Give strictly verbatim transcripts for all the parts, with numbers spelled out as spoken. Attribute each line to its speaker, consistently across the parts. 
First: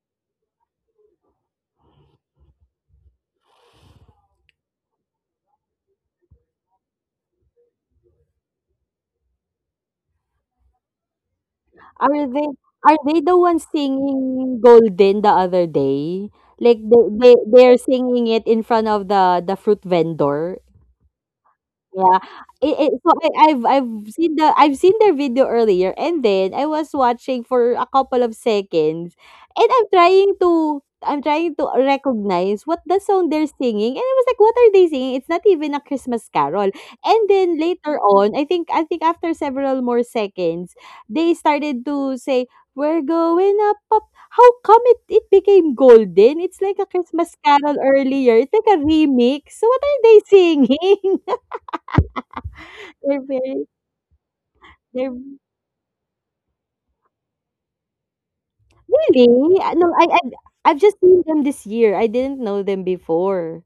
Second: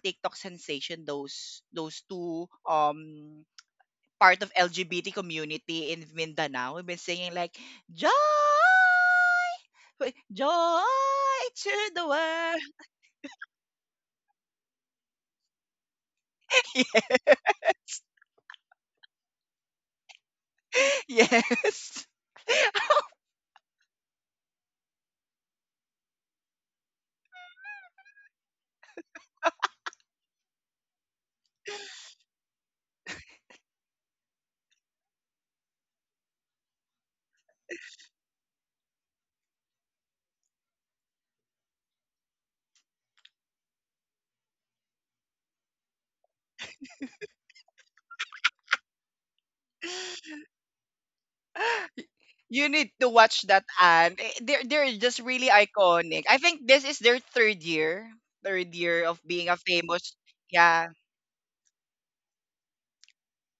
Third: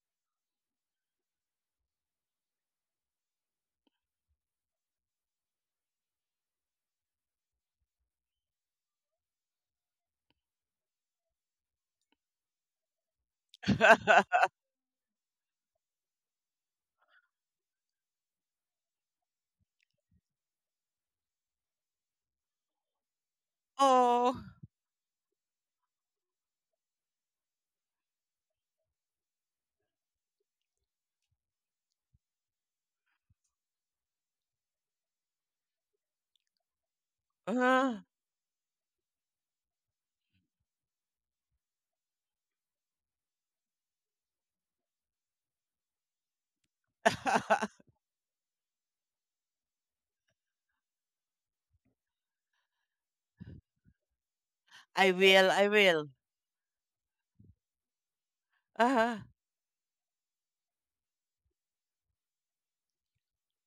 Speaker 1: TikTok sensation, those those two um part of L G B T community in Mindanao, we've been singing like joy, wait, joy to the
Speaker 2: Are they
Speaker 1: world.
Speaker 2: are they the ones singing Golden the other day? Like they they they're singing it in front of the the fruit vendor.
Speaker 1: Yes.
Speaker 2: Yeah. It, it, so I, I've I've seen
Speaker 3: Oh.
Speaker 2: the I've seen their video earlier, and then I was watching for a couple of seconds, and I'm trying to I'm trying to recognize what the song they're singing, and I was like, what are they singing? It's not even a Christmas carol. And then
Speaker 3: Uh,
Speaker 2: later on, I think I think after several more seconds they started to say, we're going up up. How come it, it became golden? It's like a Christmas carol earlier, it's like a remix. So what are they singing?
Speaker 1: You need to
Speaker 2: They're
Speaker 1: watch
Speaker 2: very
Speaker 1: that ad. Eh, They're they're
Speaker 3: I
Speaker 2: they're
Speaker 1: just
Speaker 3: will.
Speaker 1: really
Speaker 3: I will.
Speaker 1: iconic. I think this is their third year, third year
Speaker 3: Uh-huh.
Speaker 1: of being
Speaker 2: really?
Speaker 1: a
Speaker 2: Ah, no, I
Speaker 1: famous.
Speaker 2: I've I've
Speaker 1: Yeah,
Speaker 2: just seen them this year. I didn't know them before.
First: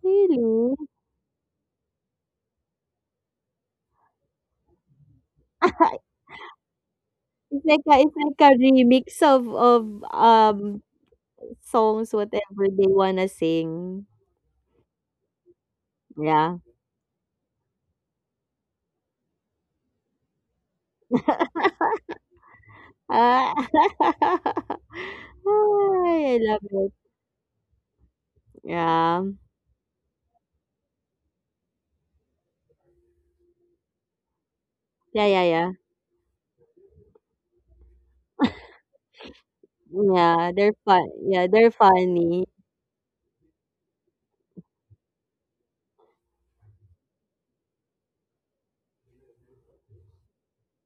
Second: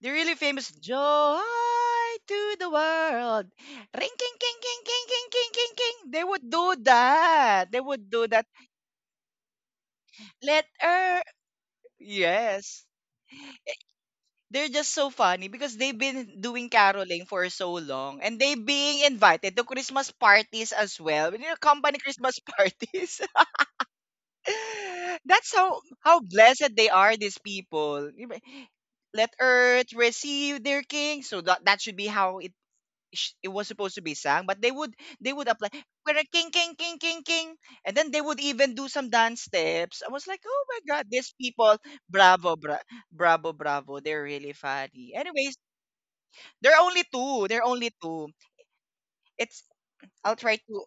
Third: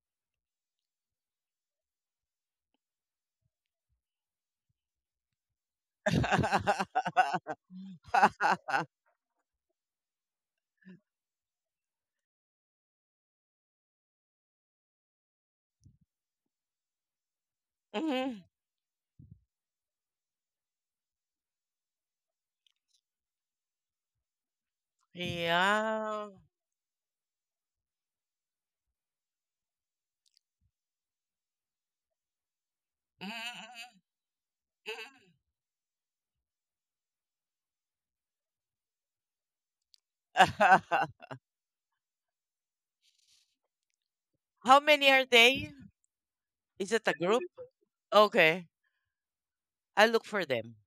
Speaker 1: they're really famous.
Speaker 2: Really?
Speaker 1: Joy to the world. Ring king king king king king king king king. They would do
Speaker 2: It's
Speaker 1: that. They
Speaker 2: like a,
Speaker 1: would
Speaker 2: it's
Speaker 1: do that.
Speaker 2: like a remix of of
Speaker 1: Let
Speaker 2: um
Speaker 1: her.
Speaker 2: songs, whatever
Speaker 1: Yes.
Speaker 2: they wanna sing.
Speaker 1: They're just so funny because they've been
Speaker 2: Yeah.
Speaker 1: doing caroling for so long and
Speaker 3: Mhm.
Speaker 1: they being invited to Christmas parties as well. You know, company Christmas parties.
Speaker 2: Ah,
Speaker 1: That's how how
Speaker 3: Yeah.
Speaker 2: I love
Speaker 1: blessed they
Speaker 2: it.
Speaker 1: are, these people. You
Speaker 2: Yeah.
Speaker 1: let earth receive their king. So that, that should be how it sh- it was supposed
Speaker 3: Mhm.
Speaker 1: to be sung. But they would
Speaker 2: Yeah,
Speaker 1: they
Speaker 2: yeah,
Speaker 1: would
Speaker 2: yeah.
Speaker 1: apply, "We're a king, king, king, king, king," and then they would even do some dance steps. I was like,
Speaker 2: Yeah,
Speaker 1: oh
Speaker 2: they're
Speaker 1: my god,
Speaker 2: fun.
Speaker 1: these
Speaker 2: Yeah, they're
Speaker 1: people,
Speaker 2: funny.
Speaker 1: bravo, bra- bravo, bravo. They're really
Speaker 3: How many
Speaker 1: funny.
Speaker 3: are
Speaker 1: Anyways,
Speaker 3: they?
Speaker 1: they're
Speaker 3: Is it
Speaker 1: only
Speaker 3: a group?
Speaker 1: two. They're only two.
Speaker 3: Okay.
Speaker 1: It's,
Speaker 3: I'll look
Speaker 1: I'll
Speaker 3: for
Speaker 1: try
Speaker 3: them.
Speaker 1: to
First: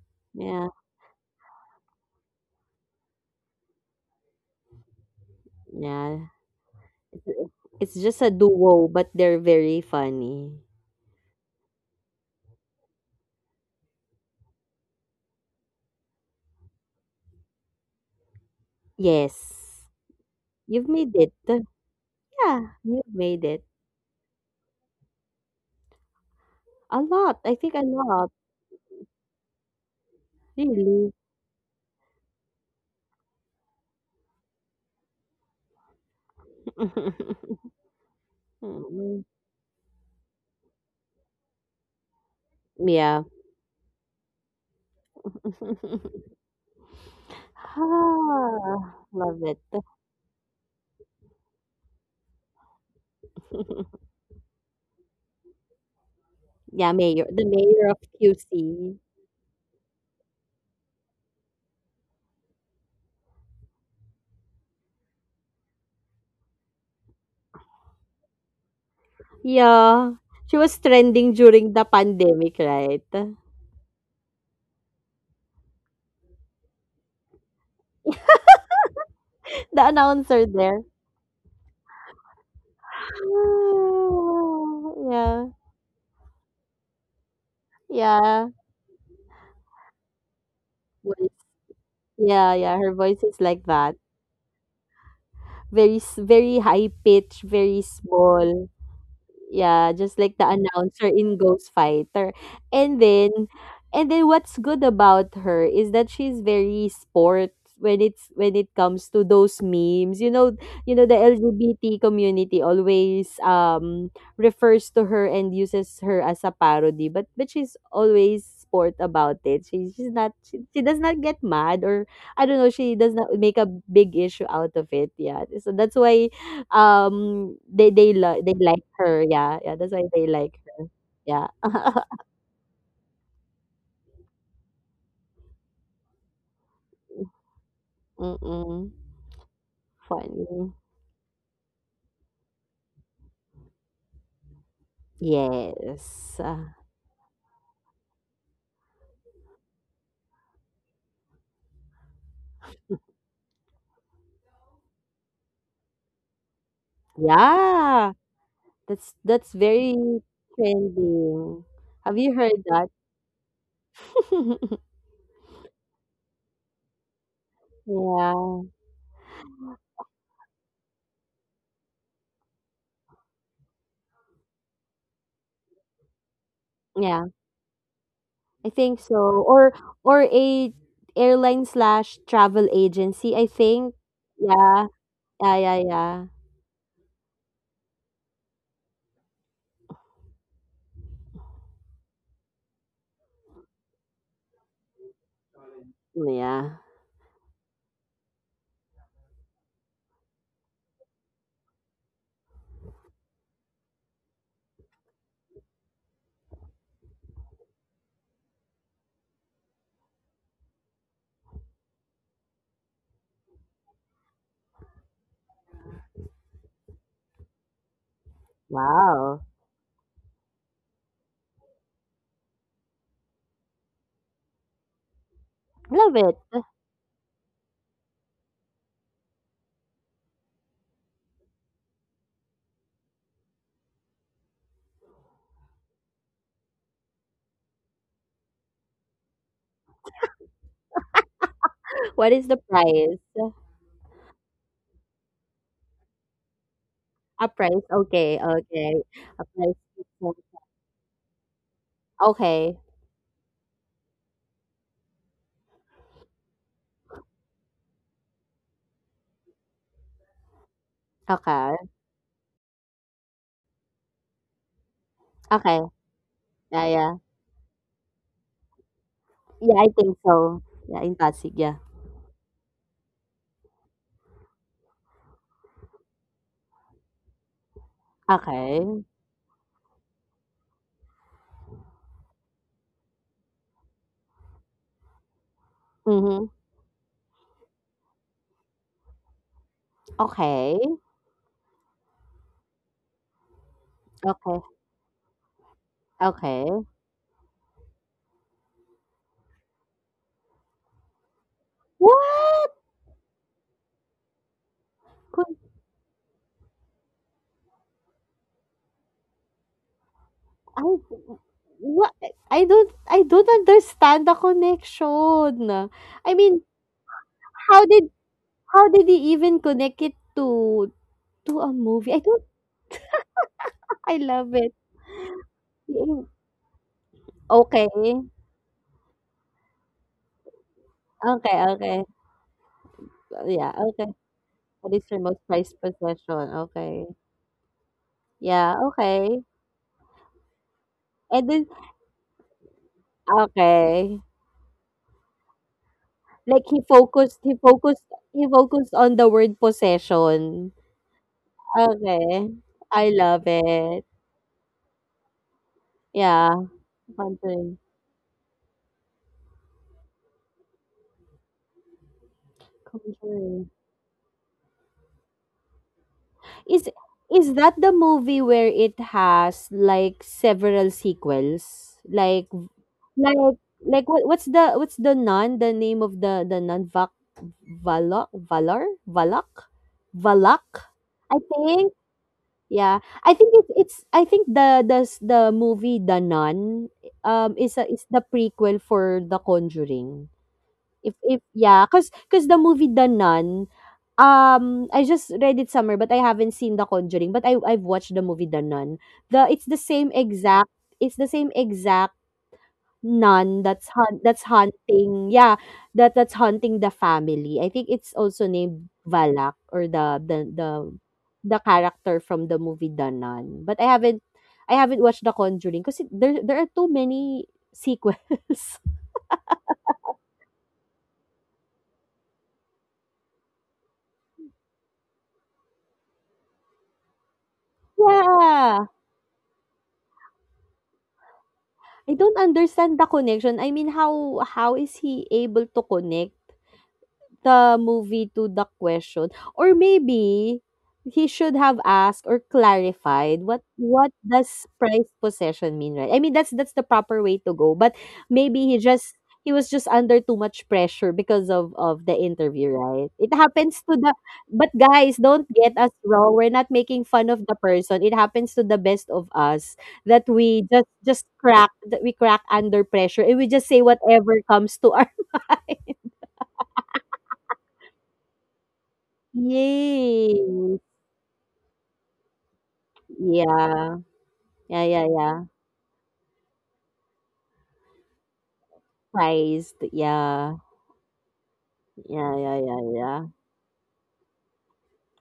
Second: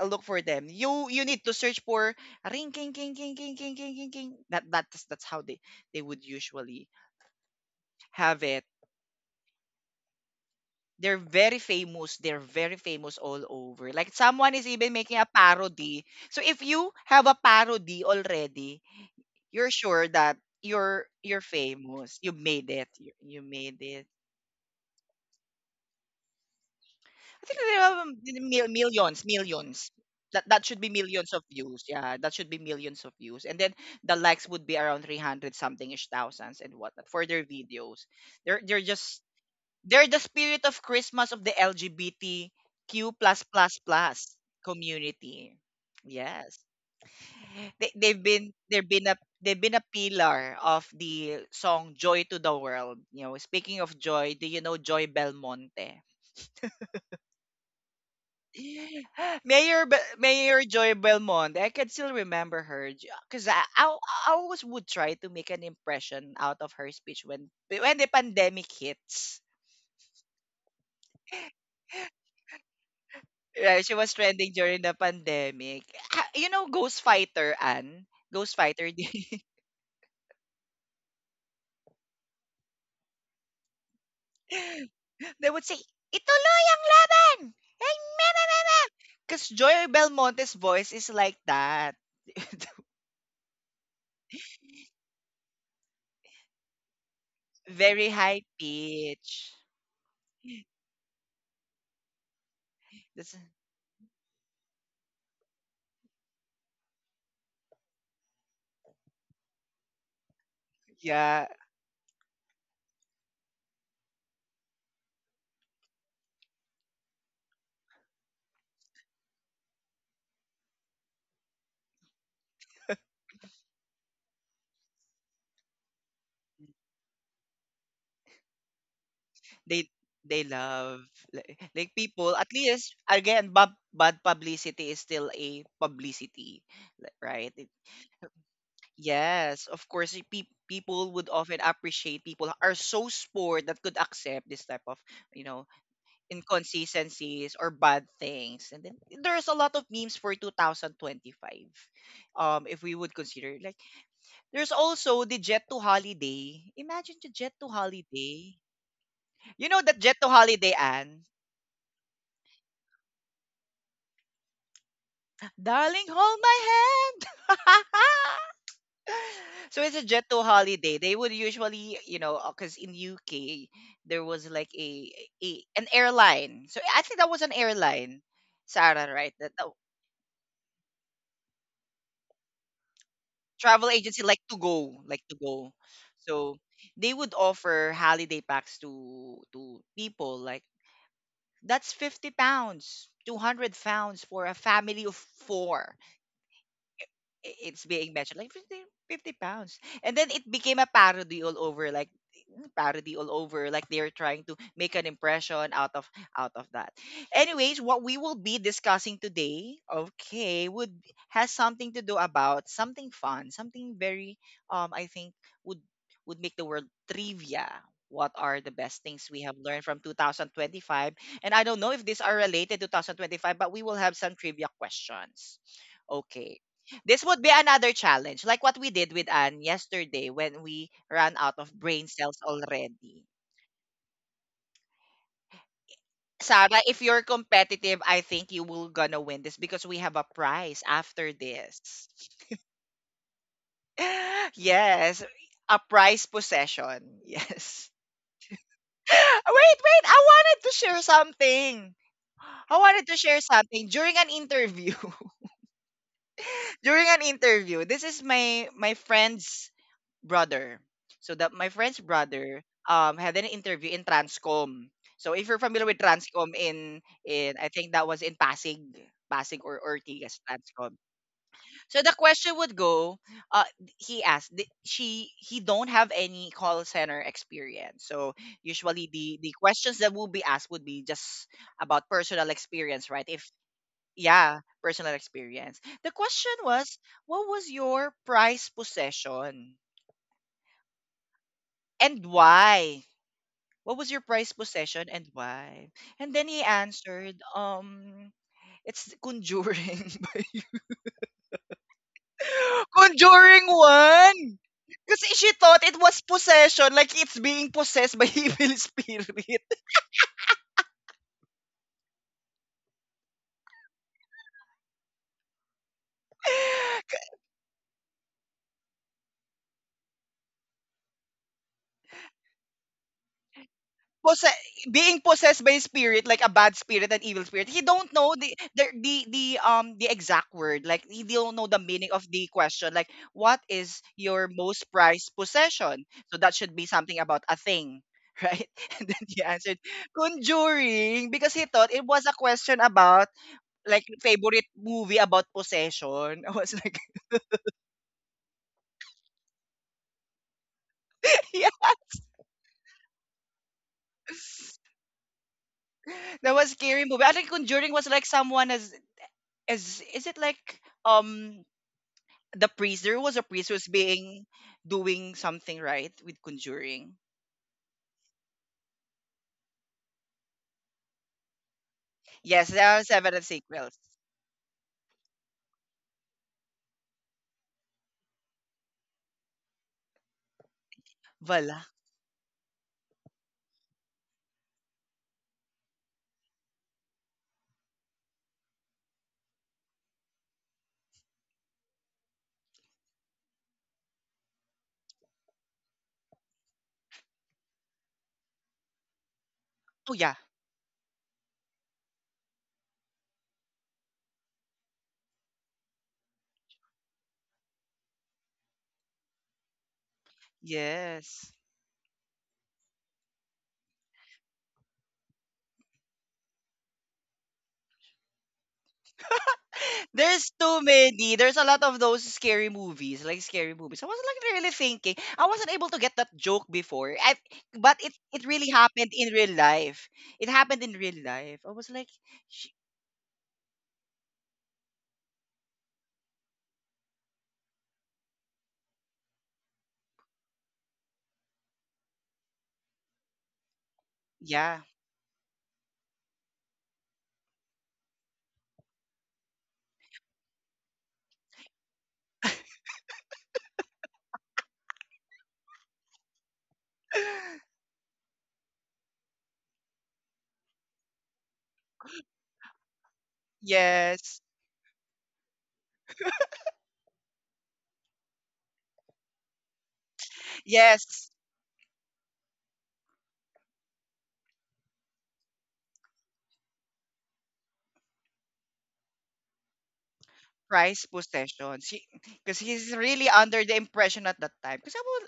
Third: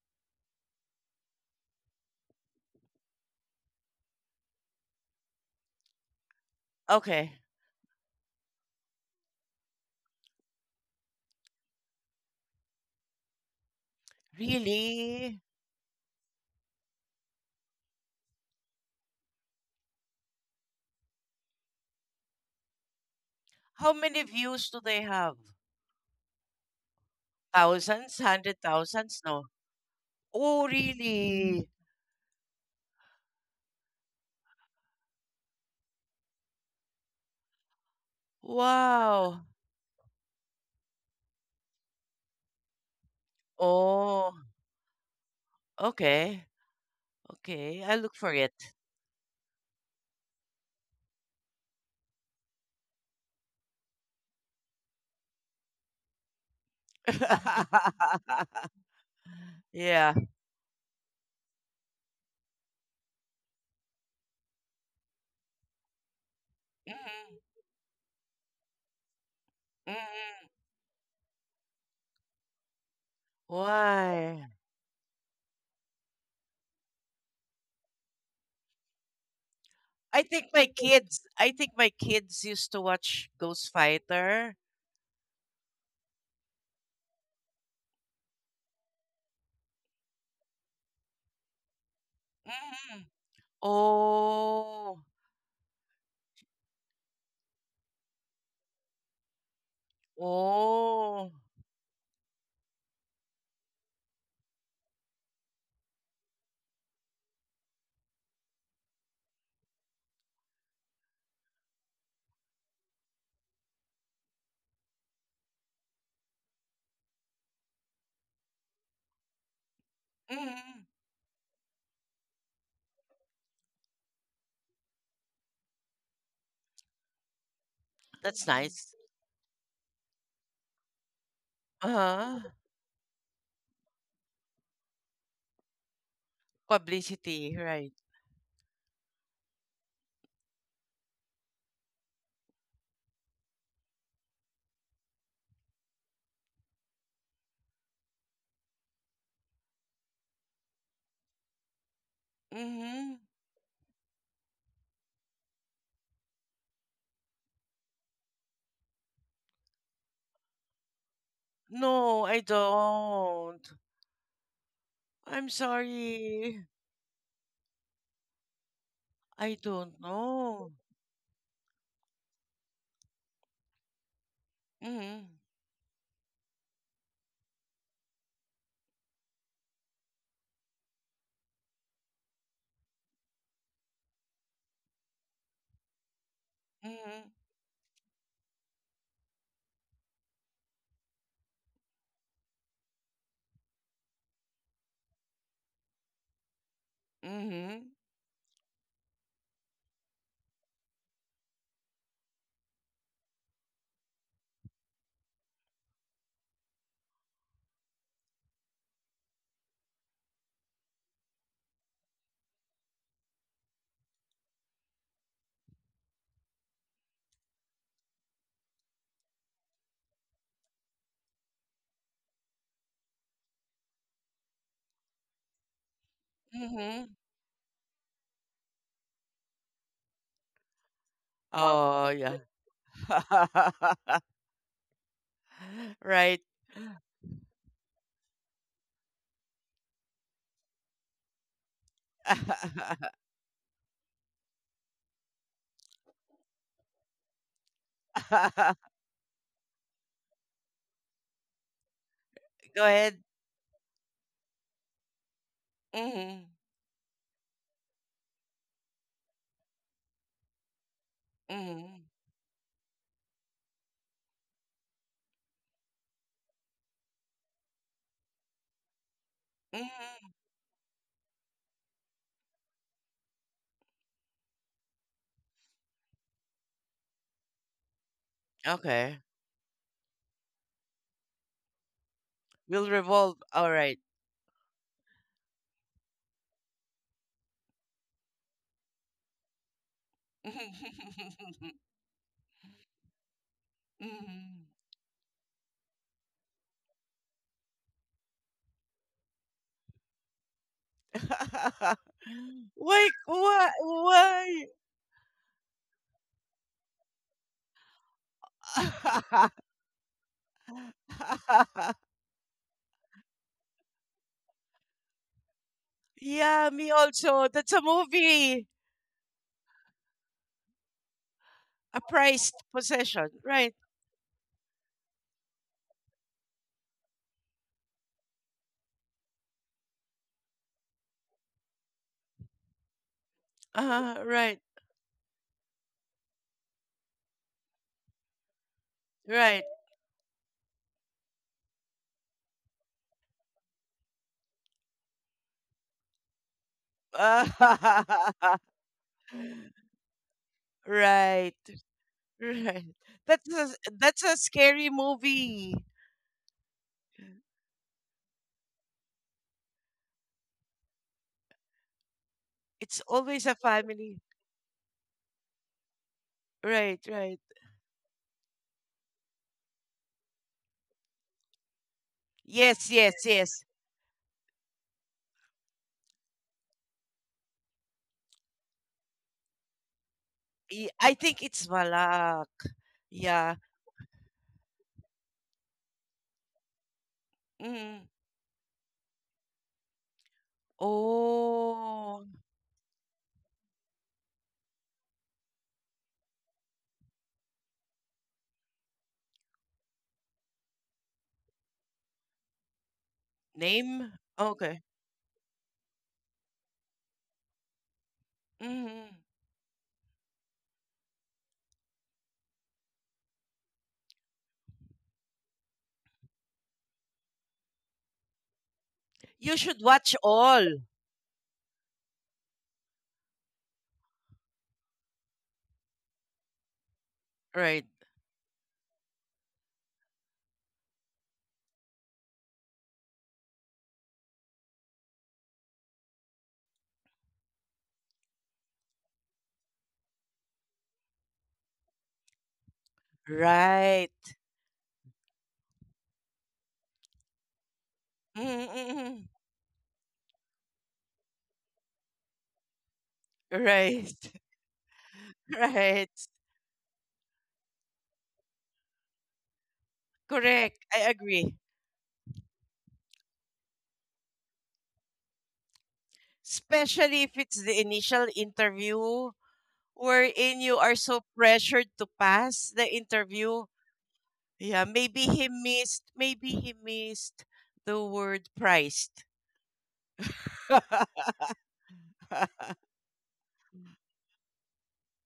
Speaker 1: look for them.
Speaker 2: Yeah.
Speaker 1: You you need to search for ring king king king king king king king king. That that's that's how they they would
Speaker 2: Yeah.
Speaker 1: usually
Speaker 2: It's
Speaker 3: Okay.
Speaker 2: it's just a
Speaker 1: have it.
Speaker 2: duo, but they're very funny.
Speaker 1: They're very famous. They're very famous all over. Like someone is even making a
Speaker 3: Really?
Speaker 1: parody. So if you have a parody already, you're
Speaker 2: Yes.
Speaker 1: sure that
Speaker 2: You've
Speaker 1: you're
Speaker 2: made it.
Speaker 1: you're famous. You made
Speaker 2: Yeah,
Speaker 1: it.
Speaker 2: you've
Speaker 1: You, you
Speaker 2: made it.
Speaker 1: made
Speaker 3: How
Speaker 1: it.
Speaker 3: many views do they have?
Speaker 2: A lot.
Speaker 1: I
Speaker 2: I
Speaker 1: think
Speaker 2: think
Speaker 1: there
Speaker 2: a
Speaker 1: are um,
Speaker 3: Thousands?
Speaker 2: lot.
Speaker 3: Hundred
Speaker 1: mil-
Speaker 3: thousands?
Speaker 1: millions,
Speaker 3: No.
Speaker 1: millions. That that
Speaker 3: Oh,
Speaker 1: should be
Speaker 2: Really.
Speaker 1: millions of
Speaker 3: really?
Speaker 1: views. Yeah, that should be millions of views. And then the likes would be around three hundred something ish thousands and whatnot for their videos. They're they're just
Speaker 2: Mm,
Speaker 3: Wow.
Speaker 1: they're the spirit of Christmas of the L G B T Q
Speaker 2: yeah.
Speaker 1: plus plus
Speaker 3: Oh,
Speaker 1: plus community.
Speaker 3: okay.
Speaker 1: Yes,
Speaker 3: Okay,
Speaker 1: they
Speaker 3: I look
Speaker 1: they've
Speaker 3: for it.
Speaker 1: been they've
Speaker 2: Ah,
Speaker 1: been a
Speaker 2: love
Speaker 1: they've been
Speaker 2: it.
Speaker 1: a pillar of the song Joy to the World. You know, speaking of joy, do you know Joy Belmonte?
Speaker 2: Yeah, mayor. The mayor of Q C.
Speaker 1: Mayor Be-
Speaker 3: Yeah.
Speaker 1: Mayor Joy Belmonte. I can still remember her because I, I I always would try to make an impression out of her speech
Speaker 3: Mhm,
Speaker 1: when when the pandemic hits.
Speaker 2: Yeah.
Speaker 3: mhm.
Speaker 2: She was trending during the pandemic, right?
Speaker 1: Right, she was
Speaker 3: Why?
Speaker 1: trending during the pandemic. Ah, you know, Ghost Fighter Anne, Ghost Fighter.
Speaker 2: The
Speaker 3: I think
Speaker 2: announcer
Speaker 3: my
Speaker 2: there.
Speaker 3: kids, I think my kids used to
Speaker 2: Ah,
Speaker 3: watch Ghost Fighter.
Speaker 2: yeah.
Speaker 1: They would say, "Ituloy ang laban."
Speaker 2: Yeah.
Speaker 1: Because Joy Belmonte's voice is
Speaker 2: Voice.
Speaker 1: like that,
Speaker 2: Yeah, yeah. Her
Speaker 3: Mhm.
Speaker 2: voice is like that.
Speaker 3: Oh,
Speaker 2: Very, s- very high pitch, very
Speaker 1: very high
Speaker 2: small.
Speaker 1: pitch.
Speaker 2: Yeah, just like the announcer
Speaker 3: oh.
Speaker 2: in Ghost Fighter. And then
Speaker 1: That's-
Speaker 2: and then what's good about her is that she's very sport when it's when it comes to those memes. You know, you know the
Speaker 1: Yeah,
Speaker 2: L G B T community always um refers to her and uses her as a parody, but but she's always sport about it. She, she's not she, she
Speaker 3: Mhm.
Speaker 2: does not get mad, or I don't know, she does not make a big issue out of it. Yeah. So that's why um, they they li
Speaker 3: That's
Speaker 2: they like
Speaker 3: nice.
Speaker 2: her, yeah, yeah,
Speaker 1: they
Speaker 2: that's why they
Speaker 1: they
Speaker 2: like her,
Speaker 1: love,
Speaker 2: yeah.
Speaker 1: like, like people.
Speaker 3: Uh-huh.
Speaker 1: At least again, bad, bad publicity is still a publicity, li- right?
Speaker 3: Publicity,
Speaker 1: It-
Speaker 3: right.
Speaker 2: Mm,
Speaker 1: yes, of course, y- peop
Speaker 2: funny.
Speaker 1: people would often appreciate people are so sport that could accept this type of, you know,
Speaker 2: Yes. Uh,
Speaker 1: inconsistencies or bad things. And then there's a lot of memes for twenty twenty-five, um if we
Speaker 3: Mm-hmm.
Speaker 1: would consider like there's also the jet to holiday. Imagine the jet to
Speaker 2: yeah,
Speaker 1: holiday.
Speaker 2: that's that's
Speaker 1: You know,
Speaker 2: very
Speaker 1: that jet to holiday, Anne?
Speaker 2: trending.
Speaker 3: No,
Speaker 2: Have
Speaker 3: I
Speaker 2: you heard that?
Speaker 3: don't. I'm
Speaker 1: Darling, hold my
Speaker 3: sorry.
Speaker 1: hand.
Speaker 2: Yeah,
Speaker 3: I
Speaker 1: So
Speaker 3: don't
Speaker 1: it's a jet to
Speaker 3: know.
Speaker 1: holiday. They would usually, you know, because in U K there was like a,
Speaker 3: Mhm.
Speaker 1: a an airline. So I think
Speaker 2: yeah,
Speaker 1: that was an airline,
Speaker 2: I think
Speaker 1: Sarah,
Speaker 2: so.
Speaker 1: right? That the
Speaker 2: Or or a airline slash travel agency, I
Speaker 1: travel
Speaker 2: think.
Speaker 1: agency, like to
Speaker 2: Yeah,
Speaker 1: go, like to
Speaker 2: yeah,
Speaker 1: go.
Speaker 2: yeah, yeah.
Speaker 1: So they
Speaker 3: Mhm.
Speaker 1: would offer holiday packs to to people like that's fifty pounds, two hundred pounds for a family of four.
Speaker 2: Yeah.
Speaker 1: I- it's
Speaker 3: Mhm.
Speaker 1: being mentioned like fifty, fifty pounds, and then it became a parody all over like parody all over, like they're trying to make an impression out of out of that. Anyways, what we will be discussing today, okay, would has something to do about something fun, something very, um I think would would make the word trivia. What are the best things we
Speaker 2: Wow.
Speaker 1: have learned from twenty twenty-five? And I don't know if these are related to twenty twenty-five, but we will have some trivia questions.
Speaker 2: Love it.
Speaker 1: Okay,
Speaker 3: Mhm.
Speaker 1: this would be another challenge, like what we did with Anne yesterday when we ran out of
Speaker 3: Wow. Oh,
Speaker 1: brain cells
Speaker 3: yeah.
Speaker 1: already.
Speaker 3: Right.
Speaker 1: Sarah, if you're competitive, I think you will gonna win this because we have a prize after this.
Speaker 2: What is the price?
Speaker 1: Yes, a prize possession.
Speaker 2: Ah, price,
Speaker 1: Yes.
Speaker 2: okay, okay. A
Speaker 1: Wait,
Speaker 2: price.
Speaker 1: wait, I wanted to share something. I
Speaker 3: Go
Speaker 2: Okay,
Speaker 1: wanted
Speaker 3: ahead.
Speaker 1: to share something during an interview.
Speaker 3: Mhm.
Speaker 1: During an interview, this is my my friend's brother. So that my
Speaker 2: okay,
Speaker 3: Mhm.
Speaker 1: friend's brother um had an interview in Transcom. So if you're
Speaker 2: okay.
Speaker 1: familiar with Transcom
Speaker 2: Yeah,
Speaker 1: in
Speaker 2: yeah.
Speaker 1: in I think that was in Pasig, Pasig
Speaker 2: Yeah,
Speaker 1: or
Speaker 2: I think
Speaker 3: Mhm.
Speaker 1: Ortigas
Speaker 2: so.
Speaker 1: Transcom.
Speaker 2: Yeah, in Pasig, yeah.
Speaker 1: So the question would go, uh he asked, "Di- she, he don't have any call center experience." So
Speaker 2: Okay.
Speaker 1: usually
Speaker 3: Okay.
Speaker 1: the the questions that will be asked would be just about personal
Speaker 3: We'll
Speaker 1: experience, right?
Speaker 3: revolve.
Speaker 1: If,
Speaker 3: All right.
Speaker 1: yeah, personal experience. The
Speaker 2: Mhm.
Speaker 1: question was, what was your prized possession?
Speaker 2: Okay,
Speaker 1: And why? What was your prized
Speaker 2: okay,
Speaker 3: Mhm.
Speaker 1: possession and why? And then he
Speaker 2: okay.
Speaker 1: answered, um, it's Conjuring by you.
Speaker 2: What?
Speaker 3: Why? Why?
Speaker 1: Conjuring one!
Speaker 3: Why?
Speaker 1: Kasi she
Speaker 2: Con-
Speaker 1: thought it was possession, like it's being possessed by evil spirit.
Speaker 2: I what? I don't I don't understand the connection. I mean,
Speaker 3: Yeah, me also. That's a
Speaker 2: how did
Speaker 3: movie.
Speaker 2: how did he even connect it to to a
Speaker 3: A
Speaker 2: movie? I don't
Speaker 3: prized possession. Right.
Speaker 2: I
Speaker 1: Possess,
Speaker 2: love it.
Speaker 1: being possessed by a spirit, like a bad spirit and evil spirit. He
Speaker 2: Okay.
Speaker 1: don't know the the the, the um the exact word. Like, he don't
Speaker 2: Okay,
Speaker 1: know the meaning
Speaker 2: okay.
Speaker 1: of the question, like, what
Speaker 2: Yeah,
Speaker 1: is
Speaker 2: okay.
Speaker 3: Uh,
Speaker 1: your
Speaker 3: right.
Speaker 1: most
Speaker 2: What is your
Speaker 1: prized
Speaker 2: most prized
Speaker 1: possession?
Speaker 2: possession?
Speaker 1: So that should be
Speaker 2: Okay.
Speaker 1: something about a thing. Right?
Speaker 2: Yeah,
Speaker 1: And then he
Speaker 2: okay.
Speaker 3: Right.
Speaker 1: answered conjuring because
Speaker 2: And
Speaker 1: he
Speaker 2: then
Speaker 1: thought it was a question about like
Speaker 2: okay.
Speaker 1: favorite movie about possession. I
Speaker 2: Like
Speaker 1: was
Speaker 2: he
Speaker 1: like,
Speaker 2: focused he focused he focused on the word possession.
Speaker 3: Right.
Speaker 1: yeah,
Speaker 2: Okay.
Speaker 3: Right.
Speaker 2: I love
Speaker 3: That's a
Speaker 2: it.
Speaker 3: that's a scary movie.
Speaker 1: that
Speaker 2: Yeah.
Speaker 1: was scary movie. I think
Speaker 2: Conjuring.
Speaker 1: conjuring was like someone as as is it like, um the
Speaker 3: It's
Speaker 1: priest, there was a
Speaker 3: always a
Speaker 1: priest
Speaker 2: Conjuring.
Speaker 1: who's
Speaker 3: family.
Speaker 1: being doing something right with
Speaker 2: Is
Speaker 3: Right,
Speaker 1: conjuring.
Speaker 3: right.
Speaker 2: is that the movie where it has like several sequels? Like
Speaker 1: Yes, there
Speaker 3: Yes,
Speaker 1: are
Speaker 3: yes,
Speaker 2: Like
Speaker 1: several
Speaker 3: yes.
Speaker 1: sequels.
Speaker 2: like what what's the what's the nun, the name of the the nun Vac Valok Valor? Valak? Valak?
Speaker 3: Y- I think
Speaker 2: I
Speaker 3: it's
Speaker 1: Vala.
Speaker 2: think.
Speaker 3: Malak.
Speaker 2: Yeah. I
Speaker 3: Yeah.
Speaker 2: think it's it's I think the the s- the movie The Nun um is a,
Speaker 3: Mm.
Speaker 2: is the prequel for The Conjuring. If if yeah, cuz
Speaker 3: Oh,
Speaker 2: cuz the movie The Nun um I just read it somewhere, but I haven't seen The Conjuring, but I I've watched the movie The Nun. The it's the same
Speaker 1: Oh yeah.
Speaker 2: exact it's the same exact Nun that's
Speaker 3: name?
Speaker 2: hunt. That's
Speaker 3: Okay.
Speaker 2: hunting, yeah, that that's hunting the family. I think it's also named
Speaker 3: Mm.
Speaker 2: Valak or the the the
Speaker 1: Yes.
Speaker 2: the character from the movie The Nun, but I haven't I haven't watched The Conjuring because there there are too many sequels.
Speaker 3: You should watch
Speaker 1: There's
Speaker 3: all.
Speaker 1: too many, there's a lot of those scary movies, like scary movies. I was like really thinking. I wasn't able to get that joke before, I,
Speaker 3: Right.
Speaker 1: but it it really
Speaker 2: Yeah,
Speaker 1: happened in real life. It happened in real life. I was like,
Speaker 2: I don't
Speaker 1: "Sh-
Speaker 2: understand the connection. I mean, how how is he able to connect the movie to the question? Or maybe he should have asked or clarified, what what
Speaker 3: Right.
Speaker 2: does
Speaker 1: yeah."
Speaker 2: prized possession mean, right? I mean, that's that's the proper way to go. But maybe he just
Speaker 3: Mm-mm.
Speaker 2: he was just under too much pressure because of of the interview, right? It happens to
Speaker 3: Right.
Speaker 2: the but guys, don't get us
Speaker 3: Right.
Speaker 2: wrong, we're not making fun of the person. It happens to the best of us that we
Speaker 3: Correct.
Speaker 2: just
Speaker 3: I
Speaker 2: just
Speaker 3: agree.
Speaker 2: crack that we crack under pressure, and we just say
Speaker 1: Yes.
Speaker 2: whatever comes to our
Speaker 3: Especially if it's the initial interview
Speaker 2: yay.
Speaker 3: wherein you are so
Speaker 1: Yes,
Speaker 3: pressured to pass the interview.
Speaker 2: Yeah.
Speaker 3: Yeah,
Speaker 2: Yeah, yeah,
Speaker 3: maybe
Speaker 2: yeah.
Speaker 3: he missed, maybe he missed the word priced.
Speaker 2: Priced. Yeah.
Speaker 1: prized possessions. He,
Speaker 2: Yeah,
Speaker 1: because
Speaker 2: yeah, yeah,
Speaker 1: he's really
Speaker 2: yeah.
Speaker 1: under the impression at that time. Because I was,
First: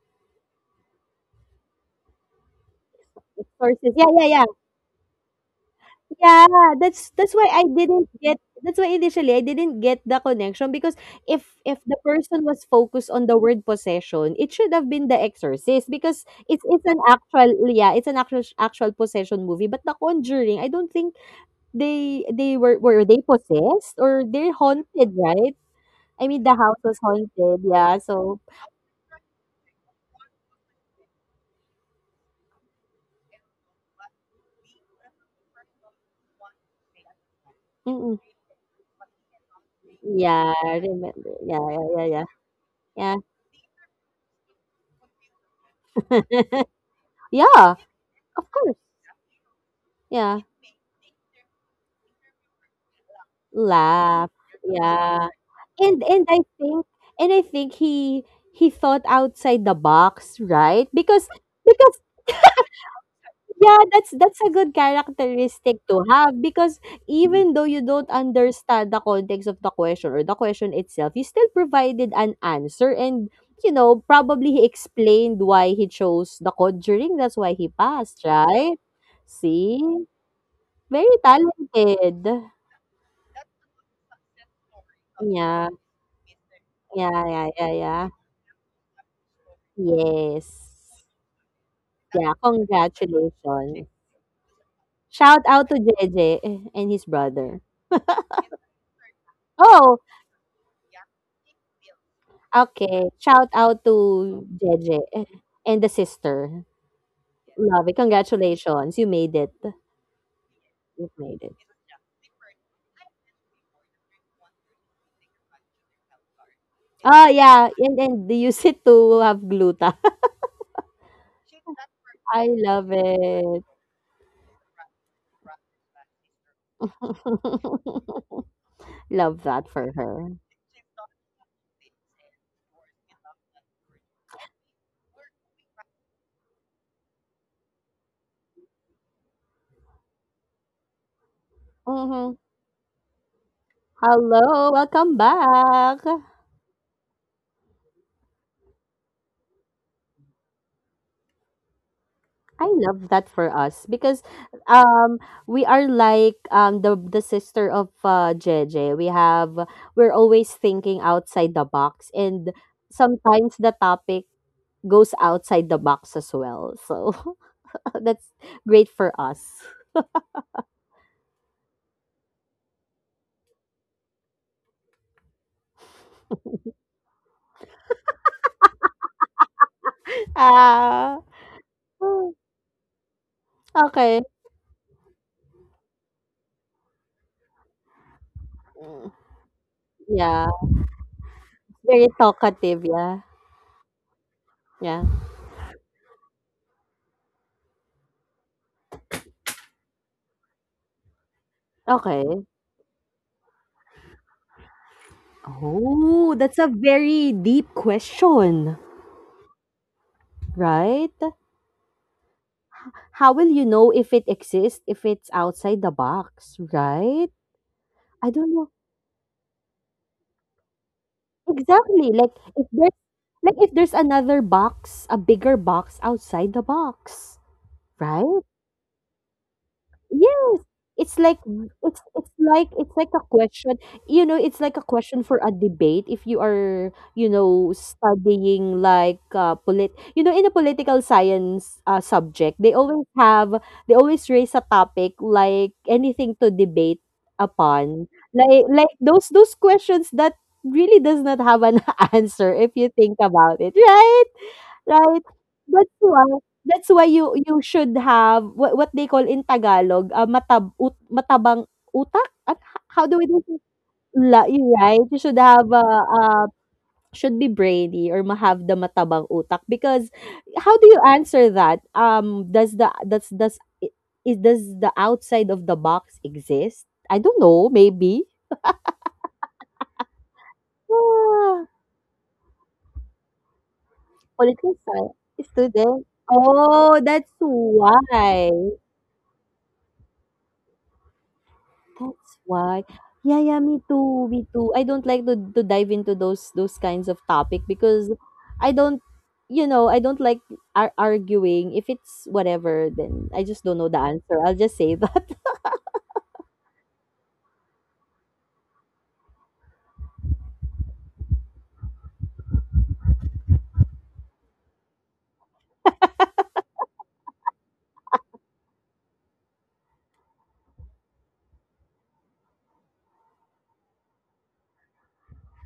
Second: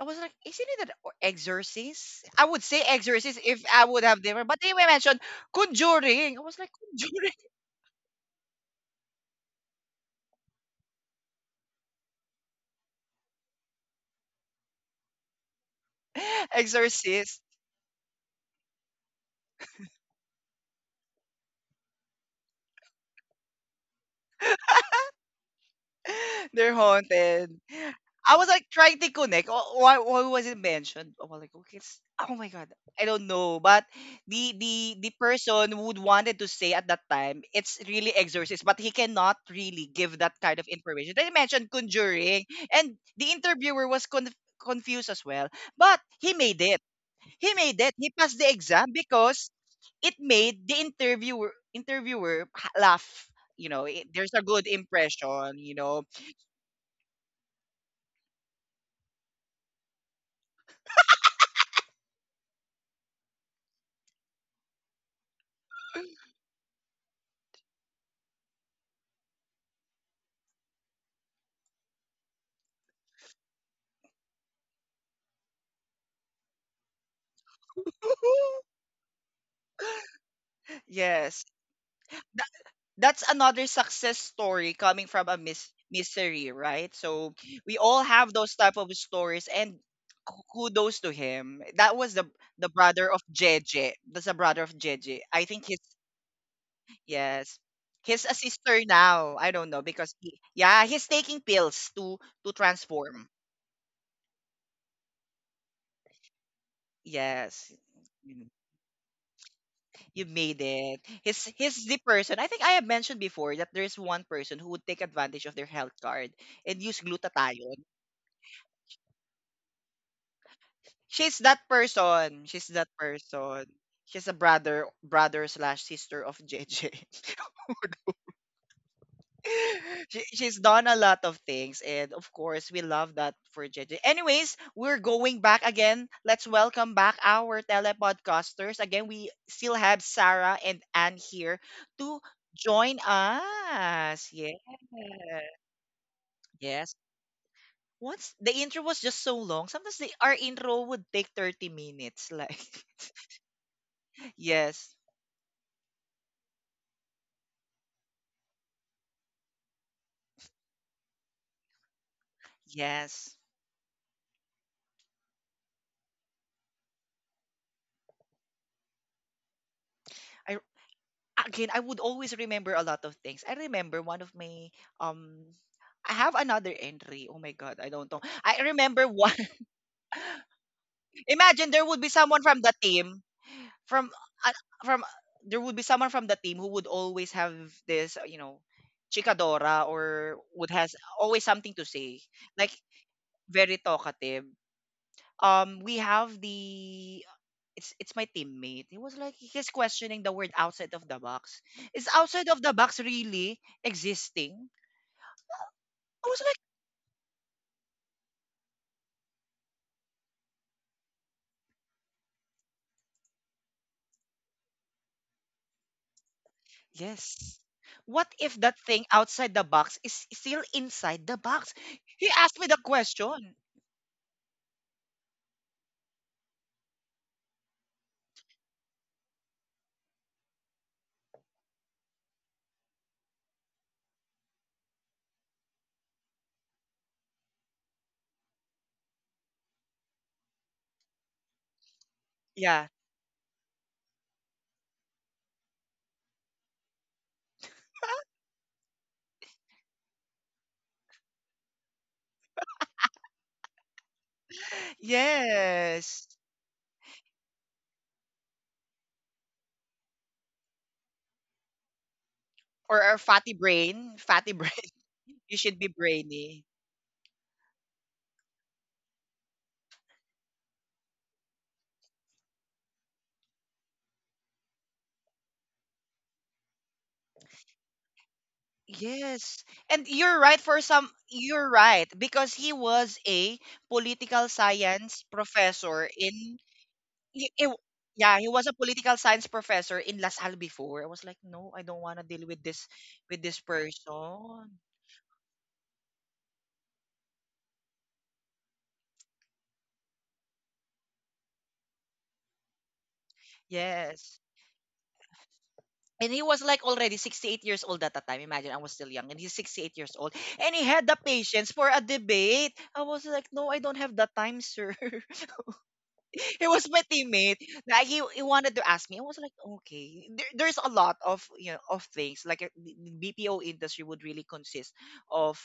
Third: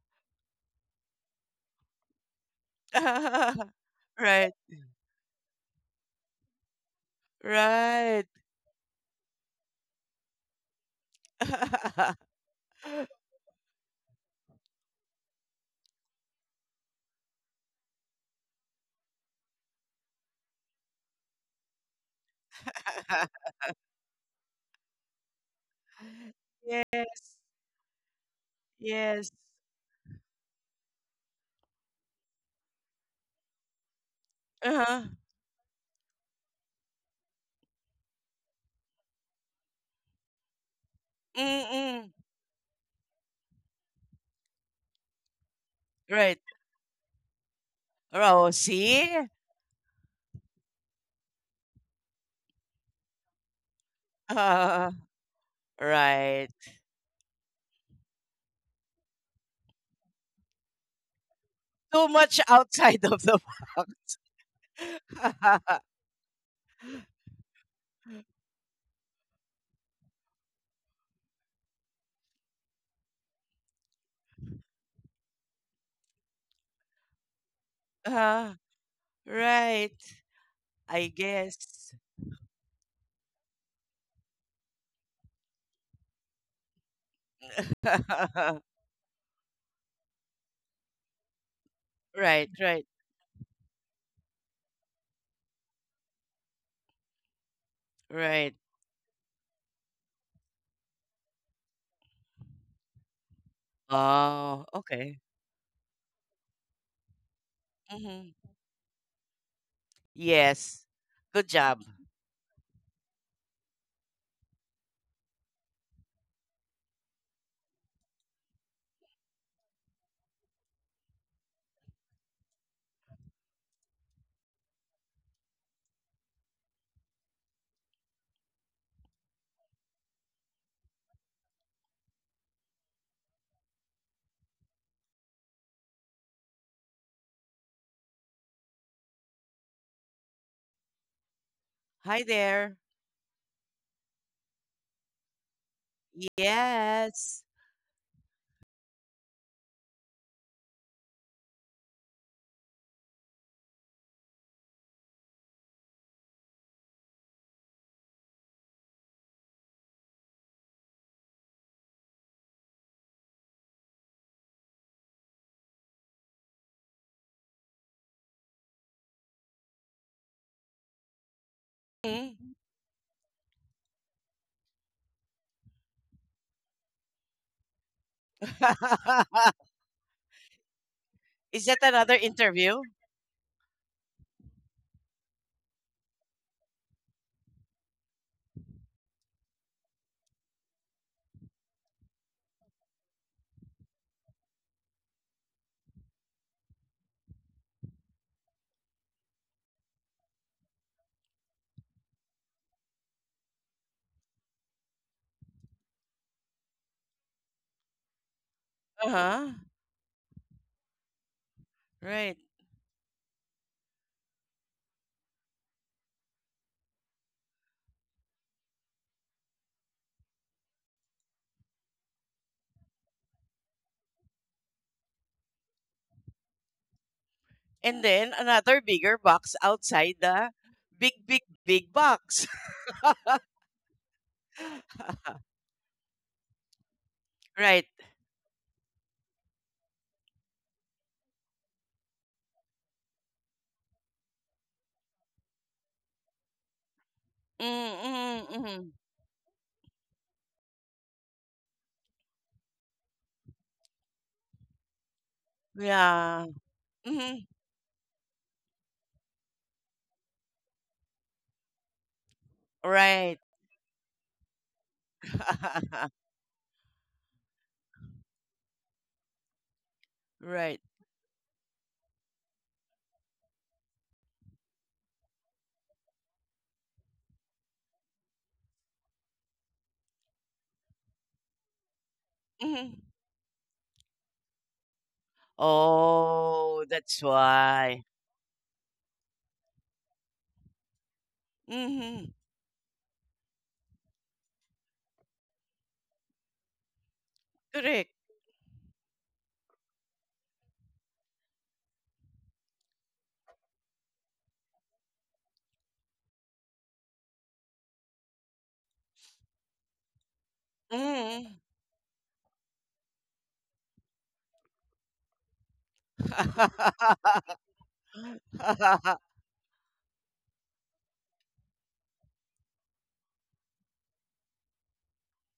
Speaker 1: I was like, isn't it an exorcist? I would say exorcist if I
Speaker 2: Sources.
Speaker 1: would
Speaker 2: Yeah,
Speaker 1: have
Speaker 2: yeah, yeah.
Speaker 1: different.
Speaker 3: Right,
Speaker 1: But they mentioned conjuring. I
Speaker 2: Yeah,
Speaker 1: was like,
Speaker 2: that's that's
Speaker 1: conjuring,
Speaker 2: why I didn't
Speaker 3: right.
Speaker 2: get that's why initially I didn't get the connection, because if if the person was focused on the word possession, it should have been The Exorcist, because it's it's an
Speaker 1: exorcist.
Speaker 2: actual yeah, it's an actual actual possession movie. But The Conjuring, I don't think they they were were they possessed or they're haunted, right? I mean, the
Speaker 1: They're
Speaker 2: house was
Speaker 3: Yes,
Speaker 1: haunted.
Speaker 2: haunted, yeah.
Speaker 1: I
Speaker 2: So,
Speaker 1: was like trying to
Speaker 3: yes.
Speaker 1: connect, oh, Why, why was it mentioned? Oh, like okay, it's, oh my god, I don't know. But the the
Speaker 3: Uh-huh.
Speaker 1: the person who would wanted to say at that time, it's really
Speaker 2: mm
Speaker 1: exorcist, but he cannot really give that
Speaker 2: yeah,
Speaker 1: kind of
Speaker 2: I
Speaker 1: information. They
Speaker 2: remember. Yeah,
Speaker 1: mentioned
Speaker 2: yeah, yeah,
Speaker 3: Mm-mm.
Speaker 2: yeah.
Speaker 1: conjuring, and
Speaker 2: Yeah.
Speaker 1: the interviewer was conf- confused as well. But he
Speaker 3: Right.
Speaker 1: made it. He
Speaker 2: Yeah,
Speaker 1: made it. He passed the
Speaker 2: of
Speaker 3: Oh,
Speaker 2: course.
Speaker 1: exam
Speaker 3: see?
Speaker 1: because it
Speaker 2: Yeah.
Speaker 1: made the interviewer interviewer ha- laugh. You know, it, there's
Speaker 2: Laugh.
Speaker 1: a good
Speaker 3: Uh,
Speaker 2: Yeah.
Speaker 1: impression. You know,
Speaker 2: And and I
Speaker 3: right.
Speaker 2: think and I think he he thought outside the box, right? Because because
Speaker 3: Too much outside of the
Speaker 2: yeah, that's that's a good characteristic
Speaker 3: box.
Speaker 2: to have, because even though you don't understand the context of the question or the question itself, you still provided an answer. And you know, probably he explained why he chose the conjuring, that's why he passed,
Speaker 3: Uh,
Speaker 2: right? See?
Speaker 3: right. I
Speaker 2: Very
Speaker 1: yes.
Speaker 3: guess.
Speaker 2: talented.
Speaker 1: That, that's another success story coming from a mis-
Speaker 2: Yeah,
Speaker 1: mystery, right?
Speaker 2: yeah,
Speaker 1: So
Speaker 2: yeah, yeah,
Speaker 1: we all
Speaker 2: yeah.
Speaker 1: have those type of stories and k- kudos
Speaker 2: Yes.
Speaker 1: to him. That was the
Speaker 2: Yeah,
Speaker 3: Right,
Speaker 1: the
Speaker 3: right,
Speaker 1: brother of
Speaker 2: congratulations.
Speaker 1: Jeje. That's the brother of Jeje.
Speaker 2: Shout
Speaker 1: I think
Speaker 2: out to
Speaker 1: he's,
Speaker 2: J J and his
Speaker 1: yes,
Speaker 2: brother.
Speaker 1: he's a
Speaker 3: right.
Speaker 1: sister now. I don't know
Speaker 2: Oh,
Speaker 1: because he, yeah, he's taking pills to to
Speaker 2: okay.
Speaker 1: transform.
Speaker 2: Shout out to
Speaker 3: Oh,
Speaker 2: J J
Speaker 3: okay.
Speaker 2: and the sister.
Speaker 1: Yes.
Speaker 2: Love it.
Speaker 3: Hmm.
Speaker 2: Congratulations. You made it.
Speaker 1: You made
Speaker 3: Yes.
Speaker 1: it.
Speaker 2: You made
Speaker 1: He's
Speaker 2: it.
Speaker 3: Good
Speaker 1: he's
Speaker 3: job.
Speaker 1: the person. I think I have mentioned before that there's one person who would take advantage of their health card and use
Speaker 2: Oh, yeah.
Speaker 1: glutathione.
Speaker 2: And then use it to have gluta.
Speaker 1: She's that person.
Speaker 2: I
Speaker 1: She's that
Speaker 2: love it.
Speaker 1: person. She's a brother brother slash sister of J J.
Speaker 2: Love that for
Speaker 1: she,
Speaker 2: her.
Speaker 1: she's done a lot of things and of course we love that for J J. Anyways, we're going back again. Let's welcome back our telepodcasters. Again, we still have Sarah and Anne here to
Speaker 2: Mm-hmm.
Speaker 3: Hi there.
Speaker 1: join us. Yes.
Speaker 2: Hello. Welcome back.
Speaker 1: Yes.
Speaker 3: Yes.
Speaker 1: Once the intro was just so long, sometimes the, our intro would take thirty minutes. Like,
Speaker 2: I love that for us because
Speaker 1: yes.
Speaker 2: um we are like um the the sister of uh J J. We have we're always thinking outside the box, and
Speaker 1: Yes.
Speaker 2: sometimes the topic goes outside the box as well. So that's great for us.
Speaker 1: I Again, I would always
Speaker 3: Mhm.
Speaker 1: remember a lot of things. I remember one of my, um I have another entry. Oh my god, I don't know. I remember one.
Speaker 2: Ah.
Speaker 1: Imagine
Speaker 3: Is
Speaker 1: there
Speaker 3: that
Speaker 1: would be
Speaker 3: another
Speaker 2: Mm,
Speaker 1: someone from the
Speaker 3: interview?
Speaker 1: team from
Speaker 2: okay.
Speaker 1: uh, from there would be someone from the team who would always have this, uh, you know,
Speaker 2: Mm,
Speaker 1: chikadora, or
Speaker 2: yeah.
Speaker 1: would has always something to
Speaker 2: Very
Speaker 1: say. Like,
Speaker 2: talkative, yeah.
Speaker 1: very talkative.
Speaker 2: Yeah.
Speaker 1: Um we have the, it's it's my teammate. He was like He's questioning the word outside of the box. Is
Speaker 2: Okay.
Speaker 1: outside of the box really existing? I
Speaker 2: Oh,
Speaker 1: was like,
Speaker 2: that's a very deep question,
Speaker 3: Uh-huh.
Speaker 2: right?
Speaker 3: Right.
Speaker 2: How will you know if it exists if it's outside the box, right?
Speaker 1: yes. What
Speaker 2: I don't
Speaker 1: if
Speaker 2: know.
Speaker 1: that thing outside the box is still inside the box?
Speaker 2: Exactly.
Speaker 1: He
Speaker 2: Like
Speaker 1: asked me
Speaker 2: if
Speaker 1: the
Speaker 2: there's
Speaker 1: question.
Speaker 2: like if there's another box, a bigger box outside the box,
Speaker 3: And
Speaker 2: right?
Speaker 3: then another bigger box outside the
Speaker 2: Yes, it's
Speaker 3: big,
Speaker 2: like
Speaker 3: big,
Speaker 2: it's
Speaker 3: big
Speaker 2: it's
Speaker 3: box.
Speaker 2: like it's like a question. You know, it's like a question for a debate if you are, you know,
Speaker 3: Right.
Speaker 2: studying like uh, polit. You know, in a political science uh, subject, they
Speaker 1: Yeah.
Speaker 2: always have they always raise a topic like anything to debate upon.
Speaker 3: Mm-hmm,
Speaker 2: Like like
Speaker 3: mm-hmm.
Speaker 2: those those questions that really does not have an answer if you think about it, right? Right? That's why
Speaker 1: Yes.
Speaker 3: Yeah.
Speaker 2: that's why you
Speaker 3: Mm-hmm.
Speaker 2: you should have what what they call in Tagalog, ah, matab ut matabang utak? At h-
Speaker 1: Or
Speaker 2: how do
Speaker 1: our
Speaker 2: we do
Speaker 3: Right.
Speaker 1: fatty
Speaker 2: it?
Speaker 1: brain,
Speaker 2: La
Speaker 1: fatty brain.
Speaker 2: you right? You should
Speaker 1: You
Speaker 2: have
Speaker 1: should
Speaker 2: a,
Speaker 1: be
Speaker 2: uh,
Speaker 1: brainy.
Speaker 2: should be brainy or ma have the matabang utak, because how do
Speaker 3: Right.
Speaker 2: you answer that? Um, does the does does I- is does the outside of the box exist? I don't know, maybe.
Speaker 1: Yes. And you're right, for some
Speaker 2: Ah,
Speaker 1: you're right because he
Speaker 3: Mhm.
Speaker 1: was a political
Speaker 2: politics,
Speaker 1: science
Speaker 2: eh? Student.
Speaker 1: professor in,
Speaker 3: Oh,
Speaker 2: Oh,
Speaker 3: that's
Speaker 2: that's
Speaker 1: He- it
Speaker 3: why.
Speaker 1: yeah, he
Speaker 2: why.
Speaker 1: was a political science professor in LaSalle before. I was like, no, I don't want to
Speaker 2: That's
Speaker 3: Hmm.
Speaker 1: deal with
Speaker 2: why.
Speaker 1: this
Speaker 2: Yeah,
Speaker 1: with this
Speaker 2: yeah, me too, me too.
Speaker 1: person.
Speaker 2: I don't like to to dive into those those kinds of topic, because
Speaker 3: Correct.
Speaker 2: I don't, you know, I don't like ar- arguing. If it's whatever, then I just don't know the
Speaker 1: Yes.
Speaker 2: answer. I'll just say that
Speaker 1: And he was like already sixty-eight years old at the time. Imagine, I was still young. And he's sixty-eight years old. And he had the
Speaker 3: Hmm.
Speaker 1: patience for a debate. I was like, no, I don't have the time, sir. He was my teammate. Like, he, he wanted to ask me. I was like, okay. There, there's a lot of, you know, of things. Like, uh, the the B P O industry would really consist of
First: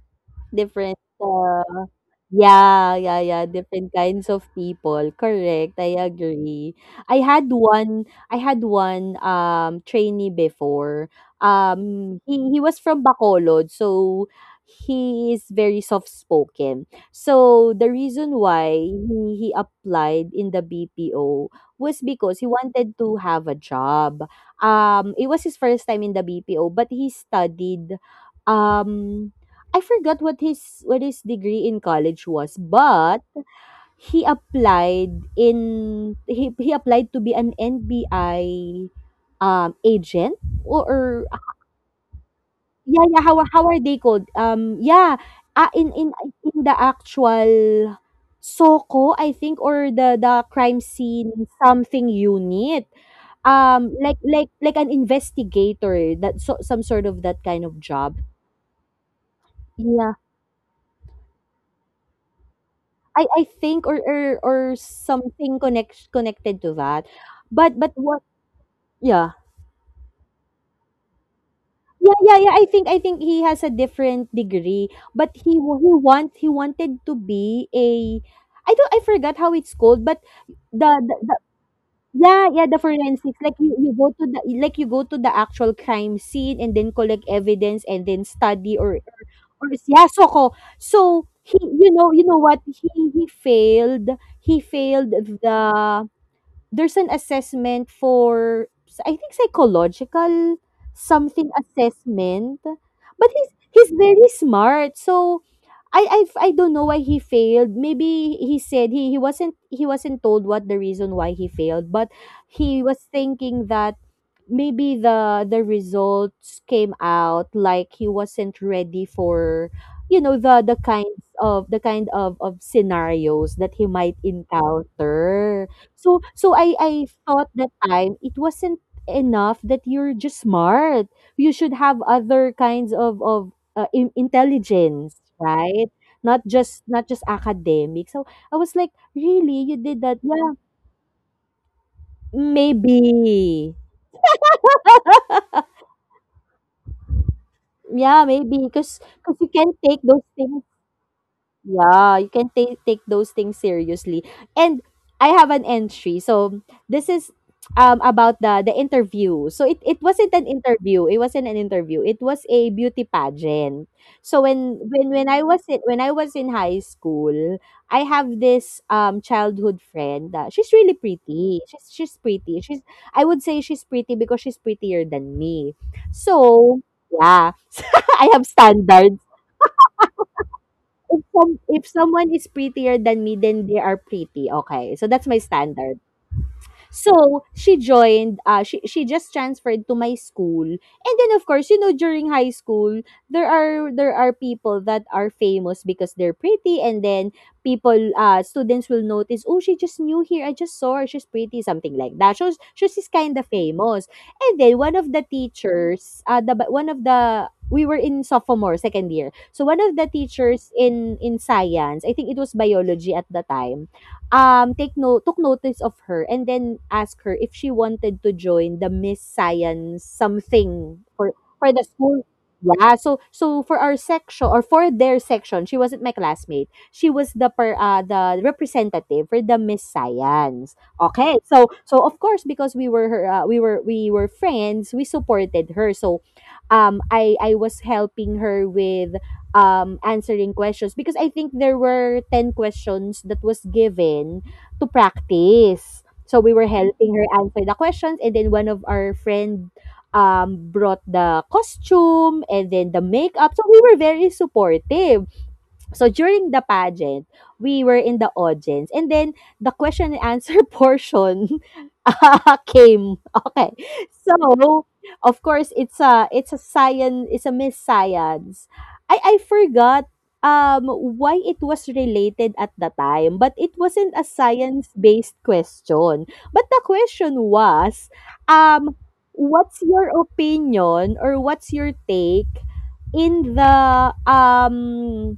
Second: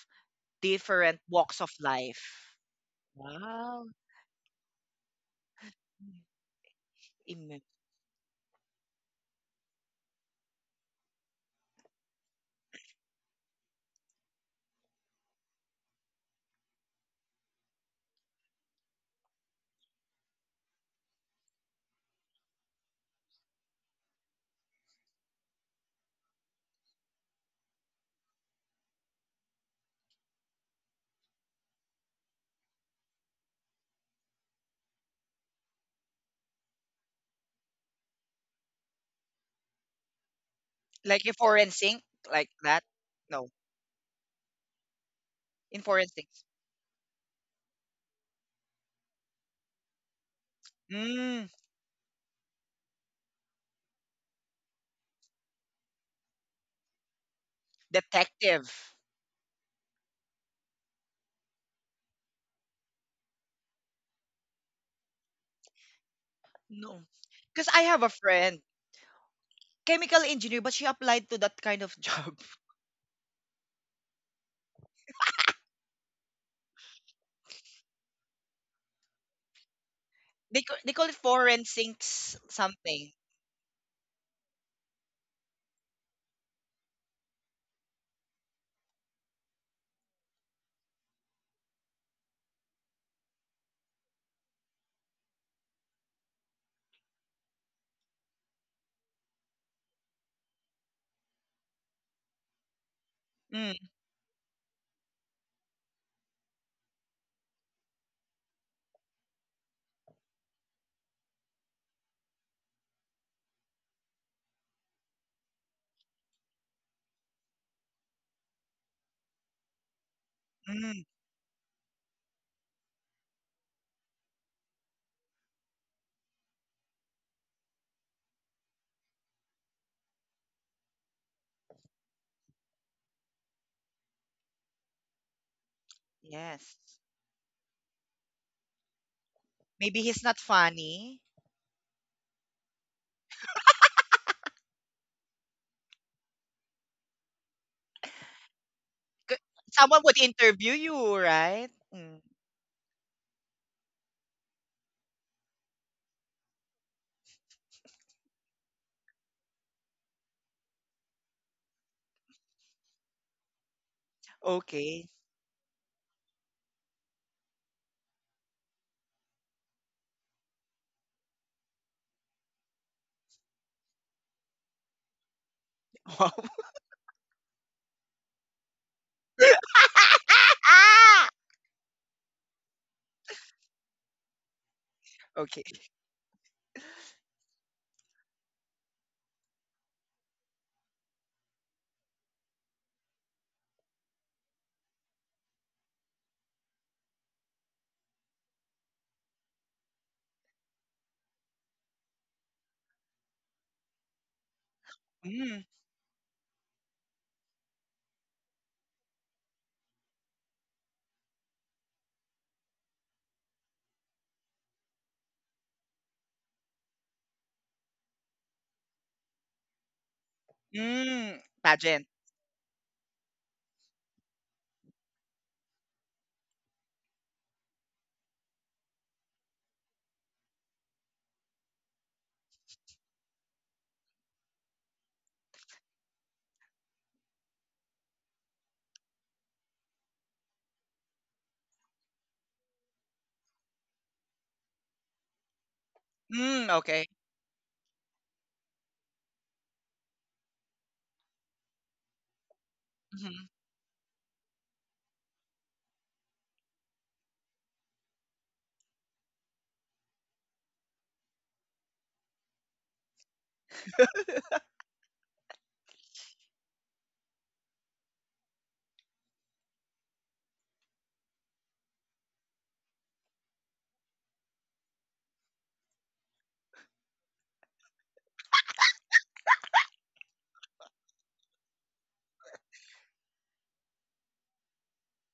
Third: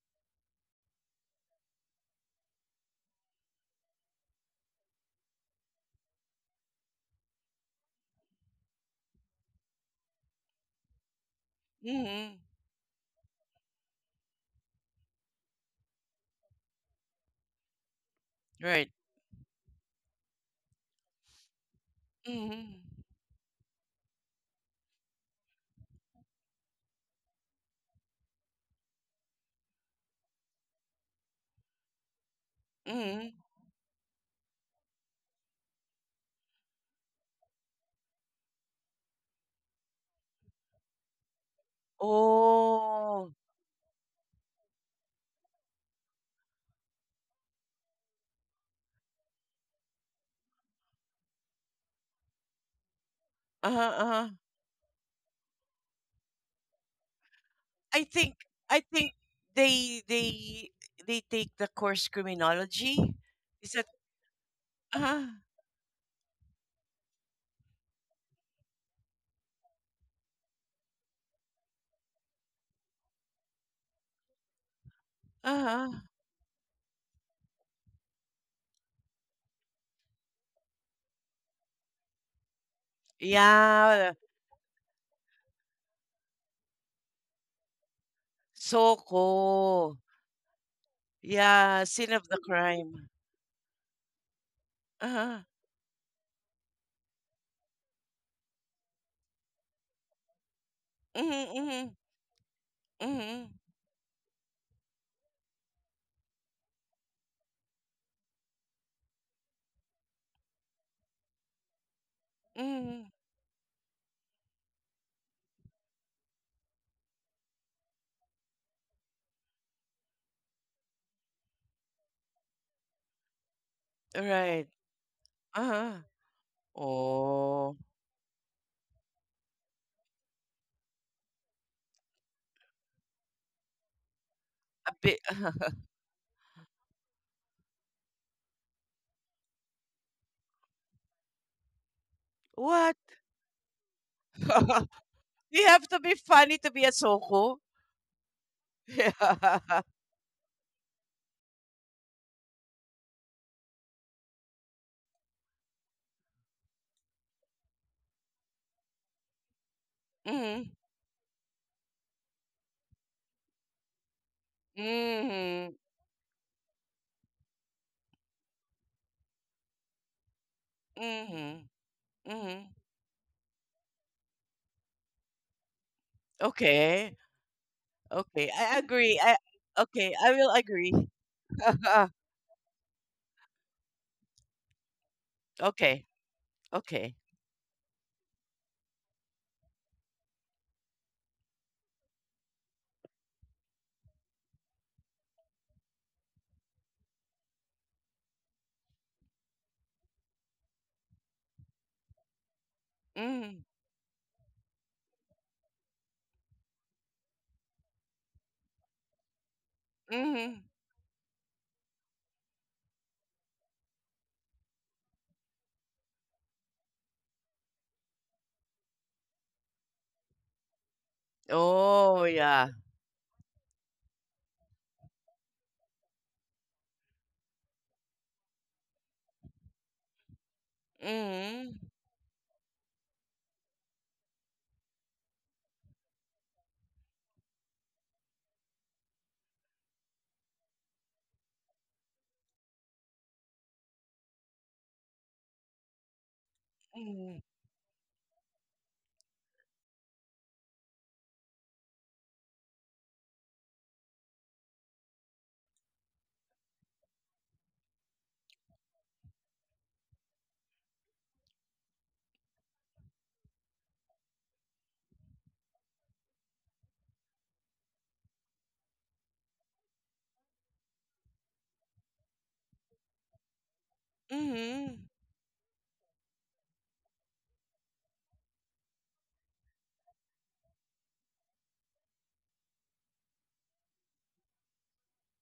Speaker 2: different.
Speaker 1: different walks
Speaker 2: Uh,
Speaker 1: of life.
Speaker 2: yeah, yeah, yeah,
Speaker 1: Wow.
Speaker 2: different kinds of people, correct, I agree. I had
Speaker 1: In
Speaker 2: one I had one, um, trainee before, um,
Speaker 3: Hmm.
Speaker 2: he he was from Bacolod, so he is very soft spoken. So, the reason why
Speaker 3: Right.
Speaker 2: he he applied in the B P O was because he
Speaker 3: Hmm.
Speaker 2: wanted to have a job. Um, it was his first time in the B P O, but he studied, um I forgot what his what his degree in college was, but
Speaker 3: Hmm.
Speaker 2: he applied in he, he applied to be an N B I um agent, or,
Speaker 1: Like
Speaker 2: or
Speaker 1: in foreign sync, like that?
Speaker 2: yeah yeah
Speaker 3: Oh.
Speaker 2: how
Speaker 1: No,
Speaker 2: are- how are they called um yeah uh,
Speaker 1: in
Speaker 2: in
Speaker 1: foreign
Speaker 2: in
Speaker 1: sync.
Speaker 2: in the actual SOCO, I think, or the the crime
Speaker 1: Mm,
Speaker 2: scene something unit,
Speaker 3: Uh-huh,
Speaker 2: um like
Speaker 3: uh-huh.
Speaker 2: like like an investigator, that so some sort of that kind of
Speaker 3: I
Speaker 2: job.
Speaker 3: think
Speaker 1: detective.
Speaker 3: I think they
Speaker 2: Yeah.
Speaker 3: they they take the course criminology.
Speaker 2: I I
Speaker 3: Is that
Speaker 2: think or or or
Speaker 3: uh-huh,
Speaker 2: something connect connected to
Speaker 1: No,
Speaker 2: that.
Speaker 1: because I
Speaker 2: But but
Speaker 1: have a
Speaker 2: what
Speaker 1: friend,
Speaker 2: yeah.
Speaker 1: chemical engineer, but she applied to that kind of
Speaker 2: Yeah,
Speaker 1: job.
Speaker 2: yeah, yeah. I think I think he has a different degree, but he wa-
Speaker 3: uh-huh.
Speaker 2: he want he wanted to be a I don't I forgot how it's called, but
Speaker 1: They ca-
Speaker 2: the,
Speaker 1: they call it
Speaker 2: the, the
Speaker 1: forensics
Speaker 2: yeah, yeah, the
Speaker 1: something.
Speaker 2: forensics, like you, you
Speaker 3: Yeah.
Speaker 2: go to the like you go to the actual crime scene and then collect evidence and then study or or
Speaker 3: Soko.
Speaker 2: yeah, soko. So he
Speaker 3: Yeah,
Speaker 2: you
Speaker 3: sin
Speaker 2: know,
Speaker 3: of
Speaker 2: you
Speaker 3: the
Speaker 2: know what? He
Speaker 3: crime.
Speaker 2: he failed. He failed
Speaker 3: Uh-huh.
Speaker 2: the there's an assessment for I think psychological
Speaker 3: Hmm.
Speaker 2: something
Speaker 3: Hmm.
Speaker 2: assessment. But
Speaker 3: Hmm.
Speaker 2: he's
Speaker 1: Mm,
Speaker 2: he's very smart. So I I've, I don't know why he failed. Maybe he said he, he wasn't he wasn't told what the reason why he failed, but he
Speaker 3: Mm,
Speaker 2: was thinking that maybe the the results came out like he wasn't ready for you know the the
Speaker 1: mm,
Speaker 2: kinds of the kind of of scenarios that he might
Speaker 3: right.
Speaker 2: encounter.
Speaker 3: Uh-huh.
Speaker 2: So so i i thought
Speaker 3: Oh,
Speaker 2: that time it wasn't enough that you're just smart. You should have other kinds of of uh, in-
Speaker 3: a bit.
Speaker 2: intelligence, right? not
Speaker 1: yes.
Speaker 2: just not just academic. So I was like, "Really, you did
Speaker 1: Maybe
Speaker 2: that?"
Speaker 1: he's not
Speaker 2: Yeah,
Speaker 1: funny.
Speaker 3: What?
Speaker 2: maybe.
Speaker 3: We have to be funny to be a soko?
Speaker 2: Yeah, maybe, cause, cause
Speaker 1: C-
Speaker 2: you can
Speaker 3: Yeah.
Speaker 2: take
Speaker 1: Someone would
Speaker 2: those things,
Speaker 1: interview you, right?
Speaker 2: yeah,
Speaker 1: Mm,
Speaker 2: you can take take those things seriously. And I have an entry. So this is um about the the interview. So it, it wasn't an
Speaker 3: Mm,
Speaker 2: interview. It wasn't an interview. It was a beauty pageant. So when when
Speaker 1: okay.
Speaker 2: when I was
Speaker 3: mm,
Speaker 2: in when I was in high school, I have this um childhood friend. Uh, she's really pretty.
Speaker 3: mm,
Speaker 2: She's she's pretty.
Speaker 3: mm.
Speaker 2: She's I would say she's pretty because she's prettier than me.
Speaker 1: Wow.
Speaker 2: So
Speaker 3: Okay.
Speaker 2: yeah, I have
Speaker 3: Okay. I agree.
Speaker 2: standards.
Speaker 3: I okay, I will agree.
Speaker 2: If some if someone is prettier than me, then they are pretty, okay. So that's my
Speaker 1: Okay.
Speaker 2: standard.
Speaker 3: Okay. Okay.
Speaker 2: So she joined, uh, she, she just transferred to my school. And then, of course, you know, during high school, there are, there are people that are famous because they're pretty. And then people, uh, students will notice, "Oh, she just new here. I just saw her. She's pretty," something like that. So, so she's kind of
Speaker 3: Mm,
Speaker 2: famous. And then one of the
Speaker 1: Mm,
Speaker 2: teachers, uh, the, one of the, we were in sophomore, second year. So one of the
Speaker 3: mm.
Speaker 2: teachers in in science, I think it was biology at the time, um, take no took notice of her and then asked her if she wanted to join the Miss Science something for
Speaker 1: mm,
Speaker 2: for the
Speaker 1: pageant.
Speaker 3: Oh,
Speaker 2: school.
Speaker 3: yeah.
Speaker 2: Yeah, so so for our section or for their section, she wasn't my classmate. She was the per, uh, the representative for the Miss Science. Okay, so
Speaker 3: Mm,
Speaker 2: so of course, because we were her, uh, we were we were friends, we supported her. So, um, I I was helping her with um, answering questions because I think there were ten questions that was given to practice. So we were
Speaker 1: Hmm, okay.
Speaker 2: helping her
Speaker 3: mm,
Speaker 2: answer the questions, and then one of our friend um, brought the costume and then the
Speaker 1: Mhm,
Speaker 2: makeup. So we were very supportive. So during the pageant, we were in the audience and then the question and answer portion uh, came. Okay. So of course, it's a it's a science, it's a Miss Science. I I forgot um why it was related at the time, but it wasn't a
Speaker 3: mm.
Speaker 2: science-based question. But the question was, um what's your opinion or what's your take in the um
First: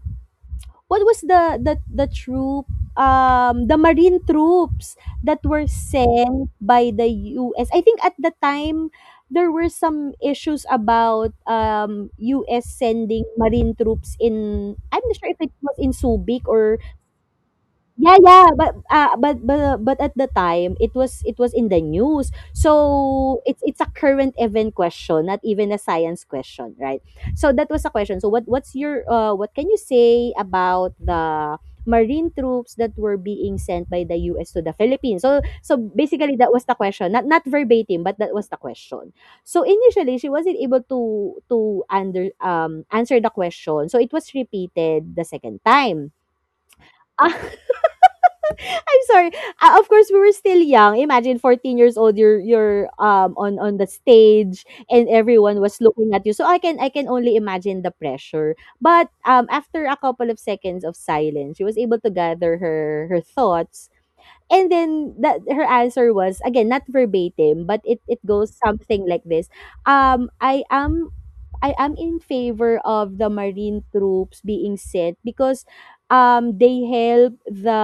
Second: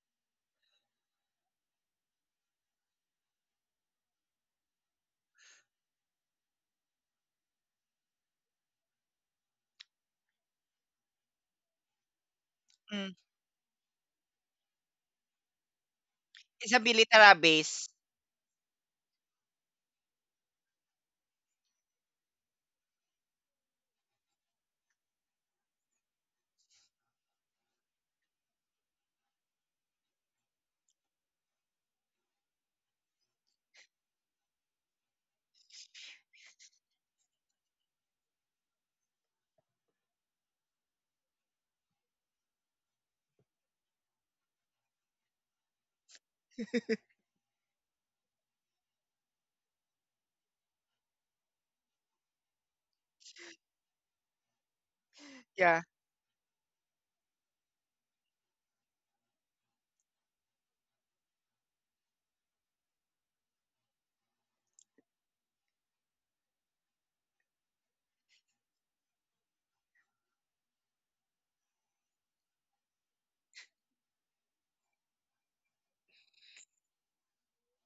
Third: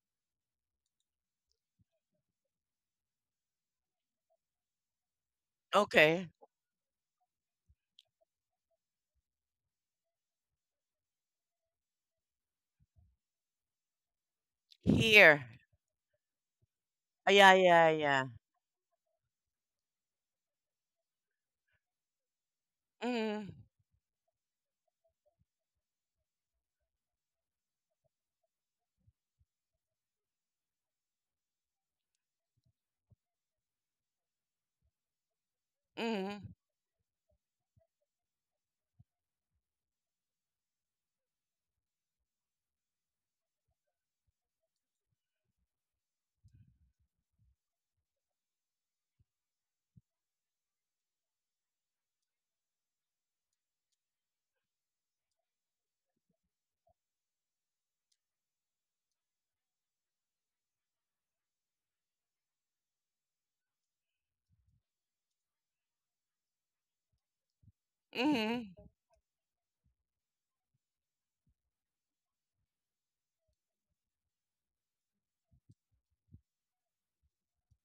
Speaker 2: what was the the the troop, um, the marine troops that were
Speaker 3: Okay.
Speaker 2: sent by the U S? I think at the time, there were some issues about, um, U S
Speaker 1: hmm.
Speaker 2: sending marine troops in. I'm not sure if
Speaker 3: Here.
Speaker 2: it was in Subic
Speaker 1: It's
Speaker 2: or.
Speaker 1: a
Speaker 3: Ah,
Speaker 1: military
Speaker 3: Yeah,
Speaker 1: base.
Speaker 3: yeah,
Speaker 2: Yeah,
Speaker 3: yeah.
Speaker 2: yeah, but, ah, but but but at the time, it was it was in the news. So
Speaker 3: Mm,
Speaker 2: it's it's a current event question, not even a science question, right? So that was a question. So what what's your uh, what can you say about the marine troops that were being sent by the U S to the Philippines? So so basically
Speaker 3: mm,
Speaker 2: that was the question. Not not verbatim, but that was the question. So initially, she wasn't able to to under um answer the question. So it was repeated the second time. I'm sorry. Ah, of course, we were still young. Imagine fourteen years old. You're you're um on on the stage, and everyone was
Speaker 1: Yeah.
Speaker 2: looking at you. So I can I can only imagine the pressure. But um, after a couple of seconds of silence, she was able to gather her her thoughts. And then that her answer was again not verbatim, but it it goes
Speaker 3: mm.
Speaker 2: something like this. Um, I am I am in favor of the marine troops being sent because um they help the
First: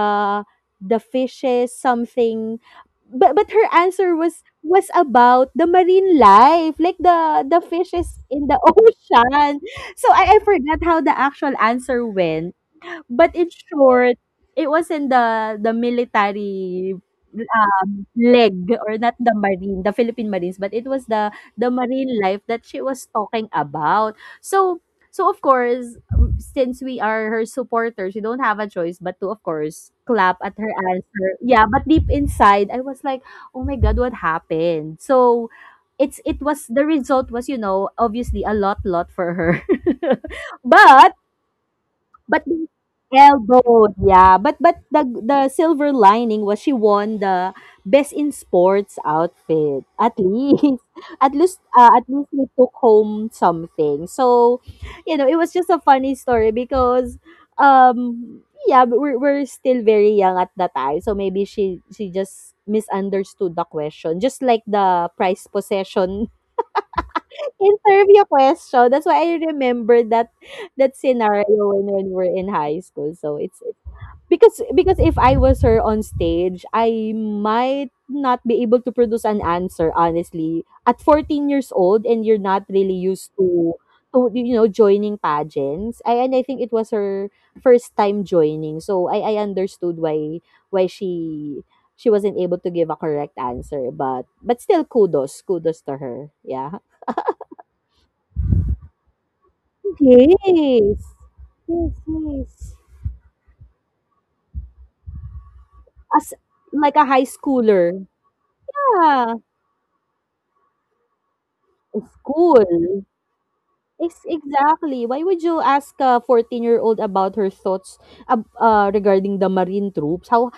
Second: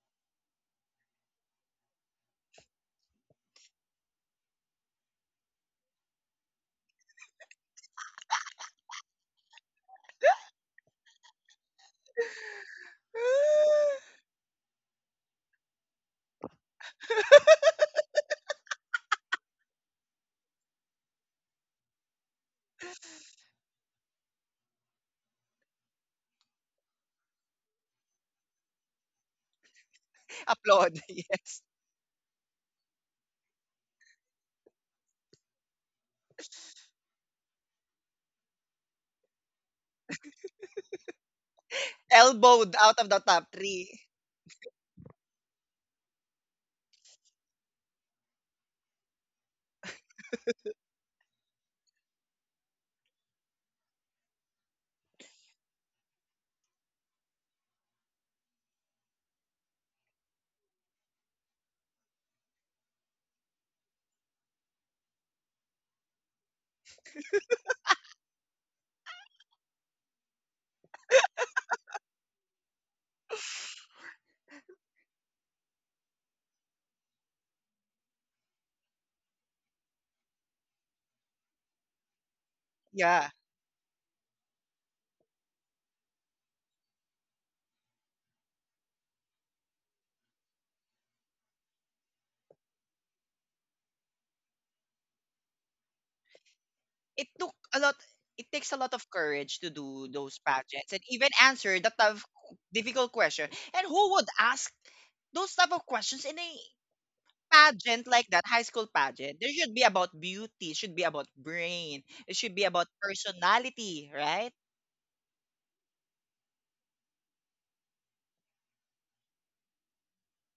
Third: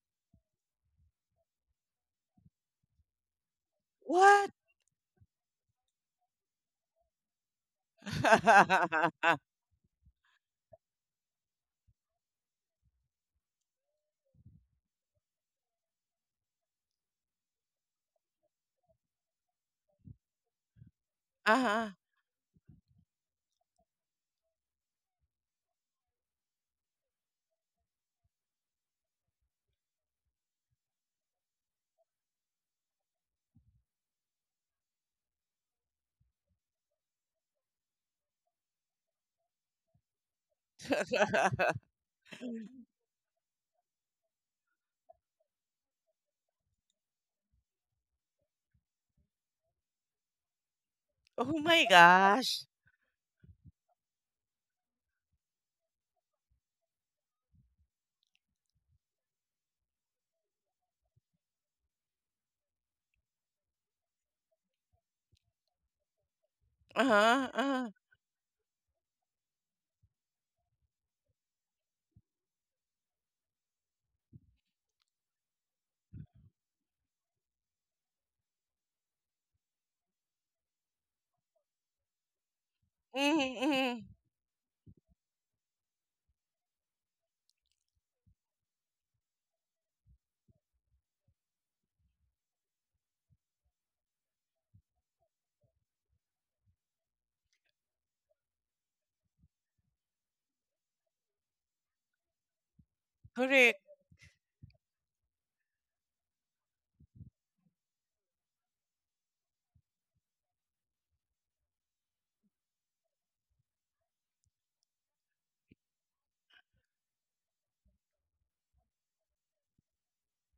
Speaker 2: the fishes something. But but her answer was
Speaker 3: What?
Speaker 2: was about the marine life, like the the fishes in the ocean. So I, I forgot how the actual answer went, but in short, it was in the the military leg, or not the Marine, the Philippine Marines, but it was the the
Speaker 3: Uh-huh.
Speaker 2: marine life that she was talking about. So so of course, um, since we are her supporters, we don't have a choice but to, of course, clap at her
Speaker 1: Applaud,
Speaker 2: answer.
Speaker 1: yes.
Speaker 2: Yeah, but deep inside, I was like, "Oh my god, what happened?" So it's it was, the result was, you know, obviously a lot lot for her. But but the
Speaker 1: Elbowed out of the top three.
Speaker 2: elbowed, yeah. But but the the silver lining was she won the best in sports outfit. At least, at
Speaker 3: Oh
Speaker 2: least,
Speaker 3: my
Speaker 2: uh, at least we
Speaker 3: gosh.
Speaker 2: took home something. So you know, it was just a funny story because, um, yeah, but we're we're still very young at that time. So maybe she she just misunderstood the question, just like the prize possession
Speaker 3: Uh-huh. Uh-huh.
Speaker 2: Interview question. That's why I remember that that scenario when when we're in high school. So it's it's- because because if I was her on stage, I might not be able to produce an answer honestly. At fourteen years old, and you're not really used
Speaker 1: Yeah.
Speaker 3: Mhm,
Speaker 2: to
Speaker 3: mhm.
Speaker 2: to you know joining pageants. I and I think it was her first time joining. So I I understood why why she she wasn't able to give a correct answer, but but still, kudos kudos to her, yeah.
Speaker 1: It took a lot it takes a lot of courage to do those pageants and
Speaker 2: Yes.
Speaker 1: even answer the
Speaker 2: Yes,
Speaker 1: tough
Speaker 2: yes.
Speaker 1: difficult question.
Speaker 3: Correct.
Speaker 1: And who would ask those type of questions
Speaker 2: As
Speaker 1: in a
Speaker 2: like a high schooler.
Speaker 1: pageant like that, high school
Speaker 2: Yeah,
Speaker 1: pageant? There should be about beauty, should be about brain, it should be about
Speaker 2: school.
Speaker 1: personality,
Speaker 2: Yes,
Speaker 1: right?
Speaker 2: exactly. Why would you ask a fourteen-year-old about her thoughts ab uh, regarding the marine troops? How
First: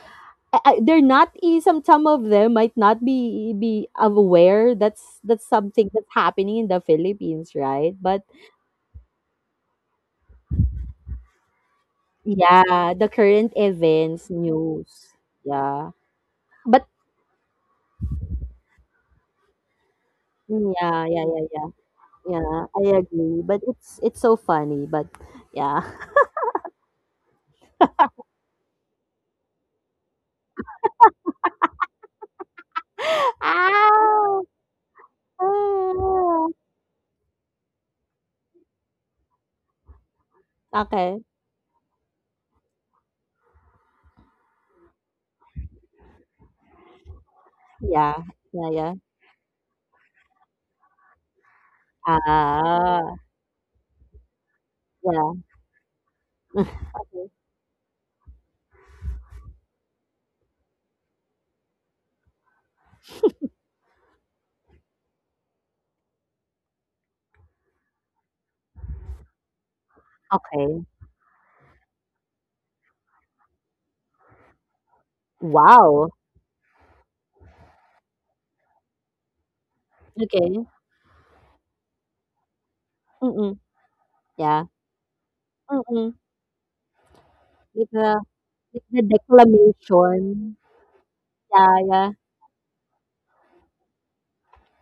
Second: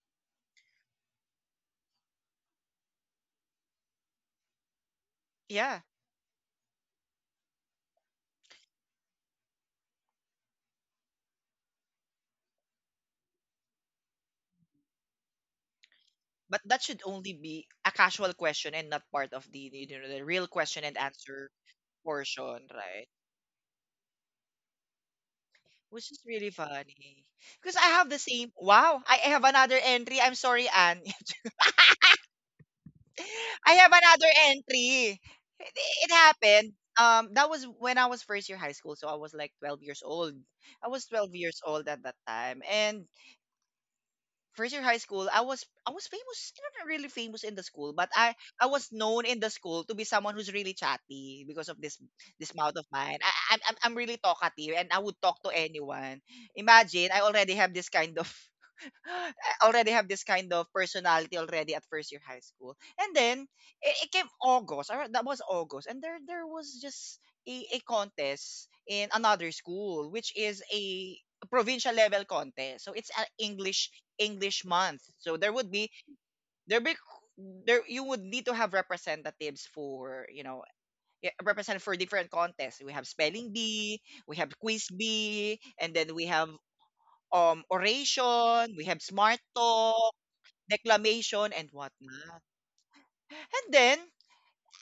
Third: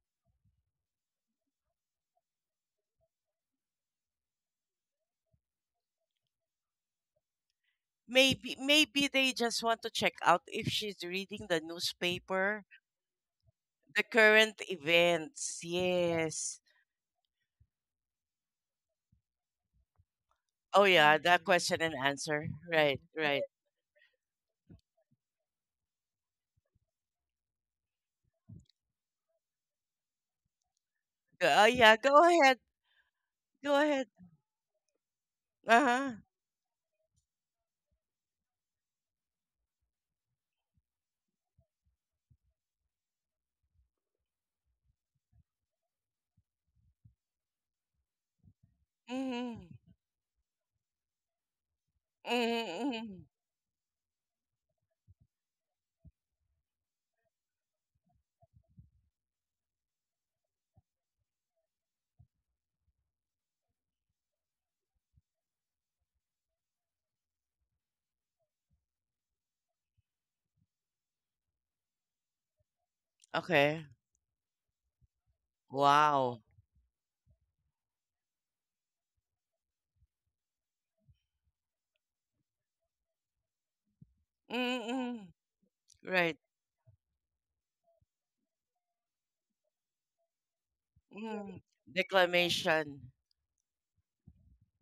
Speaker 2: I, I, they're not, eh, some some of them might not be be aware that's that's
Speaker 1: Yeah.
Speaker 2: something that's happening in the Philippines, right? But
Speaker 3: Maybe maybe they just want to check out if she's reading the newspaper,
Speaker 2: yeah, the current
Speaker 3: the
Speaker 2: events,
Speaker 3: current
Speaker 2: news.
Speaker 3: events.
Speaker 2: Yeah.
Speaker 3: Yes.
Speaker 1: But that
Speaker 2: But
Speaker 1: should only be a casual question and not part of the the- you know the real
Speaker 2: mm,
Speaker 1: question
Speaker 3: Oh
Speaker 1: and
Speaker 2: yeah,
Speaker 3: yeah,
Speaker 2: yeah,
Speaker 3: that
Speaker 2: yeah,
Speaker 1: answer
Speaker 2: yeah.
Speaker 3: question and answer.
Speaker 2: Yeah,
Speaker 1: portion,
Speaker 2: I
Speaker 3: Right,
Speaker 1: right?
Speaker 2: agree,
Speaker 3: right.
Speaker 2: but it's it's so funny, but yeah.
Speaker 1: Which is really funny. Because I have the same wow, I I have another entry. I'm sorry, Anne.
Speaker 3: Go- Oh yeah, go ahead.
Speaker 1: I
Speaker 3: Go
Speaker 1: have
Speaker 3: ahead.
Speaker 1: another
Speaker 2: Ow!
Speaker 1: entry. It, it
Speaker 3: Uh-huh.
Speaker 2: Ah.
Speaker 1: happened. Um, that was when I was first year high school, so I was like twelve years old. I was
Speaker 2: Okay.
Speaker 1: twelve years old at that time, and first year high school, I was I was famous, not really famous in the school, but
Speaker 2: Yeah.
Speaker 1: I I
Speaker 2: Yeah,
Speaker 1: was
Speaker 2: yeah.
Speaker 1: known in the
Speaker 3: Mm-hmm.
Speaker 1: school to be someone who's really chatty because of this this mouth of
Speaker 3: Mm-hmm.
Speaker 2: Ah.
Speaker 1: mine.
Speaker 3: Mm-hmm.
Speaker 1: I, I'm I'm I'm really talkative and I would
Speaker 2: Yeah.
Speaker 1: talk to anyone. Imagine I already have this kind of already have this kind of personality already at first year high school. And then it, it came August. Or that was August. And there there was just a, a contest in another school, which is
Speaker 2: Okay.
Speaker 1: a provincial level contest. So it's an
Speaker 3: Okay.
Speaker 1: English English month. So there would be
Speaker 2: Wow.
Speaker 3: Wow.
Speaker 1: there be there you would need to have representatives for you know
Speaker 2: Okay.
Speaker 1: yeah, represent for different contests. We have spelling
Speaker 2: Mm-mm.
Speaker 1: bee, we have
Speaker 2: Yeah.
Speaker 1: quiz
Speaker 3: Mm-hmm.
Speaker 1: bee, and
Speaker 2: Mm-mm.
Speaker 1: then we
Speaker 3: Right.
Speaker 1: have um
Speaker 2: Like the
Speaker 1: oration,
Speaker 2: like
Speaker 1: we have
Speaker 2: the
Speaker 1: smart talk,
Speaker 2: declamation.
Speaker 1: declamation
Speaker 3: Mm.
Speaker 1: and
Speaker 2: Yeah, yeah.
Speaker 1: whatnot.
Speaker 3: Declamation.
Speaker 1: And then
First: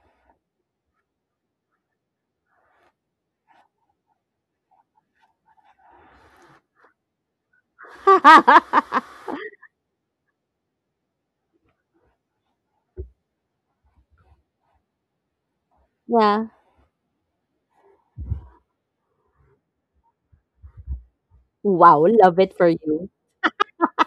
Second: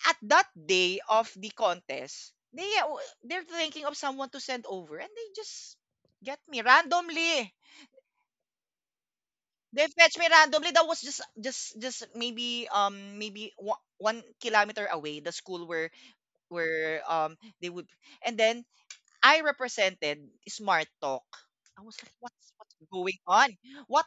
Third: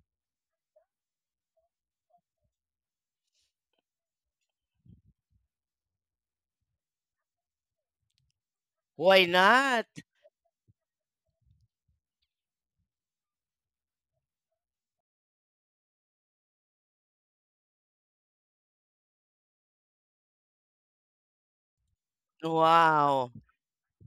Speaker 1: at that day of the contest, they uh, they're thinking of someone to send over, and they just get me randomly.
Speaker 3: Why
Speaker 1: They
Speaker 3: not?
Speaker 1: fetch me randomly. That was just just just maybe um maybe wa- one kilometer away, the school where
Speaker 2: Yeah.
Speaker 1: where um they would, and then I represented Smart Talk. I was
Speaker 2: Wow,
Speaker 1: like,
Speaker 2: love
Speaker 1: what's
Speaker 2: it for
Speaker 1: what's
Speaker 2: you.
Speaker 1: going
Speaker 3: Wow,
Speaker 1: on? What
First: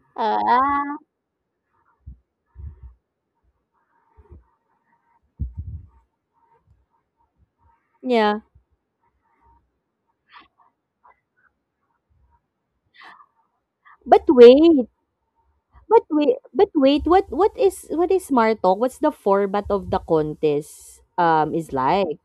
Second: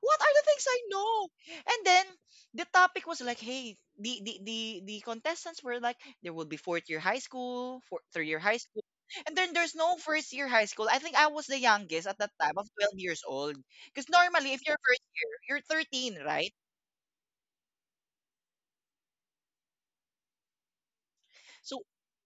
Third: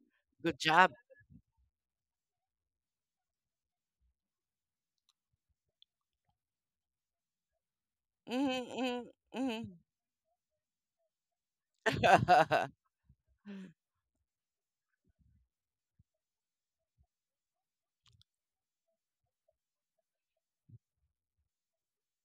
Speaker 1: What are the
Speaker 3: good
Speaker 1: things I
Speaker 3: job.
Speaker 2: Ah.
Speaker 1: know? And then the topic was like, hey, the the the, the contestants were like, there will be fourth year high school, four, third year
Speaker 2: Yeah.
Speaker 1: high
Speaker 3: Mhm,
Speaker 1: school,
Speaker 3: mhm,
Speaker 1: and then there's
Speaker 3: mhm.
Speaker 1: no first year high school. I think I was the youngest at that time, of
Speaker 3: Mhm.
Speaker 1: twelve years old. Because
Speaker 2: But
Speaker 1: normally, if you're
Speaker 2: wait,
Speaker 1: first year, you're
Speaker 2: but
Speaker 1: thirteen,
Speaker 2: wait,
Speaker 1: right?
Speaker 2: but wait, what what is what is Smart Talk? What's the format of the contest? Um, is
Speaker 1: So
Speaker 2: like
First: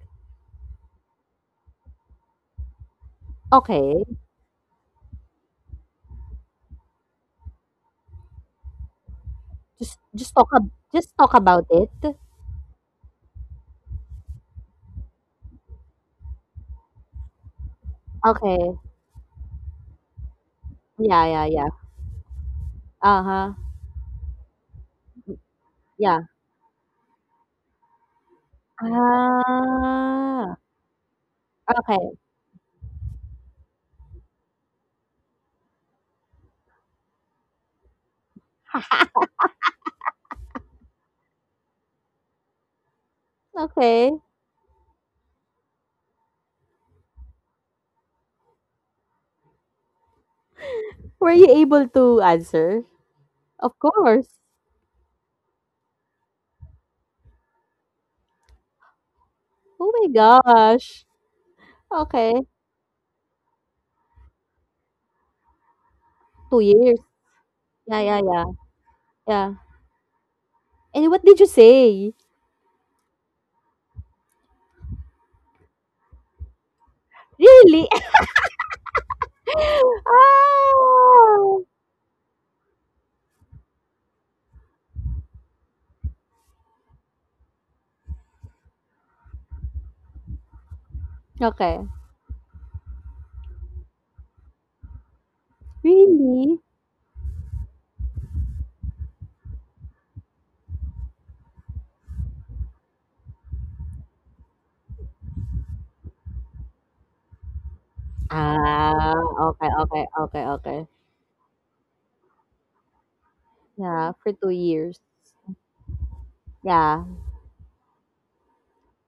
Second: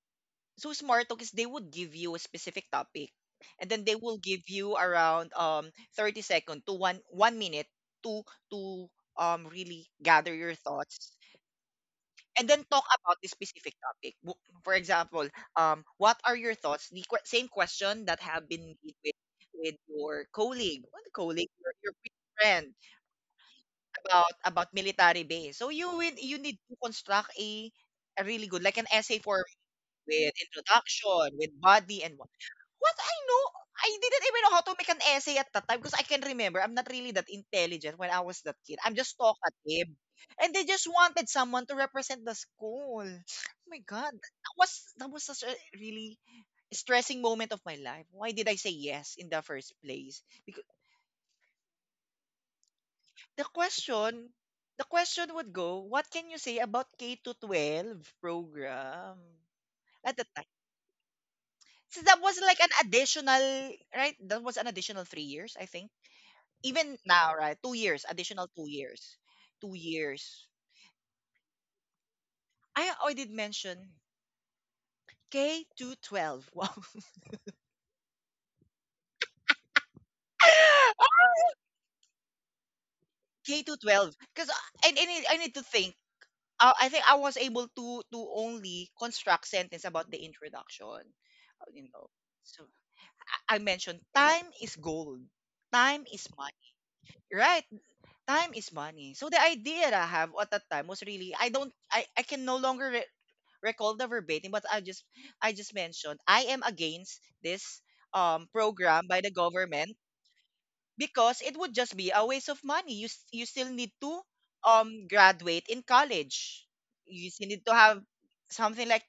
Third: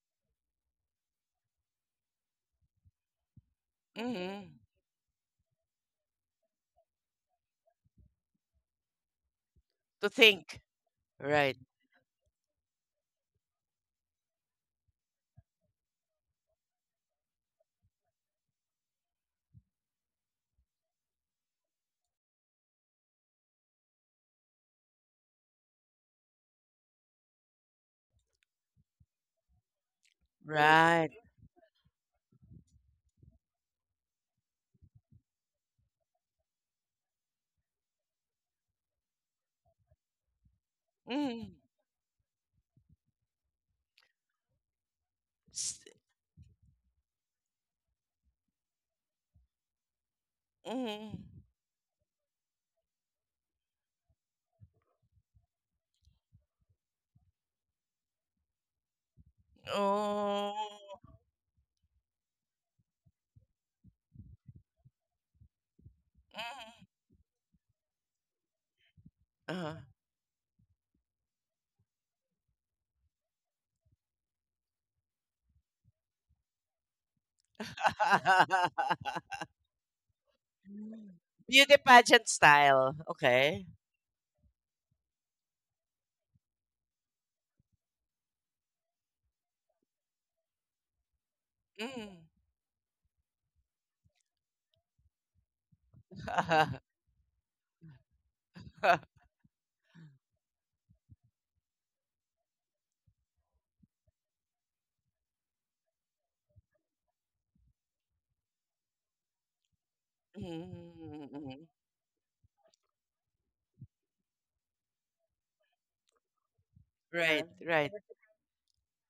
Speaker 1: so smart because they would give you a specific topic, and then they
Speaker 2: okay,
Speaker 1: will give you around um thirty second to one one minute to to um really
Speaker 2: just
Speaker 3: To
Speaker 2: just
Speaker 1: gather
Speaker 2: talk
Speaker 1: your
Speaker 3: think.
Speaker 2: ab-
Speaker 1: thoughts
Speaker 2: just talk
Speaker 3: Right.
Speaker 2: about it.
Speaker 1: and then talk about the specific topic. W- For example, um, what are your thoughts? The que- same question that have
Speaker 2: Okay,
Speaker 1: been made with, with your colleague, what
Speaker 2: yeah, yeah,
Speaker 1: colleague,
Speaker 2: yeah.
Speaker 1: your, your friend
Speaker 2: Uh huh.
Speaker 1: about about military base. So you will
Speaker 2: Yeah.
Speaker 1: you need to construct a a really good like an essay form with
Speaker 2: Ah.
Speaker 3: Right.
Speaker 1: introduction, with body and
Speaker 2: Okay.
Speaker 1: what. What I know, I didn't even know how to make an essay at that time because I can remember I'm not really that intelligent when I was that kid. I'm just talkative. And they just wanted
Speaker 3: Mhm.
Speaker 1: someone to represent the school. Oh my god,
Speaker 2: Okay.
Speaker 1: that was that was such a
Speaker 3: S-
Speaker 1: really stressing moment of my life. Why did I say yes in the first place? Because
Speaker 3: mhm.
Speaker 2: Were you able to answer?
Speaker 1: the
Speaker 2: Of
Speaker 1: question
Speaker 2: course.
Speaker 1: the question would go, what can you say about K to twelve program
Speaker 2: Oh my
Speaker 1: at the time?
Speaker 3: Oh.
Speaker 2: gosh.
Speaker 1: So that
Speaker 2: Okay.
Speaker 1: was like an additional, right? That was an additional three years, I think.
Speaker 2: Two
Speaker 3: Mhm.
Speaker 1: Even
Speaker 2: years.
Speaker 1: now, right? two
Speaker 2: Yeah,
Speaker 1: years,
Speaker 2: yeah, yeah,
Speaker 1: additional two years.
Speaker 2: yeah.
Speaker 3: Uh-huh.
Speaker 1: two years.
Speaker 2: And what did you say?
Speaker 1: I Oh, I did mention K to twelve. Wow.
Speaker 2: Really? Ah.
Speaker 3: Beauty pageant style.
Speaker 1: K
Speaker 3: Okay.
Speaker 1: to twelve because I, I need I need to think. Uh, I think I was able to to only construct sentence about the introduction. Uh,
Speaker 2: Okay.
Speaker 1: You know,
Speaker 3: Mhm.
Speaker 1: so I, I mentioned time is gold, time is
Speaker 2: Really?
Speaker 1: money,
Speaker 3: Mhm.
Speaker 1: right? Time is money. So the idea that I have at that time was really I don't I I can no longer recall the verbatim, but I just I just mentioned I am against this um program
Speaker 2: Ah,
Speaker 1: by the
Speaker 2: okay,
Speaker 1: government
Speaker 2: okay, okay, okay.
Speaker 1: because it would just be a waste of money. You s- you still need
Speaker 2: Yeah,
Speaker 1: to
Speaker 2: for two years.
Speaker 1: um graduate in college.
Speaker 2: Yeah,
Speaker 1: You
Speaker 3: Right,
Speaker 1: still need to
Speaker 3: right.
Speaker 1: have something like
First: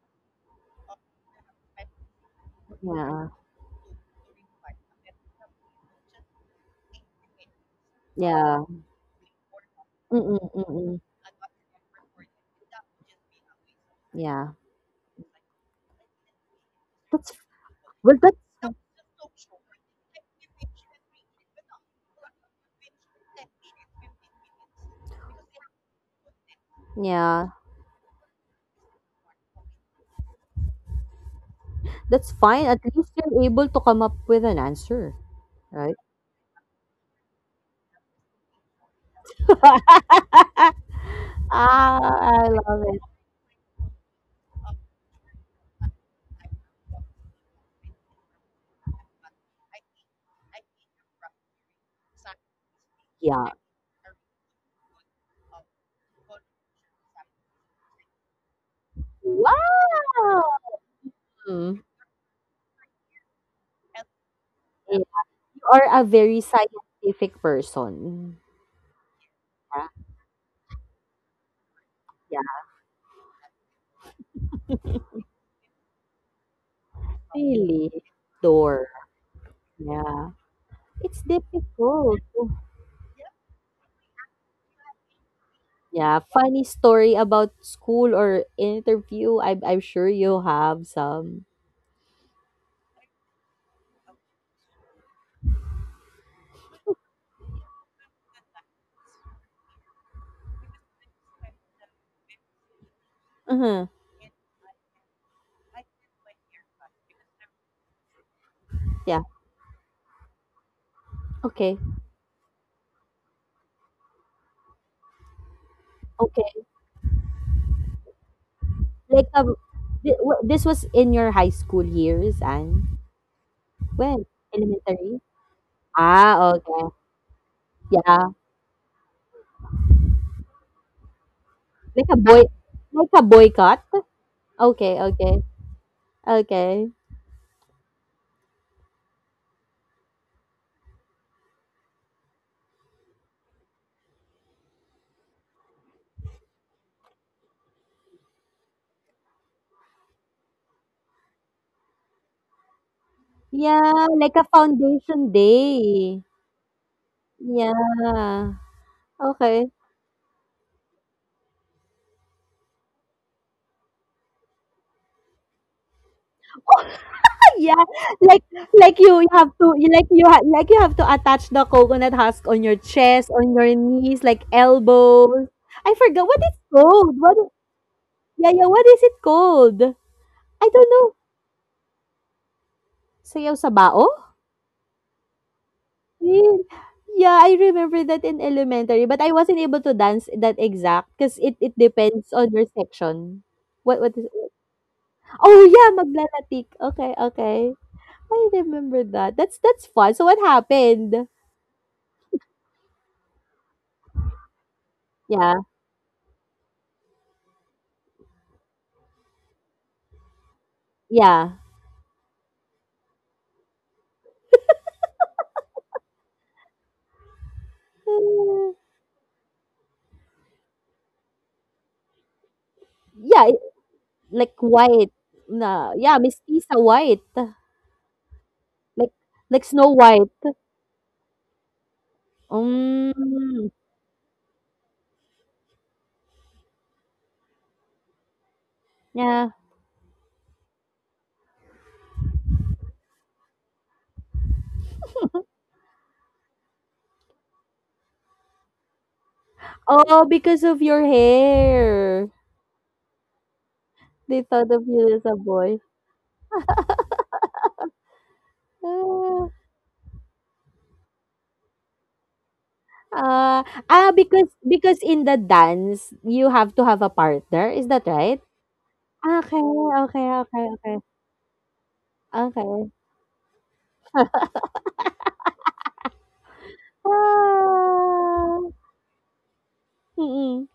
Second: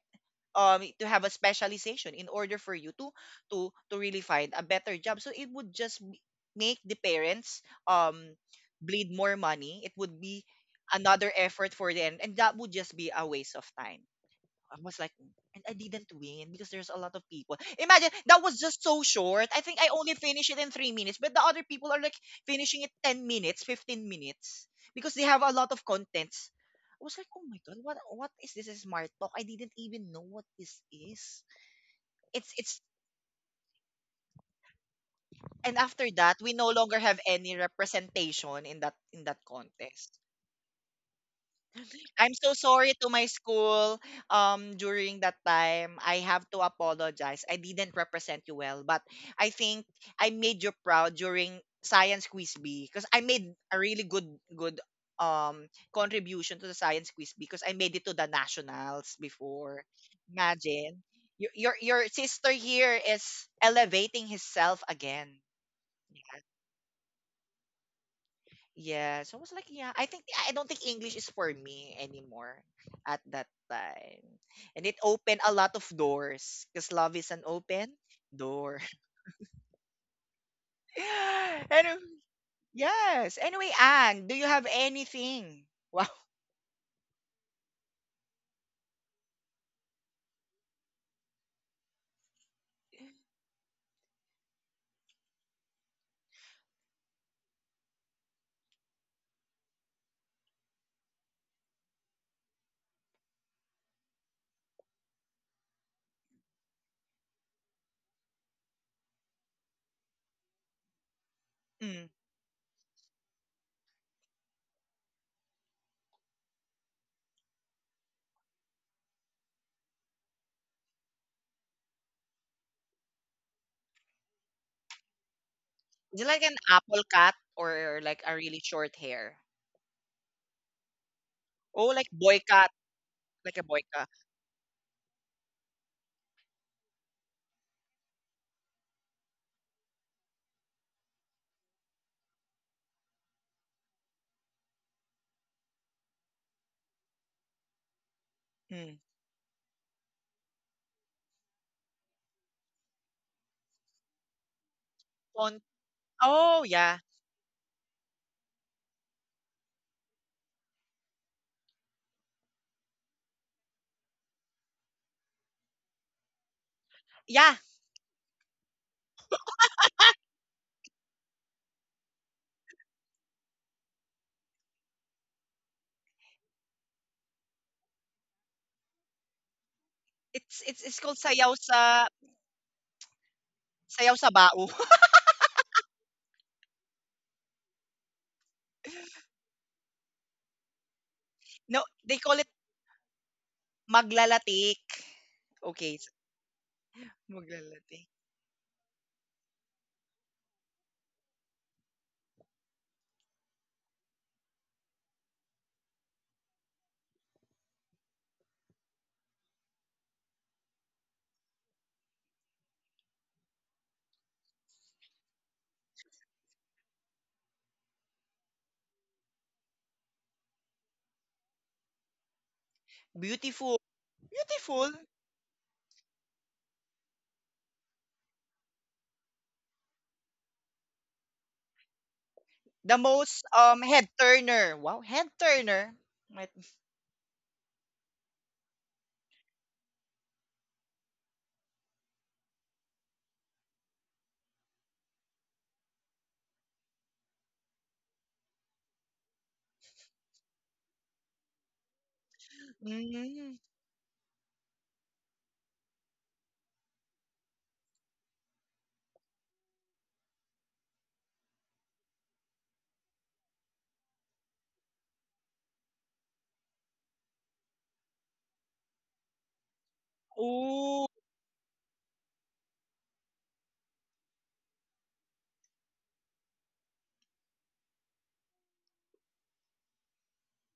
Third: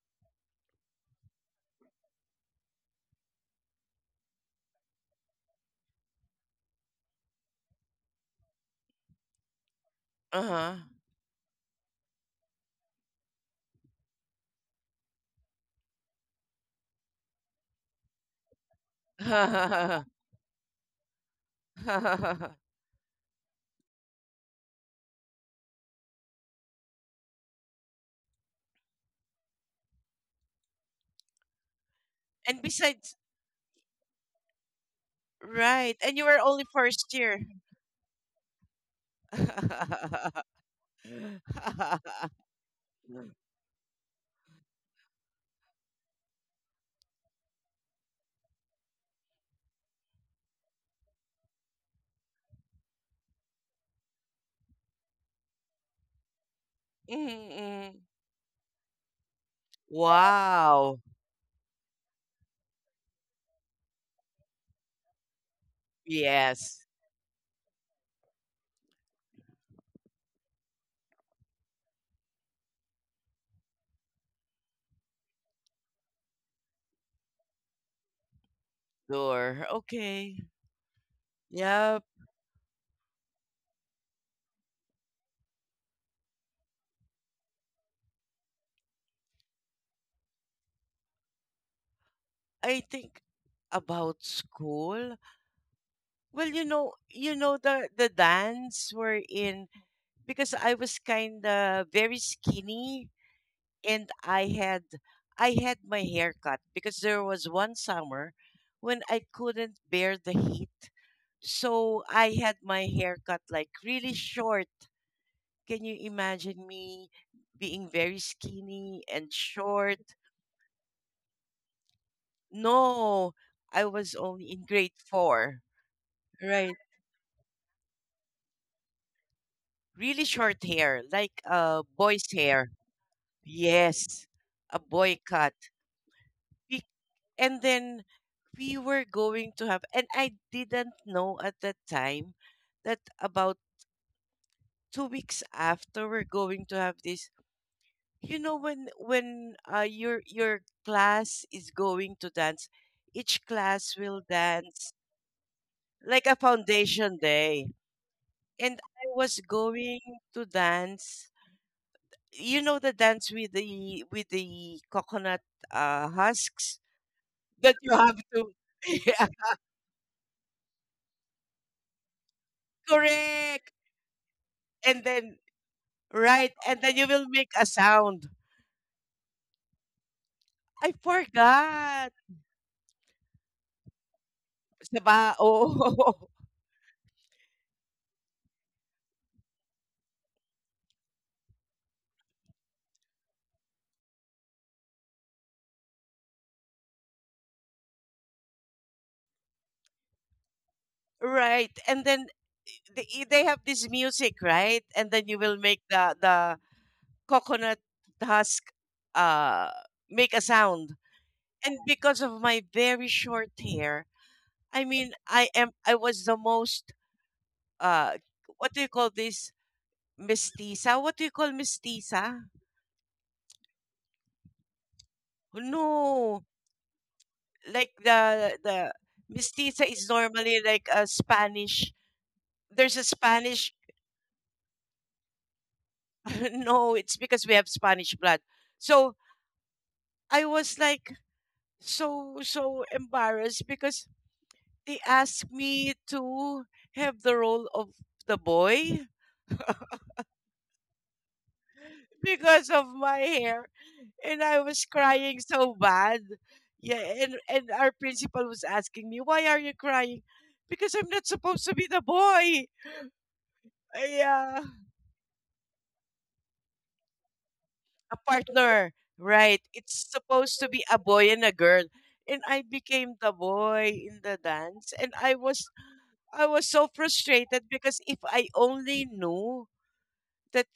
Speaker 1: um to have a specialization in order for you to
Speaker 2: yeah.
Speaker 1: to to really find a better job. So it would just m- make the parents um
Speaker 2: Yeah.
Speaker 1: bleed more money. It would
Speaker 2: Mm,
Speaker 1: be
Speaker 3: Uh-huh.
Speaker 2: mm.
Speaker 1: another effort for them and that would just be a waste of time.
Speaker 2: Yeah.
Speaker 1: I was like, and I didn't win because there's a lot of
Speaker 2: That's
Speaker 1: people. Imagine
Speaker 2: well, that.
Speaker 1: that was just so short. I think I only finished it in three minutes, but the other people are like finishing it ten minutes, fifteen minutes because they have a lot of contents. I was like, oh
Speaker 2: Yeah,
Speaker 1: my god, what what is this smart talk? I didn't even know what this is.
Speaker 2: that's
Speaker 1: It's
Speaker 3: And
Speaker 2: fine. At
Speaker 1: it's
Speaker 2: least
Speaker 3: besides,
Speaker 2: you're able to come up with an answer,
Speaker 1: and
Speaker 2: right?
Speaker 3: right.
Speaker 1: after
Speaker 3: And you were
Speaker 1: that we
Speaker 3: only
Speaker 1: no longer
Speaker 3: first
Speaker 1: have
Speaker 3: year.
Speaker 1: any representation in that in that contest.
Speaker 2: Ah,
Speaker 1: I'm
Speaker 2: I
Speaker 1: so
Speaker 2: love
Speaker 1: sorry
Speaker 2: it.
Speaker 1: to my school um during that time. I have to apologize. I didn't represent you well, but I think I made you proud during Science Quiz B because I
Speaker 2: Yeah.
Speaker 1: made a really good good um contribution to the Science
Speaker 3: Mhm,
Speaker 1: Quiz B because I made it
Speaker 3: mhm.
Speaker 1: to the nationals before.
Speaker 2: Wow!
Speaker 3: Wow.
Speaker 1: Imagine your your
Speaker 2: Mm.
Speaker 1: your sister here is elevating himself
Speaker 2: Yeah.
Speaker 1: again.
Speaker 2: You are a very
Speaker 3: Yes.
Speaker 2: scientific person.
Speaker 1: Yeah, so I was like,
Speaker 2: Yeah.
Speaker 1: yeah, I think yeah, I don't think English is for me anymore
Speaker 2: Yeah.
Speaker 1: at that time. And it opened a lot of doors because love is an open
Speaker 2: Really.
Speaker 1: door.
Speaker 2: Door.
Speaker 3: Sure.
Speaker 2: Yeah,
Speaker 3: Okay.
Speaker 2: it's
Speaker 1: And
Speaker 3: Yeah.
Speaker 1: um,
Speaker 2: difficult.
Speaker 1: yes. Anyway, Anne, do you have anything? Wow.
Speaker 2: Yeah, funny story about school or interview. I'm I'm sure you have some.
Speaker 3: I think about school. Well, you know, you know the the dance we're in because I was kind of very skinny
Speaker 2: Uh-huh.
Speaker 3: and I had I had my hair cut because there was one summer when
Speaker 2: Yeah.
Speaker 3: I couldn't bear the heat.
Speaker 2: Okay.
Speaker 3: So
Speaker 1: Mm.
Speaker 3: I had my hair cut like really short. Can you
Speaker 2: Okay.
Speaker 3: imagine me being very skinny and
Speaker 2: Like um,
Speaker 3: short?
Speaker 2: thi- wh- this was in your high school years and
Speaker 3: No, I was
Speaker 2: when
Speaker 3: only in grade
Speaker 2: elementary.
Speaker 3: four,
Speaker 1: Is it like an
Speaker 2: Ah,
Speaker 3: right?
Speaker 2: okay.
Speaker 1: apple cut or like a
Speaker 2: Yeah,
Speaker 1: really short hair?
Speaker 3: Really short hair, like a
Speaker 1: Oh, like
Speaker 2: like a
Speaker 3: boy's
Speaker 1: boy
Speaker 2: boy,
Speaker 3: hair.
Speaker 1: cut,
Speaker 2: like a
Speaker 1: like a boy
Speaker 2: boycott.
Speaker 1: cut.
Speaker 3: Yes, a
Speaker 2: Okay.
Speaker 3: boy
Speaker 2: Okay.
Speaker 3: cut. Be-
Speaker 2: Okay.
Speaker 3: And then we were going to have, and I didn't know at that time that about two weeks after we're going to have this, you know, when
Speaker 1: Mm.
Speaker 3: when uh, your your class is going to dance, each class
Speaker 2: Yeah,
Speaker 3: will
Speaker 2: like a
Speaker 3: dance,
Speaker 2: foundation
Speaker 1: Pon-
Speaker 3: like
Speaker 2: day.
Speaker 3: a
Speaker 1: Oh, yeah.
Speaker 3: foundation day.
Speaker 2: Yeah.
Speaker 3: And I was
Speaker 2: Okay.
Speaker 3: going to dance, you know, the dance with the with the coconut uh, husks
Speaker 1: Yeah,
Speaker 3: that
Speaker 2: Yeah,
Speaker 3: you have
Speaker 2: like
Speaker 3: to.
Speaker 2: like
Speaker 3: Yeah,
Speaker 2: you have to you like you ha- like you have to attach the coconut husk on your chest, on
Speaker 3: correct.
Speaker 2: your knees, like
Speaker 3: And then
Speaker 2: elbows. I forgot what
Speaker 3: right,
Speaker 2: it's
Speaker 3: and then you
Speaker 2: called.
Speaker 3: will
Speaker 2: What
Speaker 3: make
Speaker 2: i-
Speaker 3: a sound.
Speaker 2: yeah, yeah, what is it called?
Speaker 1: it's
Speaker 2: I
Speaker 1: it's
Speaker 3: I
Speaker 2: don't
Speaker 1: it's called
Speaker 2: know.
Speaker 1: sayaw sa
Speaker 3: forgot.
Speaker 2: Sayaw sa bao?
Speaker 1: sayaw sa bao.
Speaker 3: Saba, oh.
Speaker 2: Yun. Yeah, I remember that in elementary, but I wasn't able to dance that exact because it it
Speaker 1: No, they
Speaker 2: depends
Speaker 1: call it
Speaker 2: on your section. What what is it?
Speaker 1: Maglalatik.
Speaker 2: Oh
Speaker 1: Okay,
Speaker 2: yeah,
Speaker 1: s-
Speaker 2: maglalatik. Okay, okay.
Speaker 1: maglalatik.
Speaker 2: I remember that. That's that's fun. So what happened?
Speaker 3: Right, and then they they have this music, right? And then you will
Speaker 2: Yeah,
Speaker 3: make the the coconut husk uh make a sound.
Speaker 2: yeah.
Speaker 3: And because of my very short hair, I mean, I am I was the most uh what
Speaker 2: Uh,
Speaker 3: do you call this, mestiza? What do you call mestiza?
Speaker 2: yeah, it-
Speaker 1: Beautiful,
Speaker 2: like
Speaker 1: beautiful.
Speaker 2: white. Nah, yeah,
Speaker 3: No,
Speaker 2: mestiza white.
Speaker 3: like the the
Speaker 2: Like like
Speaker 3: mestiza
Speaker 2: Snow
Speaker 3: is
Speaker 2: White.
Speaker 3: normally like a Spanish. There's
Speaker 1: The
Speaker 3: a
Speaker 1: most,
Speaker 2: Mm,
Speaker 3: Spanish.
Speaker 1: um, head turner. Wow, head turner. Might
Speaker 3: No, it's because we have Spanish blood. So
Speaker 2: yeah.
Speaker 3: I was like so so embarrassed because they asked me to have the role of the boy.
Speaker 2: Oh, because of your hair.
Speaker 3: Because of my
Speaker 1: mm,
Speaker 3: hair and
Speaker 2: They
Speaker 3: I
Speaker 2: thought
Speaker 3: was
Speaker 2: of you as a
Speaker 3: crying so
Speaker 2: boy.
Speaker 3: bad. Yeah, and and our principal was asking me, "Why
Speaker 2: Ah,
Speaker 3: are you crying?" Because I'm not supposed to be the boy.
Speaker 2: ah, ah, because
Speaker 3: Yeah,
Speaker 2: because in the dance you have to have a partner. Is that
Speaker 3: a
Speaker 2: right?
Speaker 3: partner, right?
Speaker 2: Okay,
Speaker 3: It's
Speaker 2: okay,
Speaker 3: supposed
Speaker 2: okay,
Speaker 3: to be a
Speaker 2: okay.
Speaker 1: Oh,
Speaker 3: boy and a girl. And I
Speaker 2: Okay.
Speaker 3: became the boy in the dance, and I was I was so frustrated because if I
Speaker 2: Ah,
Speaker 3: only knew that
Speaker 2: mm-mm.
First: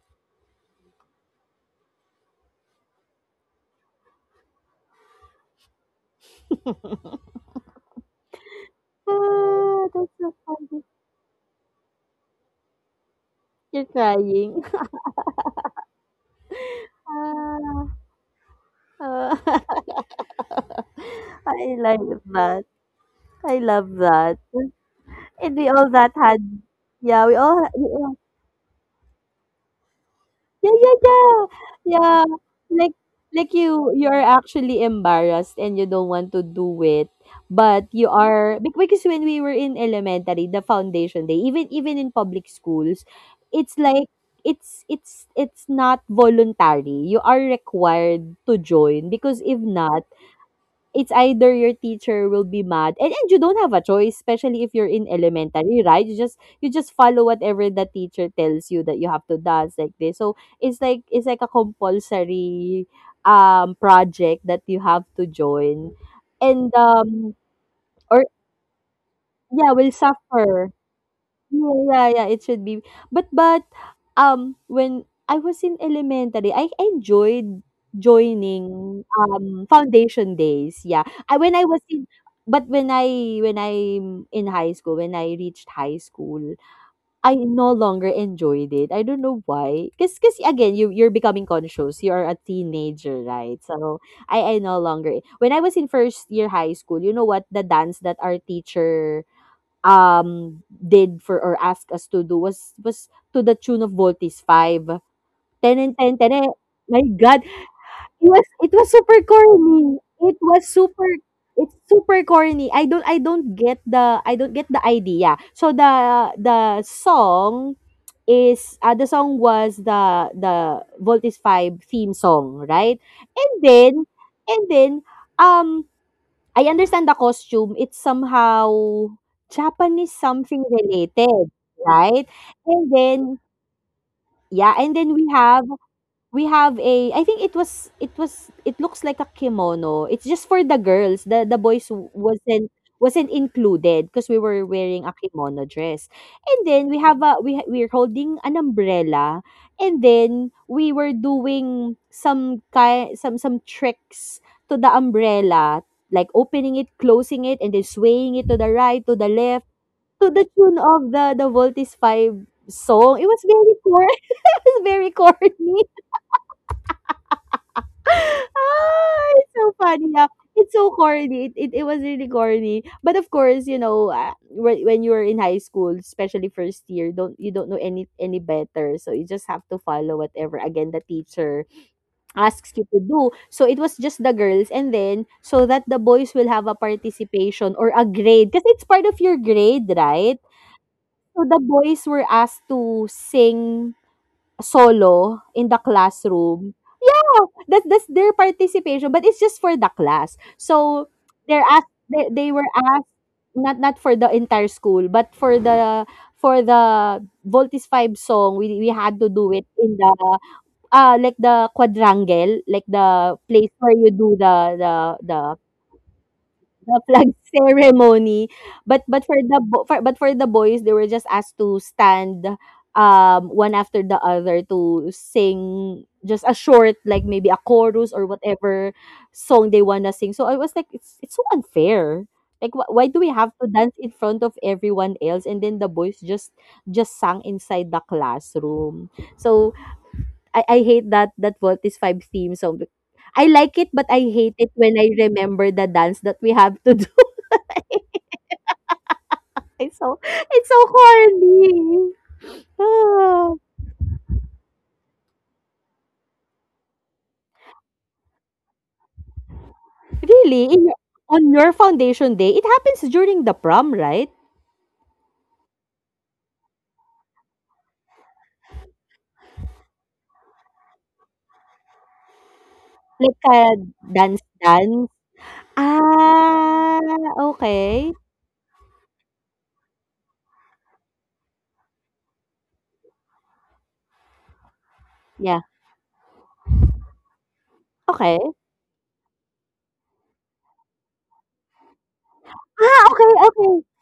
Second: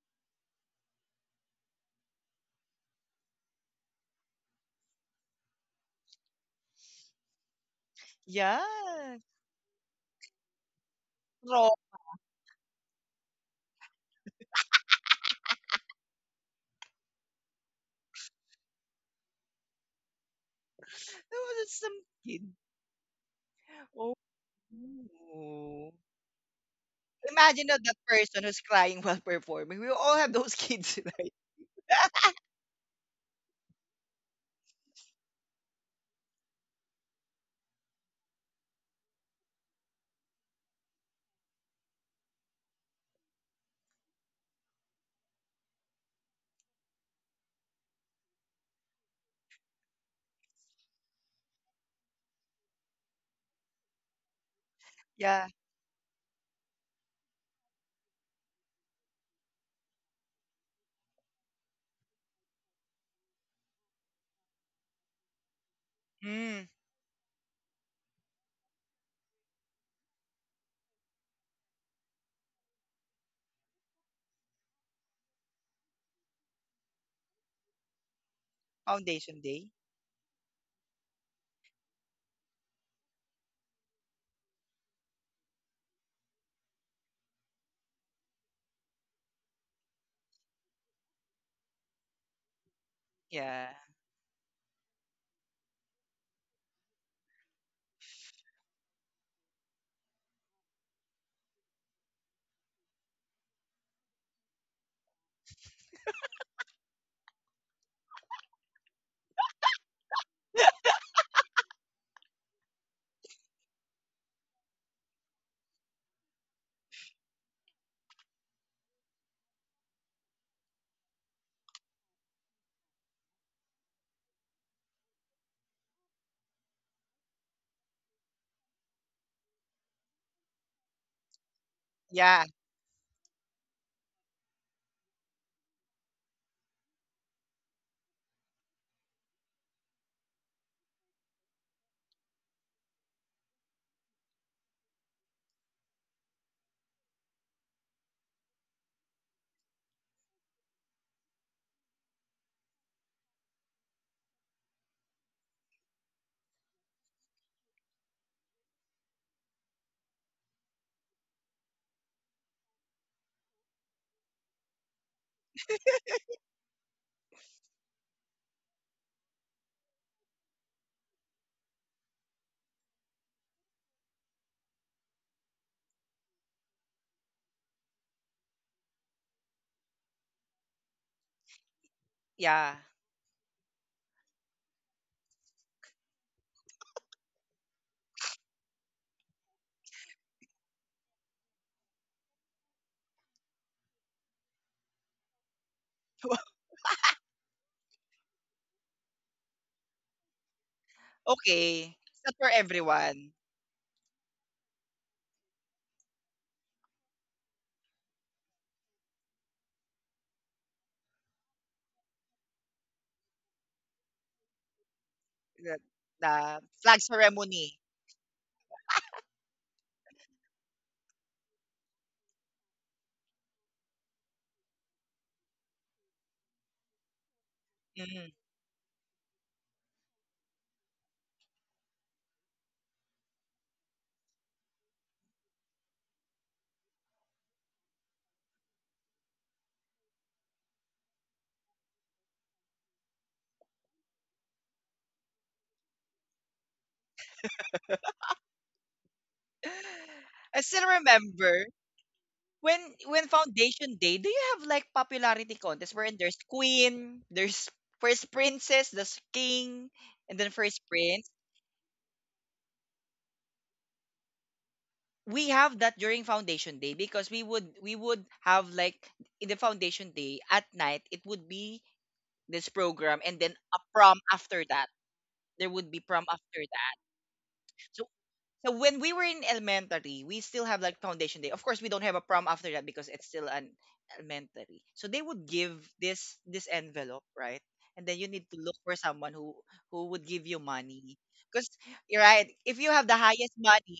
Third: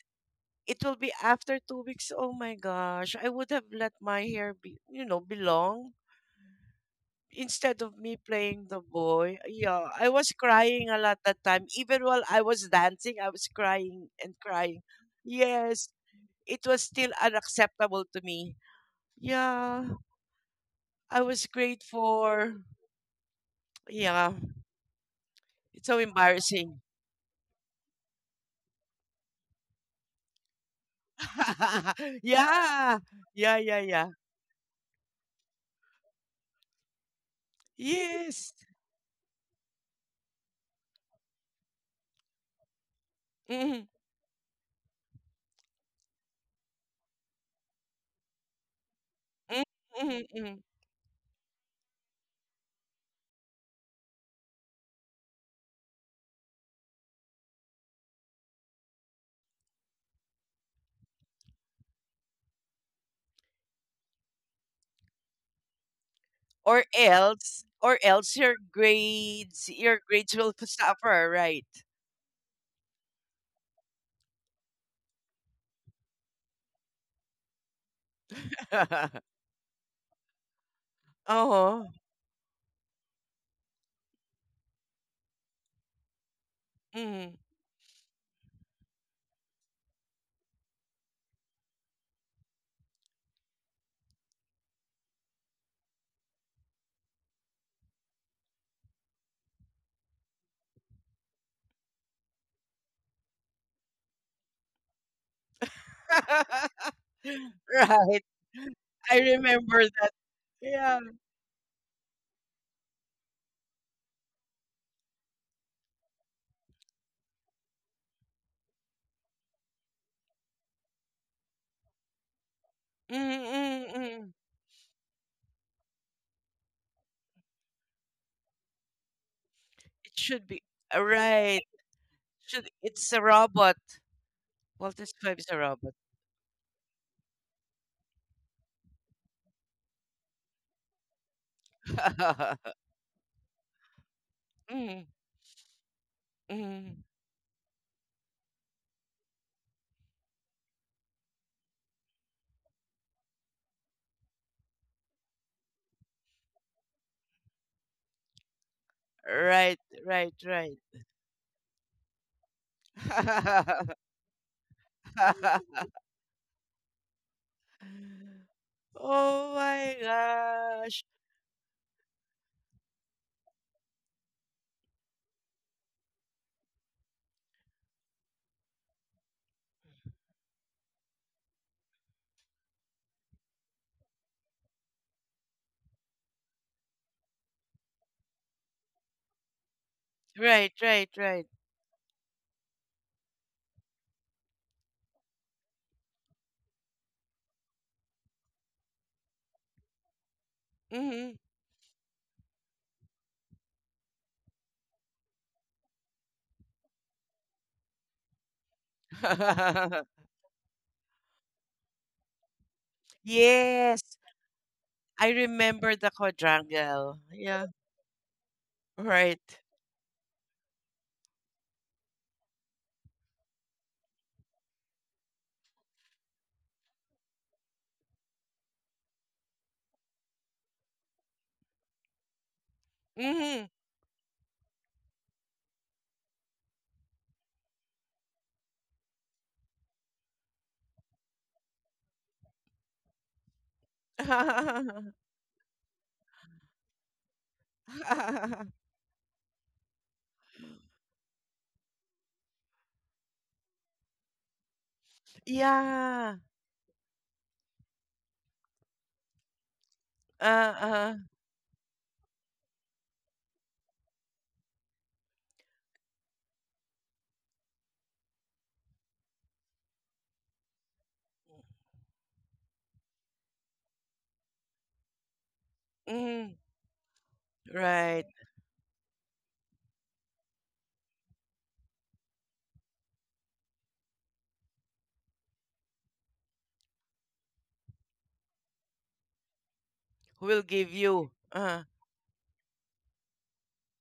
Speaker 3: it will be after two weeks, oh my gosh, I would have let my hair be, you know, belong instead of me
Speaker 1: yeah.
Speaker 3: playing the boy.
Speaker 2: Ah,
Speaker 3: Yeah, I
Speaker 2: that's so
Speaker 3: was
Speaker 2: funny.
Speaker 3: crying a lot that time.
Speaker 1: Strong.
Speaker 3: Even while I was dancing, I was
Speaker 2: You're
Speaker 3: crying and
Speaker 2: crying.
Speaker 3: crying. Yes, it was still unacceptable to me.
Speaker 2: Ah, ah.
Speaker 3: Yeah, I
Speaker 1: That
Speaker 3: was
Speaker 1: was
Speaker 2: I
Speaker 3: grade
Speaker 2: like
Speaker 1: something.
Speaker 2: that.
Speaker 3: four.
Speaker 2: I love
Speaker 1: Oh.
Speaker 3: Yeah,
Speaker 2: that. And we
Speaker 3: it's
Speaker 2: all
Speaker 3: so
Speaker 2: that had,
Speaker 3: embarrassing.
Speaker 2: yeah, we all,
Speaker 1: Imagine that,
Speaker 2: we
Speaker 1: that
Speaker 2: all
Speaker 1: person who's crying while performing. We all have those
Speaker 2: yeah, yeah,
Speaker 1: kids, right?
Speaker 2: yeah, yeah. Like,
Speaker 3: Yeah,
Speaker 2: like
Speaker 3: yeah, yeah,
Speaker 2: you,
Speaker 3: yeah.
Speaker 2: you are actually embarrassed and you don't want to do it, but you
Speaker 3: Yes.
Speaker 2: are bec- because when we were in elementary, the foundation day, even even in public schools, it's
Speaker 3: Mhm,
Speaker 2: like it's it's it's not voluntary. You are required to join because if
Speaker 3: mhm,
Speaker 2: not,
Speaker 3: mhm, mhm.
Speaker 2: it's either your teacher will be mad and, and you don't have a choice, especially if you're in
Speaker 1: Yeah.
Speaker 2: elementary. Right, you just you just follow whatever the teacher tells you that you have to dance like this. So it's like it's like a compulsory um project that you have to join.
Speaker 1: Mm.
Speaker 2: And
Speaker 3: Or
Speaker 2: um
Speaker 3: else, or
Speaker 2: or
Speaker 3: else your grades,
Speaker 2: yeah, will
Speaker 3: your grades will p-
Speaker 2: suffer,
Speaker 3: suffer, right?
Speaker 2: yeah, yeah, yeah, it should be. But but um when I was in elementary, I enjoyed joining
Speaker 1: Foundation
Speaker 2: um
Speaker 1: Day.
Speaker 2: foundation days. Yeah. I when I was
Speaker 3: Oh,
Speaker 2: in but when I when I'm in high school, when I reached high school, I
Speaker 3: mhm.
Speaker 2: no longer enjoyed it. I don't know why. Cause, cause again, you you're becoming conscious. You are a teenager, right?
Speaker 1: Yeah.
Speaker 2: So I I no longer— when I was in first year high school, you know what the dance that our teacher um, did for, or asked us to do, was was to the tune of Voltis five. Ten and ten, ten and- my God,
Speaker 3: Right.
Speaker 2: it was it was
Speaker 3: I
Speaker 2: super
Speaker 3: remember
Speaker 2: corny.
Speaker 3: that.
Speaker 2: It was
Speaker 3: Yeah.
Speaker 2: super it's super corny. I don't I don't get the I don't get the idea. So the the song is, uh, the song was the the Voltis five theme song, right?
Speaker 3: Mhm,
Speaker 2: And then
Speaker 3: mhm, mhm.
Speaker 2: and then um I understand the costume. It's somehow Japanese,
Speaker 3: It should be
Speaker 2: something
Speaker 3: uh,
Speaker 2: related,
Speaker 3: right.
Speaker 2: right?
Speaker 1: Yeah.
Speaker 3: Should
Speaker 2: And
Speaker 3: it's a
Speaker 2: then,
Speaker 3: robot.
Speaker 2: yeah, and
Speaker 3: Walter
Speaker 2: then we
Speaker 3: Webb is a
Speaker 2: have
Speaker 3: robot.
Speaker 2: we have a— I think it was it was it looks like a kimono. It's just for the girls. The the boys w- wasn't wasn't included because we were wearing
Speaker 3: Mhm,
Speaker 2: a kimono dress. And then we
Speaker 3: mhm.
Speaker 2: have a— we ha- we're holding an umbrella, and then we were doing some ki- some some tricks to the umbrella, like opening it, closing it, and then swaying it to the right, to the left,
Speaker 3: Right,
Speaker 2: to
Speaker 3: right,
Speaker 2: the tune
Speaker 3: right.
Speaker 2: of the the Voltis five song. It was very corny. It was very corny. Ah, it's
Speaker 3: Oh
Speaker 2: so
Speaker 3: my
Speaker 2: funny, yeah. It's so
Speaker 3: gosh.
Speaker 2: corny. It, it it was really corny. But of course, you know, uh, whe- when you were in high school, especially first year, don't you don't know any any better. So you just have to follow whatever, again, the teacher asks
Speaker 1: Yeah.
Speaker 2: you to do. So it was just the girls, and then so that the boys will have a participation or a grade, because it's part of your grade, right?
Speaker 3: Right, right,
Speaker 2: So
Speaker 3: right.
Speaker 2: the boys were asked to sing solo in the classroom. Oh, that's that's their participation, but it's just for the class. So
Speaker 3: Hmm.
Speaker 2: they're asked
Speaker 1: Okay. It's
Speaker 2: they,
Speaker 1: not
Speaker 2: they
Speaker 1: for
Speaker 2: were asked,
Speaker 1: everyone.
Speaker 2: not not for the entire school, but for the— for the Voltis five song, we we had to do it in the, uh like the quadrangle, like the place where
Speaker 3: Yes,
Speaker 2: you do the the
Speaker 3: I
Speaker 2: the
Speaker 1: the,
Speaker 3: remember the
Speaker 1: the
Speaker 2: the
Speaker 1: flag
Speaker 3: quadrangle.
Speaker 2: flag
Speaker 3: Yeah,
Speaker 1: ceremony.
Speaker 2: ceremony. But but for the
Speaker 3: right.
Speaker 2: bo- for, but for the boys, they were just asked to stand, um one after the other, to sing just a short, like maybe a chorus or
Speaker 1: Mhm.
Speaker 2: whatever song they wanna sing. So I was like, it's it's so unfair. Like, wh- why do we have to
Speaker 3: Hmm.
Speaker 2: dance in front of everyone else, and then the boys just just sang inside the classroom. So I, I hate that that Volt is five theme song. I like it, but I hate it when I remember the dance that we have to do. It's so
Speaker 1: I
Speaker 2: it's so
Speaker 1: still remember
Speaker 2: corny.
Speaker 1: when when
Speaker 2: Ah,
Speaker 1: Foundation Day, do you have like popularity contests wherein
Speaker 3: Yeah.
Speaker 1: there's queen, there's first princess, there's king, and then
Speaker 2: really?
Speaker 1: first
Speaker 2: In your,
Speaker 3: Uh-uh.
Speaker 1: prince?
Speaker 2: on your foundation day, it happens during the prom, right?
Speaker 1: We have that during Foundation Day because we would we would have like in the Foundation Day at night it would be this program and
Speaker 2: Like
Speaker 1: then
Speaker 2: a
Speaker 1: a prom
Speaker 2: dance
Speaker 1: after that.
Speaker 2: dance.
Speaker 1: There would be prom
Speaker 3: Hmm.
Speaker 1: after
Speaker 2: Ah,
Speaker 1: that.
Speaker 2: okay.
Speaker 1: So
Speaker 3: Right.
Speaker 1: So when we were in elementary, we still have like foundation day. Of course, we don't have a prom after that because it's still an elementary. So they would
Speaker 2: Yeah.
Speaker 1: give this this envelope, right? And then you
Speaker 2: Okay.
Speaker 1: need to look for someone who who would give you
Speaker 3: We'll give
Speaker 1: money.
Speaker 3: you.
Speaker 1: Because
Speaker 3: Uh,
Speaker 1: you're right, if you
Speaker 2: Ah,
Speaker 1: have the
Speaker 2: okay,
Speaker 1: highest
Speaker 2: okay.
Speaker 1: money,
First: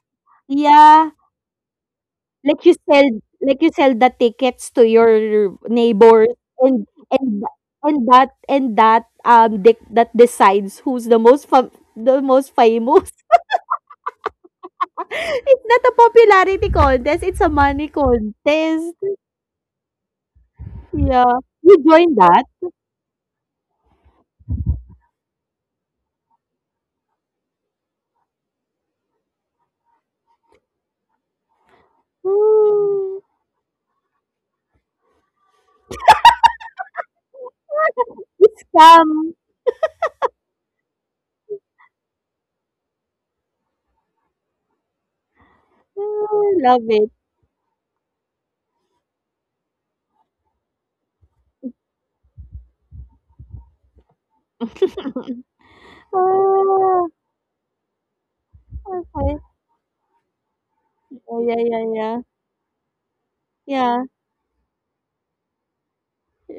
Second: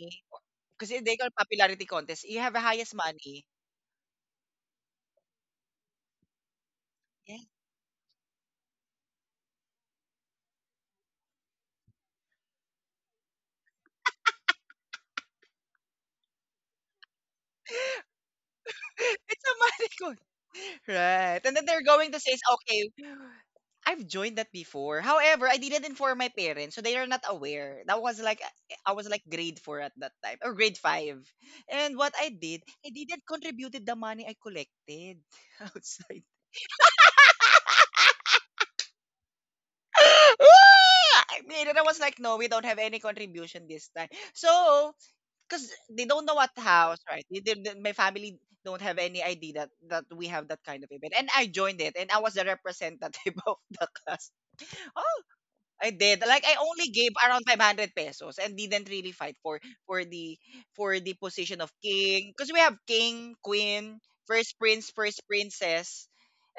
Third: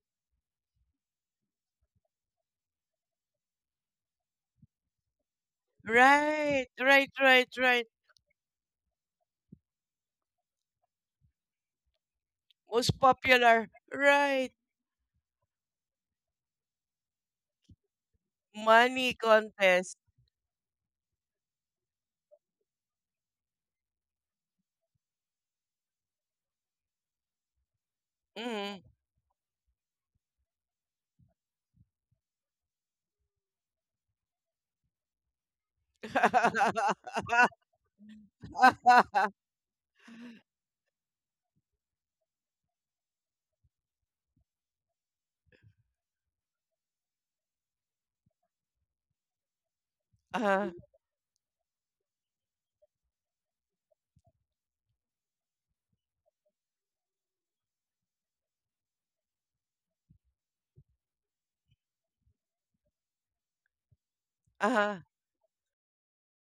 Speaker 1: because
Speaker 2: Yeah.
Speaker 1: they call popularity contest, you have the
Speaker 2: Like you
Speaker 1: highest
Speaker 2: sell
Speaker 1: money.
Speaker 2: like you sell the tickets to your neighbors,
Speaker 3: Right,
Speaker 2: and
Speaker 3: right,
Speaker 1: Yeah,
Speaker 2: and
Speaker 3: right, right.
Speaker 2: and that and that um de- that decides who's the most fam- the most
Speaker 3: Most
Speaker 2: famous.
Speaker 3: popular. Right.
Speaker 2: It's not a popularity contest, it's a money contest.
Speaker 3: Money
Speaker 1: it's a
Speaker 3: contest.
Speaker 1: manigon.
Speaker 2: Yeah.
Speaker 1: Right. And then
Speaker 2: You
Speaker 1: they're going
Speaker 2: join
Speaker 1: to say,
Speaker 2: that?
Speaker 1: okay, I've joined that before. However, I didn't inform my parents, so they are not aware. That was like
Speaker 3: Hmm.
Speaker 1: I was like grade four at that time or grade five. And what I did, I
Speaker 2: Hmm,
Speaker 1: didn't contributed the money I collected outside.
Speaker 2: it's
Speaker 3: Uh-huh,
Speaker 2: scam.
Speaker 1: Ah! I mean, and I was like, no, we don't have any contribution this time. So 'cause they don't know what
Speaker 2: Mm, love
Speaker 1: house,
Speaker 2: it.
Speaker 1: right? They did the My family don't have any idea that that we have that
Speaker 3: uh-huh,
Speaker 1: kind of event, and I joined it, and I was the representative of the class. Oh, I did. Like, I only
Speaker 2: Ah,
Speaker 1: gave around five hundred pesos and didn't really fight
Speaker 2: okay.
Speaker 1: for for the for the
Speaker 2: Oh, yeah,
Speaker 1: position of
Speaker 2: yeah, yeah.
Speaker 1: king. Cause we have king, queen,
Speaker 2: Yeah.
Speaker 1: first prince, first princess,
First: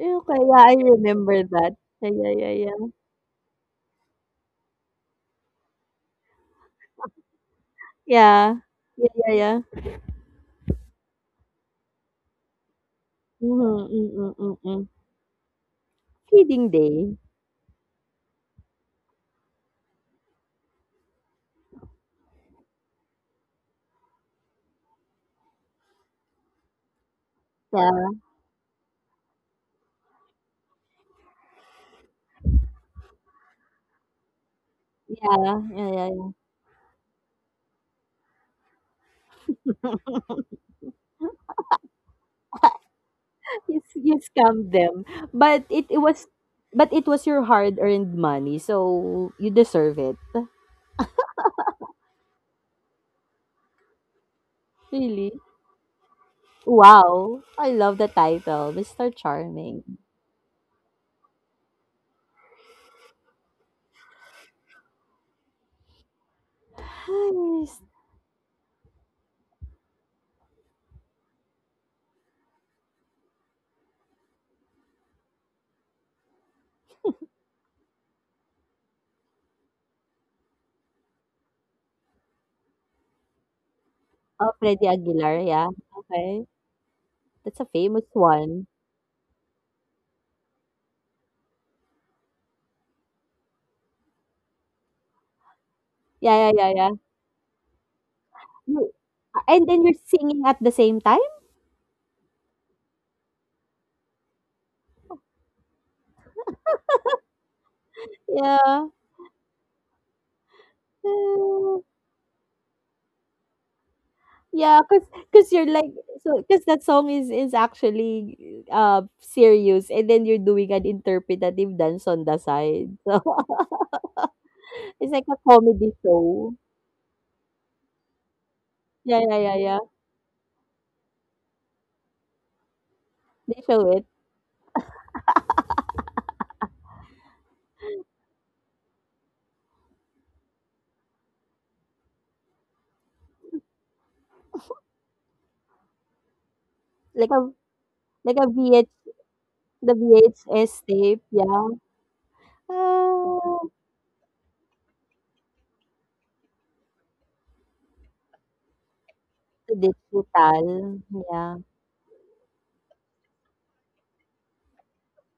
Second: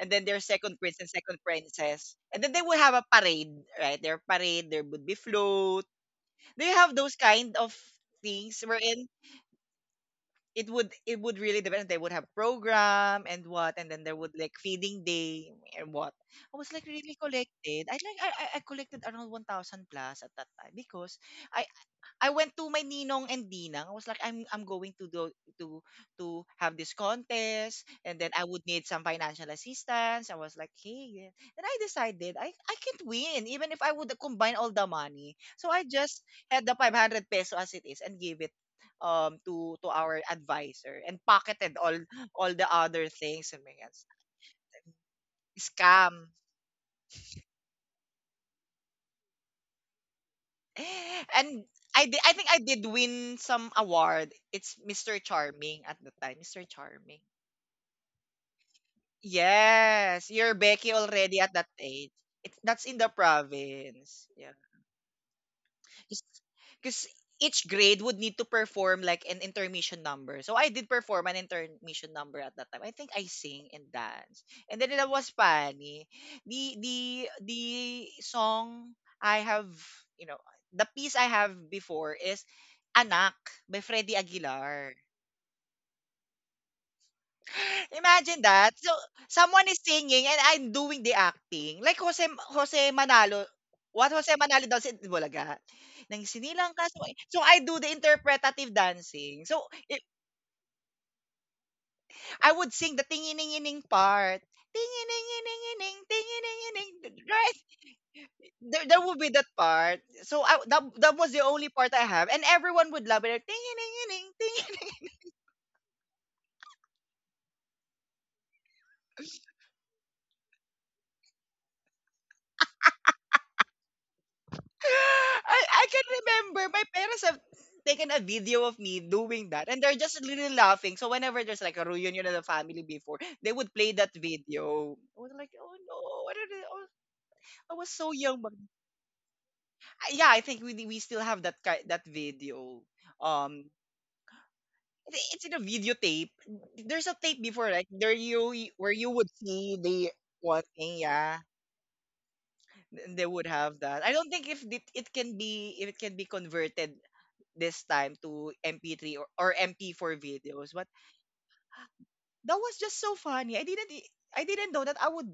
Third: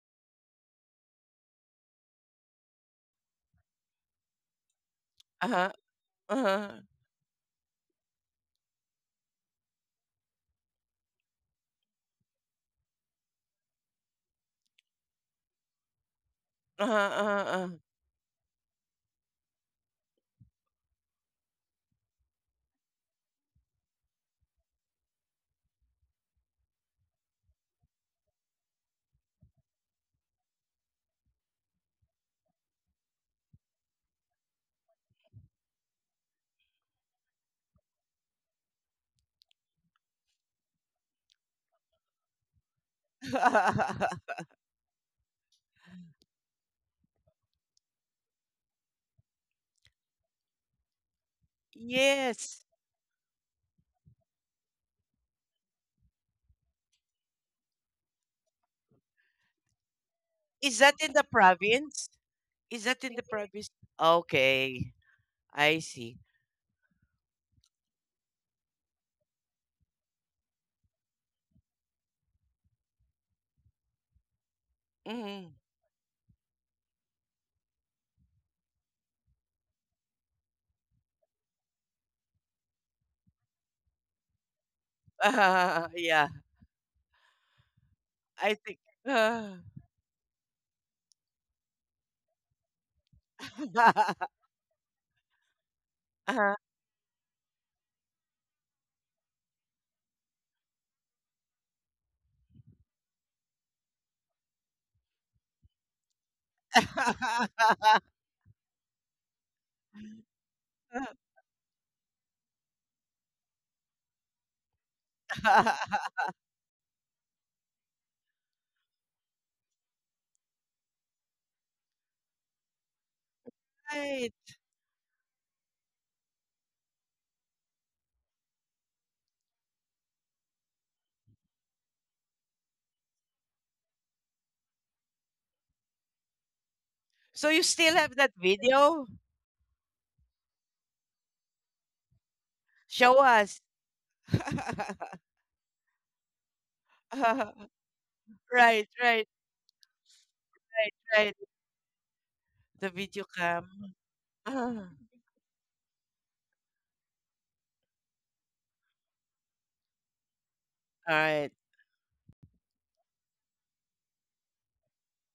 Speaker 1: and then their
Speaker 2: yeah, I
Speaker 1: second prince and second
Speaker 2: remember that. Yeah,
Speaker 1: princess.
Speaker 2: yeah,
Speaker 1: And then they
Speaker 2: yeah,
Speaker 1: will
Speaker 2: yeah.
Speaker 1: have a parade, right? Their parade, there would be
Speaker 3: uh-huh,
Speaker 1: float. Do
Speaker 3: Uh-huh.
Speaker 1: you have those kind of
Speaker 2: Yeah.
Speaker 1: things wherein
Speaker 2: Yeah, yeah, yeah.
Speaker 1: it would it would really depend. They would have program and what, and
Speaker 2: Mm-hmm,
Speaker 1: then
Speaker 2: mm
Speaker 1: there
Speaker 2: hmm,
Speaker 1: would like
Speaker 2: mm-mm.
Speaker 1: feeding day and what. I
Speaker 2: Feeding
Speaker 1: was like
Speaker 3: Uh-huh,
Speaker 1: really
Speaker 2: day.
Speaker 3: uh-huh,
Speaker 1: collected. I like I I I collected around one thousand plus at that time because I I went to my ninong and dinang. I was like, I'm I'm going to do to to have this contest,
Speaker 2: Yeah,
Speaker 1: and then I would need some financial assistance. I was like, hey, yeah. Then I decided I I can't win even if I would combine all the money.
Speaker 2: yeah,
Speaker 1: So I
Speaker 2: yeah, yeah,
Speaker 1: just
Speaker 2: yeah.
Speaker 1: had the five hundred peso as it is and gave it um to to our advisor and pocketed all all the other things and
Speaker 2: You,
Speaker 1: mga
Speaker 3: uh.
Speaker 2: s- you scammed them. But it, it
Speaker 1: scam.
Speaker 2: was but it was your hard-earned money, so you deserve it.
Speaker 1: And I di- I think I
Speaker 3: Yes.
Speaker 1: did win some award. It's Mister
Speaker 2: Really?
Speaker 1: Charming at the time. Mister Charming.
Speaker 2: Wow! I love the title, mister Charming.
Speaker 1: Yes, you're
Speaker 3: Is
Speaker 1: Becky
Speaker 3: that in the
Speaker 1: already at that
Speaker 3: province?
Speaker 1: age. It, that's
Speaker 3: Is
Speaker 1: in
Speaker 3: that
Speaker 1: the
Speaker 3: in the province?
Speaker 1: province. Yeah.
Speaker 3: Okay. I see.
Speaker 1: Because each
Speaker 2: Nice.
Speaker 1: grade would need to perform like an intermission number. So I did perform an intermission number at that time. I think I sing and dance. And then that was
Speaker 3: Mm-hmm.
Speaker 1: funny. The the the song I have, you know, the piece I have before is Anak by Freddie
Speaker 2: Oh, Freddy
Speaker 1: Aguilar.
Speaker 2: Aguilar, yeah.
Speaker 3: Uh, yeah.
Speaker 2: Okay. That's a famous
Speaker 1: Imagine
Speaker 3: I
Speaker 2: one.
Speaker 1: that.
Speaker 3: think.
Speaker 1: So,
Speaker 3: Uh,
Speaker 1: someone is singing and I'm doing the acting. Like Jose Jose Manalo. What Jose Manalo does in Bulaga. Nang
Speaker 2: Yeah, yeah,
Speaker 3: uh,
Speaker 1: sinilang
Speaker 2: yeah,
Speaker 1: ka.
Speaker 2: yeah.
Speaker 1: So, so I do the interpretative
Speaker 2: You,
Speaker 1: dancing. So,
Speaker 2: and then you're
Speaker 1: it,
Speaker 2: singing at the same time?
Speaker 1: I would sing the tingining-ining part. Tingining-ining-ining, tingining-ining. Right? There,
Speaker 2: Yeah.
Speaker 1: there would be that part. So, I, that, that was the only
Speaker 2: Uh,
Speaker 1: part I have. And everyone would love it. Tingining-ining,
Speaker 2: Yeah.
Speaker 1: ting.
Speaker 2: Cause, cause you're like so cause that song is is actually, uh serious, and then you're doing an interpretative dance on the side. So
Speaker 3: right.
Speaker 2: it's like a
Speaker 1: I, I
Speaker 2: comedy
Speaker 1: can
Speaker 2: show.
Speaker 1: remember my parents have taken a video of me
Speaker 2: Yeah, yeah,
Speaker 1: doing
Speaker 2: yeah,
Speaker 1: that
Speaker 2: yeah.
Speaker 1: and they're just really laughing. So whenever there's like a reunion of the family before, they
Speaker 2: They
Speaker 1: would
Speaker 2: show
Speaker 1: play
Speaker 2: it
Speaker 1: that video. I was like, oh no, what did I, oh,
Speaker 3: So you
Speaker 1: I was
Speaker 3: still
Speaker 1: so
Speaker 3: have that
Speaker 1: young. But
Speaker 3: video?
Speaker 1: yeah, I think we we still have that ki- that video.
Speaker 3: Show us.
Speaker 1: Um, it- it's in a videotape. There's a
Speaker 2: like a,
Speaker 1: tape before like there
Speaker 2: like a
Speaker 1: you
Speaker 3: Right,
Speaker 2: V H.
Speaker 3: right,
Speaker 1: where you
Speaker 3: right,
Speaker 1: would see
Speaker 2: The
Speaker 1: the one
Speaker 2: V H S
Speaker 1: thing,
Speaker 2: tape,
Speaker 3: right.
Speaker 1: yeah.
Speaker 2: yeah.
Speaker 3: The
Speaker 1: Th-
Speaker 3: video
Speaker 1: They would
Speaker 2: Ah,
Speaker 1: have
Speaker 3: cam.
Speaker 1: that. I don't think if it,
Speaker 3: Ah,
Speaker 1: it can be if it can be converted this time to M P three or, or
Speaker 2: the
Speaker 1: M P four
Speaker 2: digital,
Speaker 1: videos. But
Speaker 3: all right.
Speaker 2: yeah.
Speaker 1: that was just so funny. I didn't i- I didn't know that I would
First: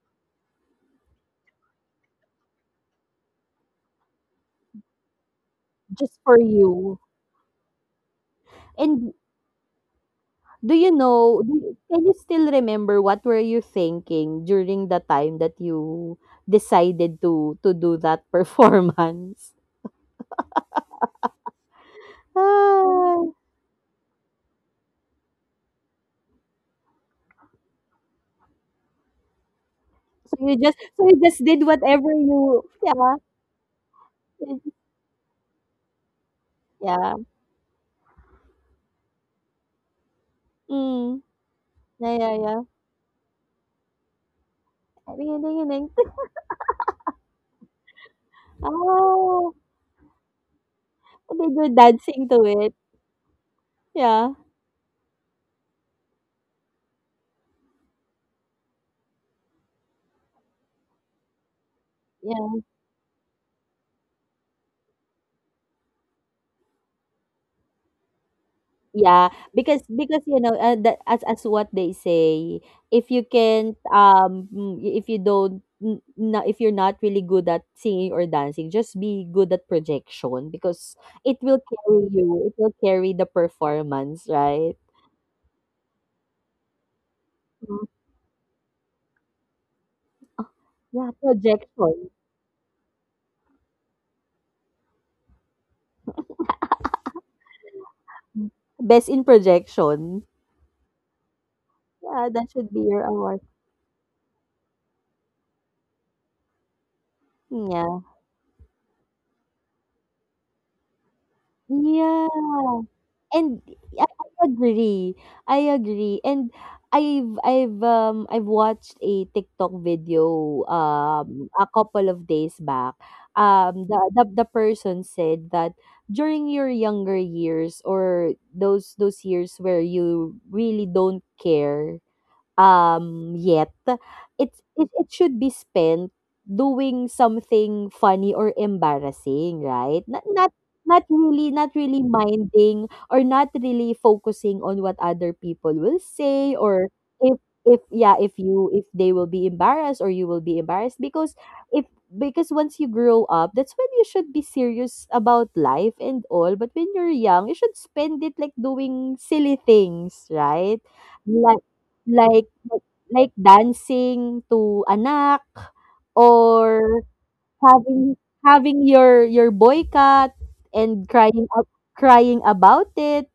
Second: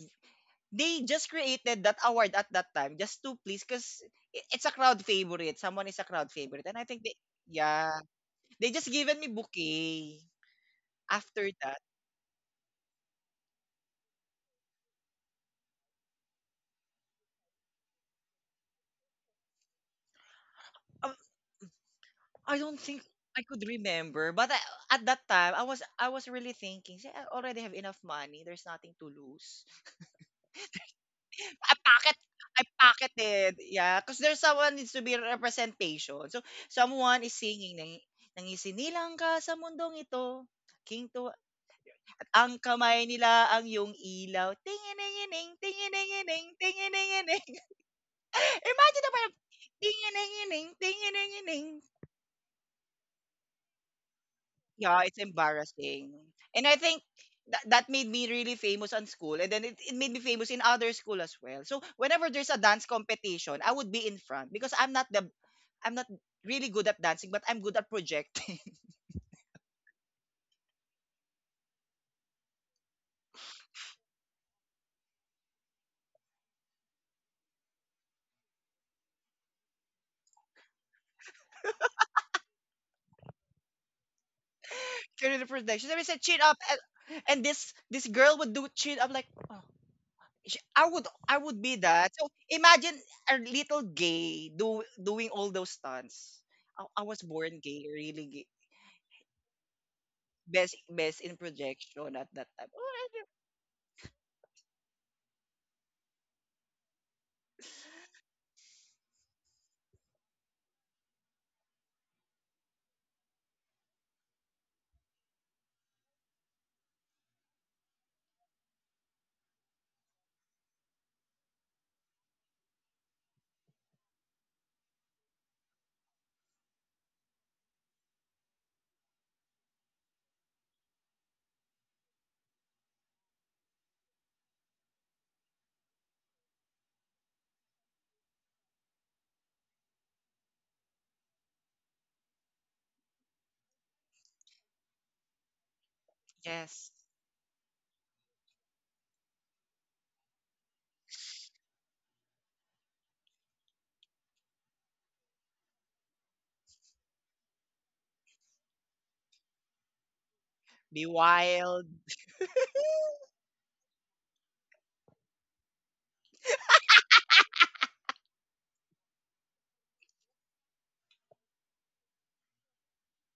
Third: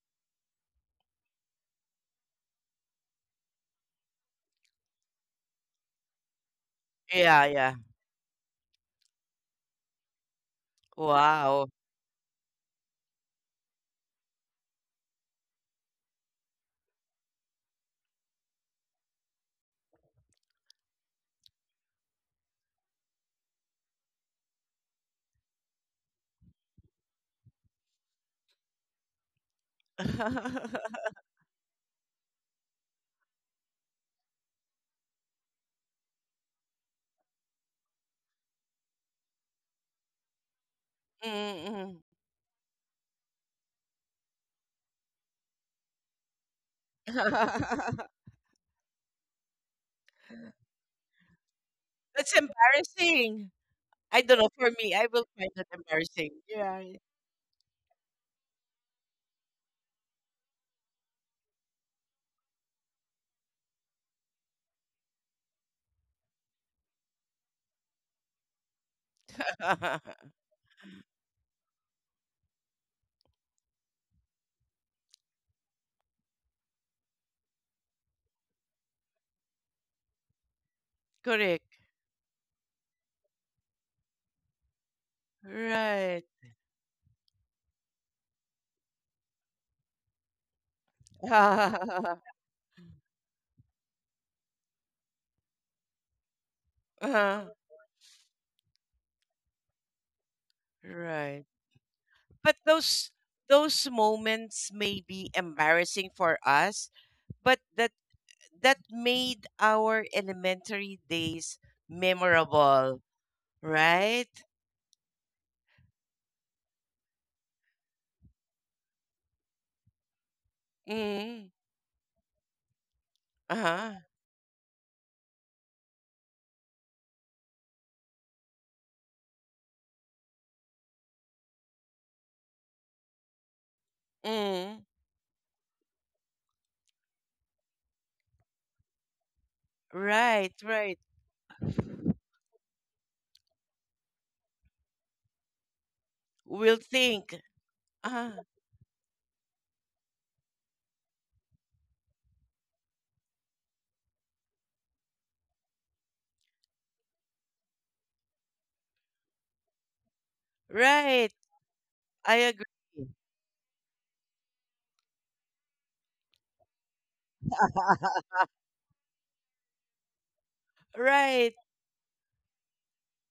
Speaker 1: they just created that award at that time just to please because it's a crowd favorite. Someone is a
Speaker 2: Just
Speaker 1: crowd
Speaker 2: for
Speaker 1: favorite. And I
Speaker 2: you.
Speaker 1: think they
Speaker 3: Yeah, yeah.
Speaker 1: yeah. They just
Speaker 2: And
Speaker 1: given me bouquet
Speaker 2: do you know,
Speaker 1: after
Speaker 2: do
Speaker 3: Wow.
Speaker 2: you-
Speaker 1: that.
Speaker 2: can you still remember what were you thinking during the time that you decided to to do that performance?
Speaker 1: Um, I don't think
Speaker 2: Ah,
Speaker 1: I could remember, but I, at that time I was I was really thinking, "See, I already have enough money. There's nothing to lose.
Speaker 2: so you just so you just did
Speaker 1: I
Speaker 2: whatever
Speaker 1: packet
Speaker 2: you,
Speaker 1: I packet
Speaker 2: yeah.
Speaker 1: it, yeah, 'cause there's
Speaker 2: you
Speaker 1: someone
Speaker 2: just-
Speaker 1: needs to be representation. So,
Speaker 2: Yeah.
Speaker 1: someone is singing nang "Nangisilang ka sa mundong ito,
Speaker 2: Mm.
Speaker 1: ginto
Speaker 3: Mm, mm.
Speaker 2: Yeah,
Speaker 1: at
Speaker 2: yeah, yeah.
Speaker 1: ang kamay nila ang yung ilaw, tinginingining,
Speaker 2: Ring-a-ding-a-ding.
Speaker 1: tinginingining, tinginingining." Imagine na parang
Speaker 2: Oh,
Speaker 1: tinginingining,
Speaker 2: and then
Speaker 1: tinginingining.
Speaker 2: you dancing
Speaker 3: That's
Speaker 2: to it.
Speaker 3: embarrassing. I
Speaker 2: Yeah.
Speaker 3: don't know. For me,
Speaker 1: Yeah,
Speaker 3: I
Speaker 1: it's
Speaker 3: will find that
Speaker 1: embarrassing.
Speaker 3: embarrassing.
Speaker 1: And I
Speaker 3: Yeah.
Speaker 1: think that that made me really famous on school and then it, it made me famous in other school as well. So whenever there's a
Speaker 2: Yeah.
Speaker 1: dance competition, I would be in front because I'm not the I'm not really good at dancing, but I'm good at projecting.
Speaker 2: Yeah, because because you know, uh, that as as what they say, if you can't um mm, if you don't n- na, if you're not really good at singing or dancing, just be good at projection, because it will
Speaker 3: Correct.
Speaker 2: carry you. It will carry the performance, right?
Speaker 1: During the projection, there is a
Speaker 3: Right.
Speaker 1: chin up and, and this
Speaker 2: Mm,
Speaker 1: this girl would do chin up like oh, Sh- I would
Speaker 2: yeah,
Speaker 1: I would be
Speaker 2: projection.
Speaker 1: that. So imagine a little gay do, doing all those stunts. I, I was
Speaker 3: Uh,
Speaker 1: born gay, really gay.
Speaker 2: Mm, best in projection.
Speaker 1: Best best in
Speaker 3: right.
Speaker 1: projection
Speaker 2: Yeah,
Speaker 1: at that
Speaker 2: that
Speaker 3: But
Speaker 1: time.
Speaker 2: should be
Speaker 1: Oh,
Speaker 2: your
Speaker 1: I
Speaker 3: those
Speaker 1: don't-
Speaker 2: award.
Speaker 3: those moments may be embarrassing for us, but
Speaker 2: Mm,
Speaker 3: that
Speaker 2: yeah.
Speaker 3: that made our elementary days
Speaker 2: Yeah.
Speaker 3: memorable,
Speaker 2: And I
Speaker 3: right?
Speaker 2: I agree. I agree. And I've I've um I've watched a TikTok video, um
Speaker 3: Mm.
Speaker 2: a couple of days back. Um the
Speaker 3: Uh-huh.
Speaker 2: the, the person said that during your younger years, or those those years where you really don't care, um yet. it's it,
Speaker 3: Mm.
Speaker 2: it should be spent doing something funny or embarrassing, right, not, not
Speaker 3: Right,
Speaker 2: not
Speaker 3: right.
Speaker 2: really, not really minding, or not really focusing on what other people will say,
Speaker 3: We'll
Speaker 2: or
Speaker 1: Yes.
Speaker 2: if
Speaker 3: think.
Speaker 2: if yeah, if
Speaker 3: Uh-huh.
Speaker 2: you, if they will be embarrassed, or you will be embarrassed, because if, because once you grow up, that's when you should be serious about life and all. But when you're young, you should spend it like doing silly things, right,
Speaker 1: Be
Speaker 3: Right.
Speaker 2: like,
Speaker 1: wild.
Speaker 3: I
Speaker 2: like
Speaker 3: agree.
Speaker 2: like like dancing to anak, or having having your your boy cat, and crying
Speaker 3: Right.
Speaker 2: out, crying about it,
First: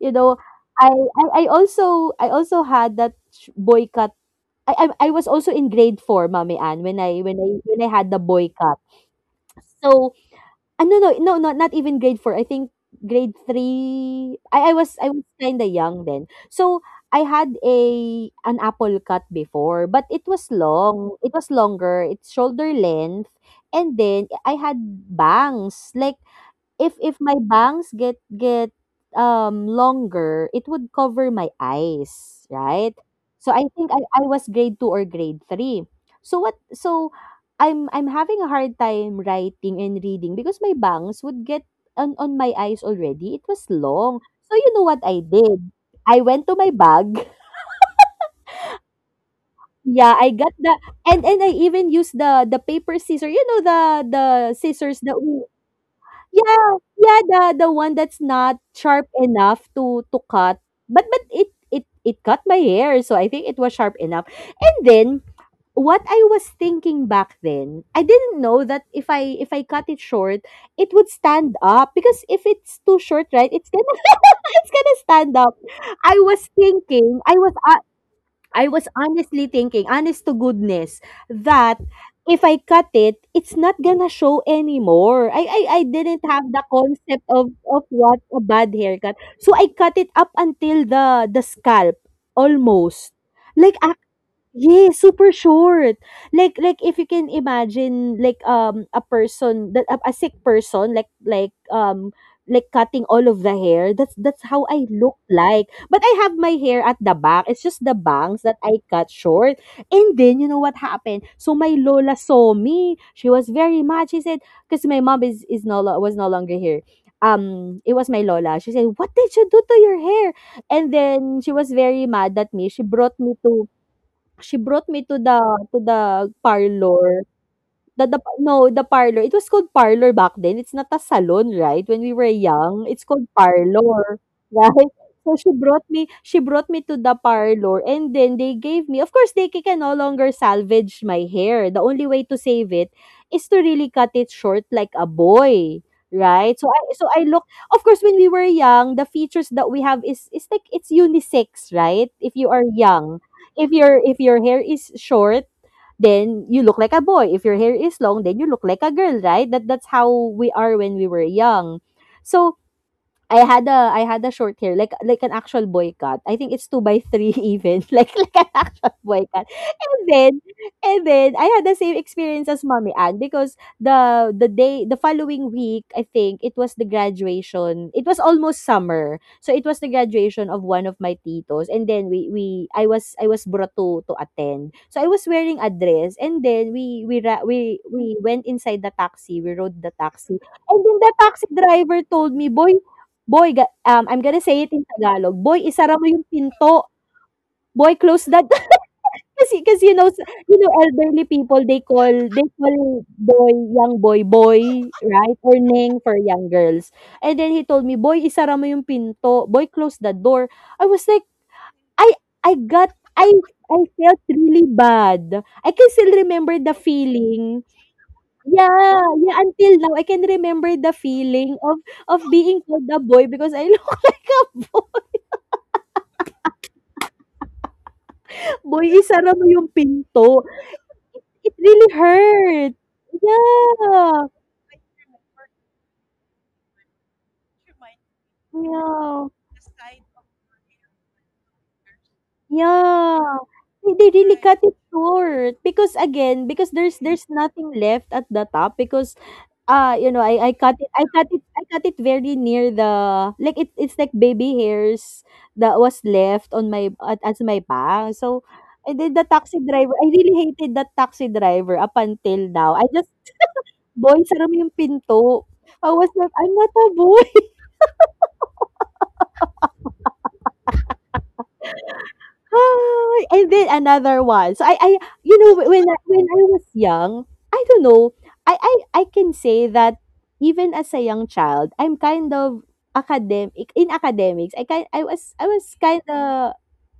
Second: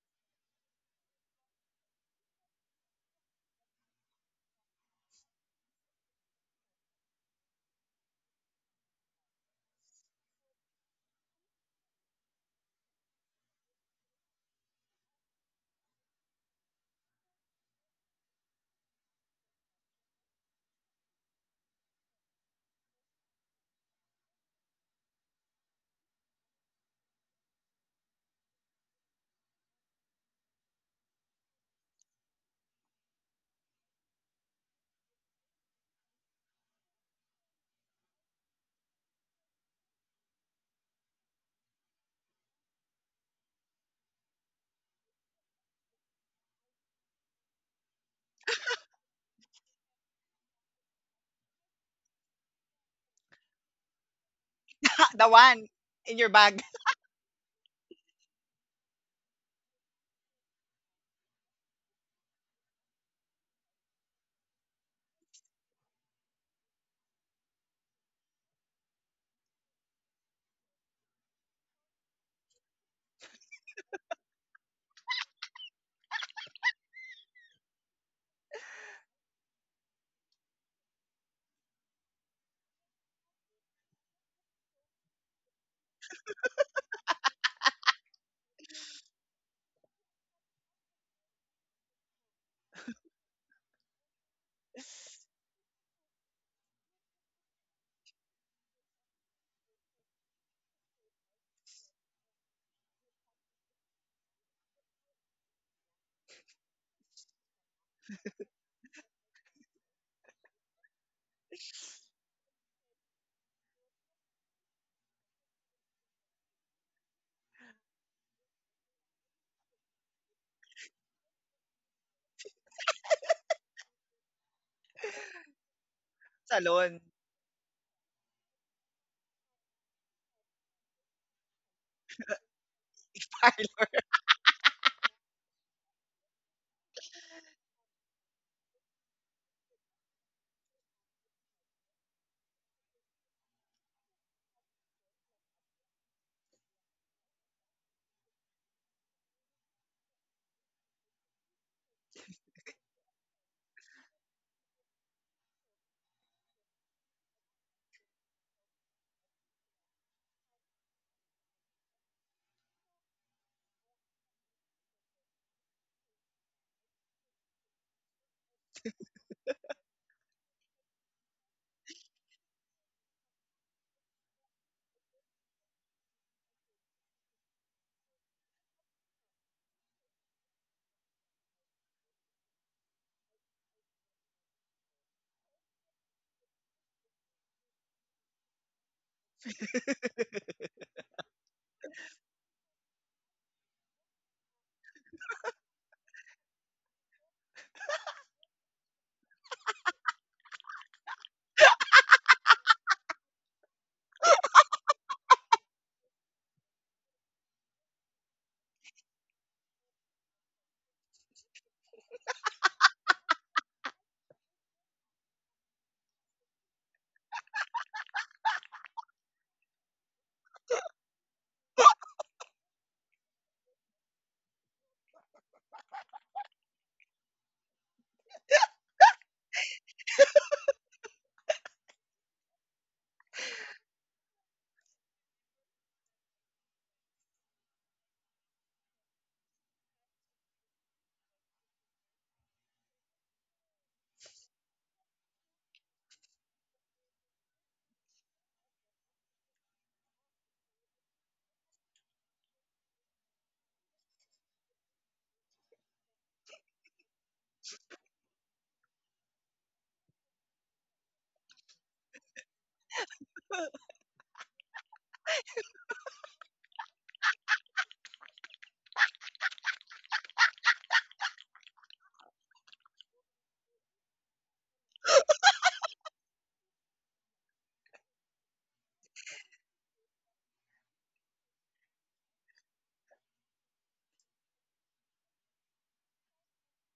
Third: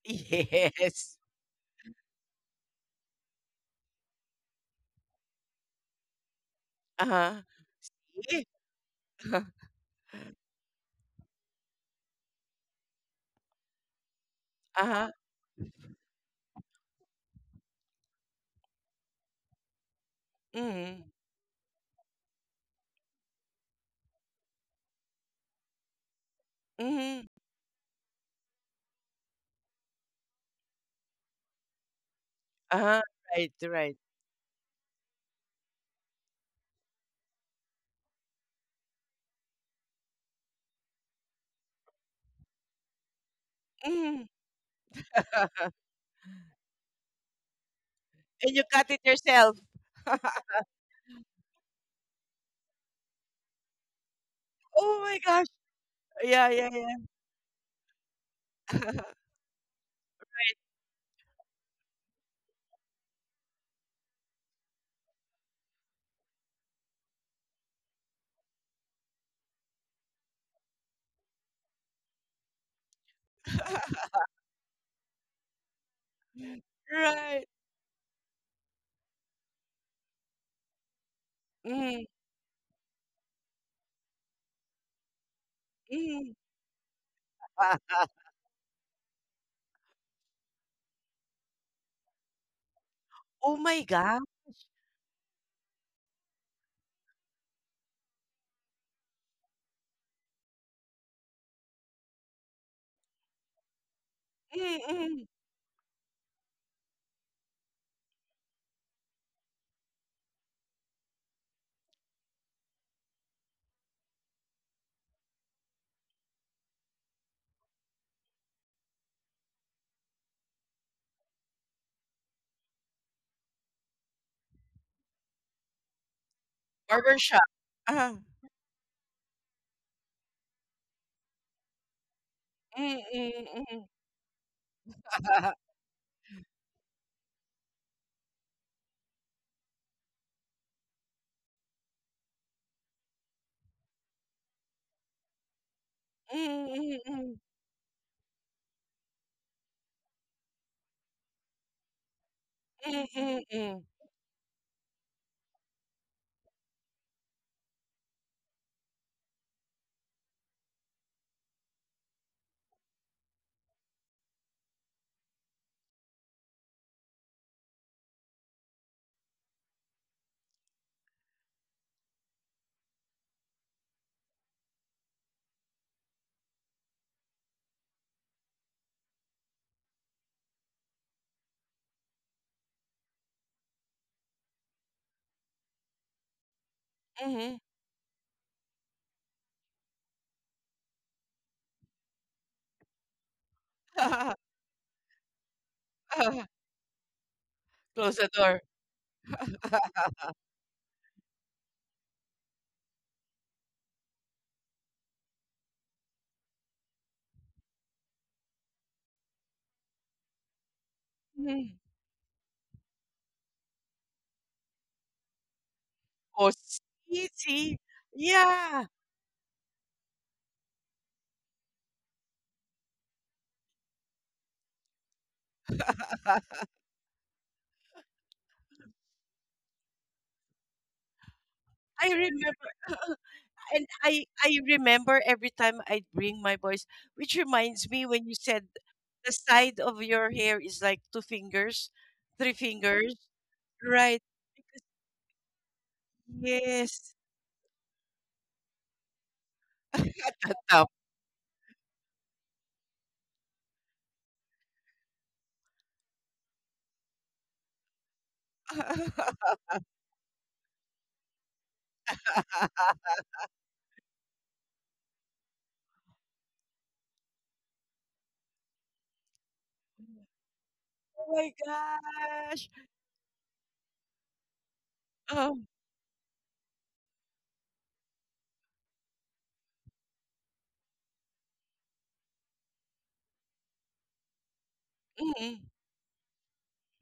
Speaker 2: you know. I
Speaker 3: Yes.
Speaker 2: I I also I also had that sh- boy cat. I I I was also in grade four, Mommy Ann, when I when
Speaker 3: Uh-huh.
Speaker 2: I when I had the
Speaker 3: Yeah.
Speaker 2: boy cat.
Speaker 3: Uh-huh.
Speaker 2: So Ah, no, no, no, no, not even grade four. I think grade three. I, I was I
Speaker 3: Uh-huh.
Speaker 2: was kind of young then, so I had a an apple cut before, but it was
Speaker 3: Mm-hmm.
Speaker 2: long. It was longer. It's shoulder length, and then I had bangs. Like, if if
Speaker 3: Mm-hmm.
Speaker 2: my bangs get get, um, longer, it would cover my eyes, right?
Speaker 3: Uh-huh. Right,
Speaker 2: So I think
Speaker 3: right.
Speaker 2: I I was grade two or grade three. So what, so I'm I'm having a hard time writing and reading, because my bangs would get on on my eyes already. It was long.
Speaker 3: Mm-hmm.
Speaker 2: So you know what I did? I went to my bag.
Speaker 3: And you cut it yourself.
Speaker 2: Yeah, I got the— and and I even used the, the paper scissor. You know, the the
Speaker 3: Oh
Speaker 2: scissors that
Speaker 3: my
Speaker 1: the
Speaker 3: gosh.
Speaker 2: we—
Speaker 1: one in your
Speaker 3: Yeah,
Speaker 1: bag
Speaker 3: yeah,
Speaker 2: yeah,
Speaker 3: yeah.
Speaker 2: yeah, the the one that's not sharp enough to, to cut, but, but it it it cut my hair, so I think it was sharp enough. And then, what I was thinking back then, I didn't know that if I, if I cut it short, it would stand up, because if it's too short, right, it's gonna it's gonna stand up. I was thinking, I
Speaker 3: Right.
Speaker 2: was I was honestly thinking, honest to goodness, that
Speaker 3: Mm-hmm.
Speaker 2: if I cut it, it's not gonna show anymore. I I I didn't
Speaker 3: Mm-hmm.
Speaker 2: have the concept of of what a bad haircut. So I cut it up until the the scalp, almost.
Speaker 3: Oh
Speaker 2: Like,
Speaker 3: my God.
Speaker 2: yeah, super short. Like like if you can imagine, like, um a person that— a, a sick person, like, like um like cutting all of the hair. That's that's how I look
Speaker 3: Mm-hmm.
Speaker 2: like. But I have my hair at the back. It's just the bangs that I cut short. And then you know what happened? So my lola saw me. She was very mad. She said, because my mom is is no lo- was no longer here. Um, it was my lola. She said, "What did you do to your hair?" And then she was very mad at me. She brought me to She brought me to the to the
Speaker 1: salon
Speaker 3: Barber
Speaker 2: parlor.
Speaker 3: shop.
Speaker 2: The
Speaker 3: Uh-huh.
Speaker 2: the no, the parlor. It was called parlor back then. It's not a salon, right? When we were young, it's called
Speaker 3: Mm-hmm. Mm-hmm.
Speaker 1: parlor.
Speaker 2: parlor, right? So she brought me she brought me to the parlor, and then they gave me of course, they can no longer salvage my hair. The only way to save it is to really cut it short like a boy, right? So I so I
Speaker 3: Mm-hmm.
Speaker 2: look— of course, when we were young, the features that we have is is like, it's unisex, right? If you are young. If
Speaker 3: Mm-hmm.
Speaker 2: your if your hair is short, then you look like a boy. If your hair is long, then you look like a girl, right? That that's how we are when we were young. So I had a I had a short hair, like, like an actual boy cut. I think it's two by three even, like, like an actual boy cut. And then, and then I had the same experience as Mommy Ann, because the the day, the following week, I think, it was the graduation. It was almost summer. So it was the graduation of one of my titos, and then we we I was I was brought to to attend. So I was wearing a dress and then we we ra-
Speaker 3: Mm-hmm.
Speaker 2: we we went inside the taxi, we rode the taxi. And then the taxi driver told me, "Boy, Boy, ga um, I'm gonna say it in Tagalog, "Boy, isara mo yung pinto. Boy,
Speaker 3: Close
Speaker 2: close
Speaker 3: the
Speaker 2: that"
Speaker 3: door.
Speaker 2: kasi kasi you know
Speaker 3: Mhm.
Speaker 2: sa you know elderly people, they call they call boy, young boy, boy, right, or "neng" for young girls. And then he told me, "Boy, isara mo yung pinto. Boy, close the door." I was like, I I got I I felt really bad. I can still
Speaker 3: Oh,
Speaker 2: remember the
Speaker 3: see,
Speaker 2: feeling.
Speaker 3: see? Yeah.
Speaker 2: Yeah, yeah, until now, I can remember the feeling of of being called a boy because I look a Boy, isara mo yung pinto. It really
Speaker 3: I remember,
Speaker 2: hurt.
Speaker 3: and I
Speaker 2: Yeah,
Speaker 3: I remember every time I bring my voice, which reminds me when you said
Speaker 2: yeah,
Speaker 3: the side of your hair is like two fingers, three fingers,
Speaker 2: yeah. They they
Speaker 3: right?
Speaker 2: really cut it
Speaker 3: Because
Speaker 2: short because again, because there's
Speaker 3: yes.
Speaker 2: there's nothing left at the top because, ah, you know, I I cut
Speaker 3: Now.
Speaker 2: it I cut it I cut it very near the like it it's like baby hairs that was left on my at as my pang. So, and then the taxi driver I really hated that taxi driver up until now. I just Boy, sara mo yung pinto. I was like, "I'm not a boy."
Speaker 3: Oh my gosh.
Speaker 2: Hi! And then another one. So I, I you know,
Speaker 3: Um,
Speaker 2: wh- when I, when I was young, I don't know. I, I, I can say that even as a young child, I'm kind of academic in academics. I kind I was I
Speaker 3: mm,
Speaker 2: was kind of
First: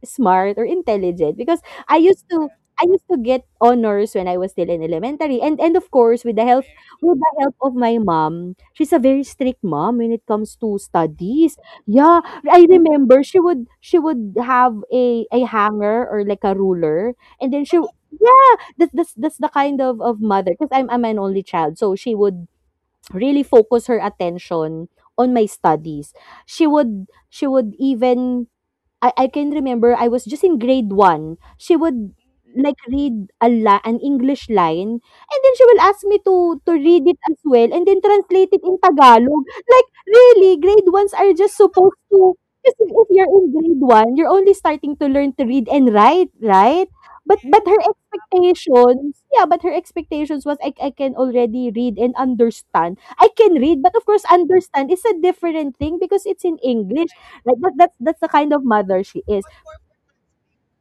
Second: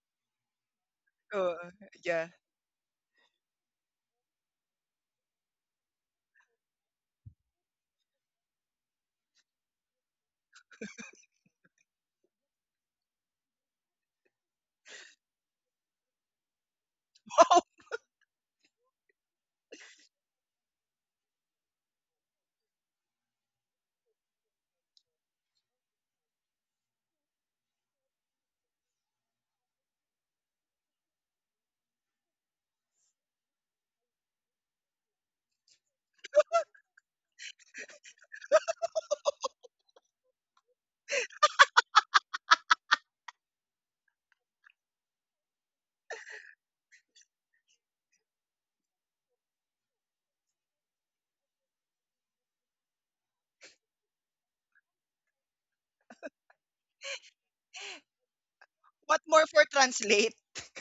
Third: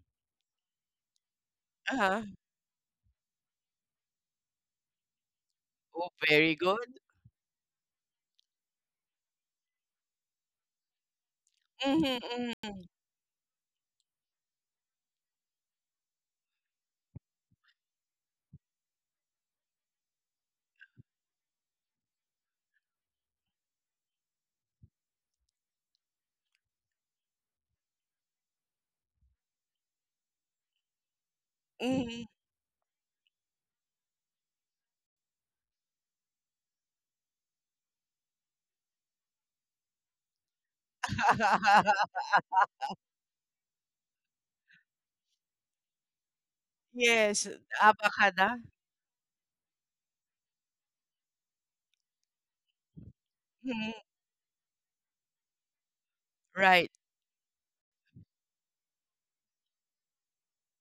Speaker 2: smart or intelligent
Speaker 1: oh,
Speaker 2: because I
Speaker 3: uh,
Speaker 1: yeah.
Speaker 2: used to I used to get honors when I was still in elementary, and and of
Speaker 3: oh,
Speaker 2: course with the
Speaker 3: very
Speaker 2: help
Speaker 3: good.
Speaker 2: with the help of my mom. She's a very strict mom when it comes to studies. Yeah, I
Speaker 3: Mm-hmm,
Speaker 2: remember she would she would have a a hanger or like a ruler, and
Speaker 1: Oh,
Speaker 2: then she yeah, that's that's that's the kind of of mother because I'm I'm an only child, so she would really focus her attention on my studies. She would she would even I I can remember I was just in grade one. She would,
Speaker 3: mm-hmm.
Speaker 2: like, read a la an English line, and then she will ask me to to read it as well and then translate it in Tagalog. Like, really, grade ones are just supposed to kasi if you're in grade one, you're only starting to learn to read and write, right? But
Speaker 3: Yes,
Speaker 2: but her
Speaker 3: abacada.
Speaker 2: expectations yeah, but her expectations was I I can already read and understand. I can read,
Speaker 3: Mhm.
Speaker 2: but of course, understand is a different thing because it's in
Speaker 3: Right.
Speaker 2: English. Like that, that's that's the kind of mother
Speaker 1: what
Speaker 2: she is.
Speaker 1: more for translate?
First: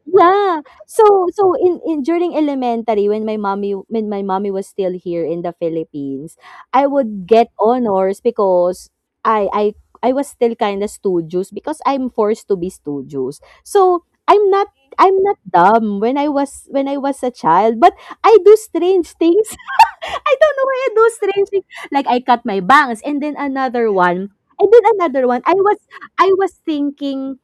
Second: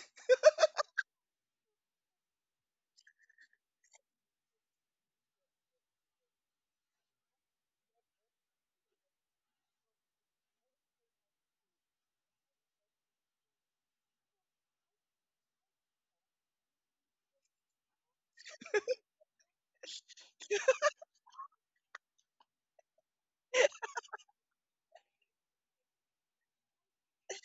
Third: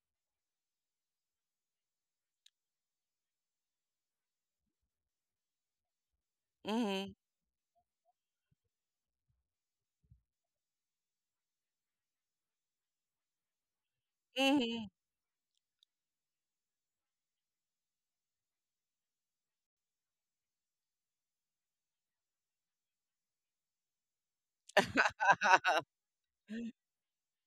Speaker 2: Yeah. So so in, in during elementary when my mommy when my mommy was still here in the Philippines, I
Speaker 3: Mhm.
Speaker 2: would get honors because I I I was still kind of studious because I'm forced to be studious. So I'm not
Speaker 3: Mhm.
Speaker 2: I'm not dumb when I was when I was a child, but I do strange things. I don't know why I do strange things. Like I cut my bangs and then another one. And then another one. I was I was thinking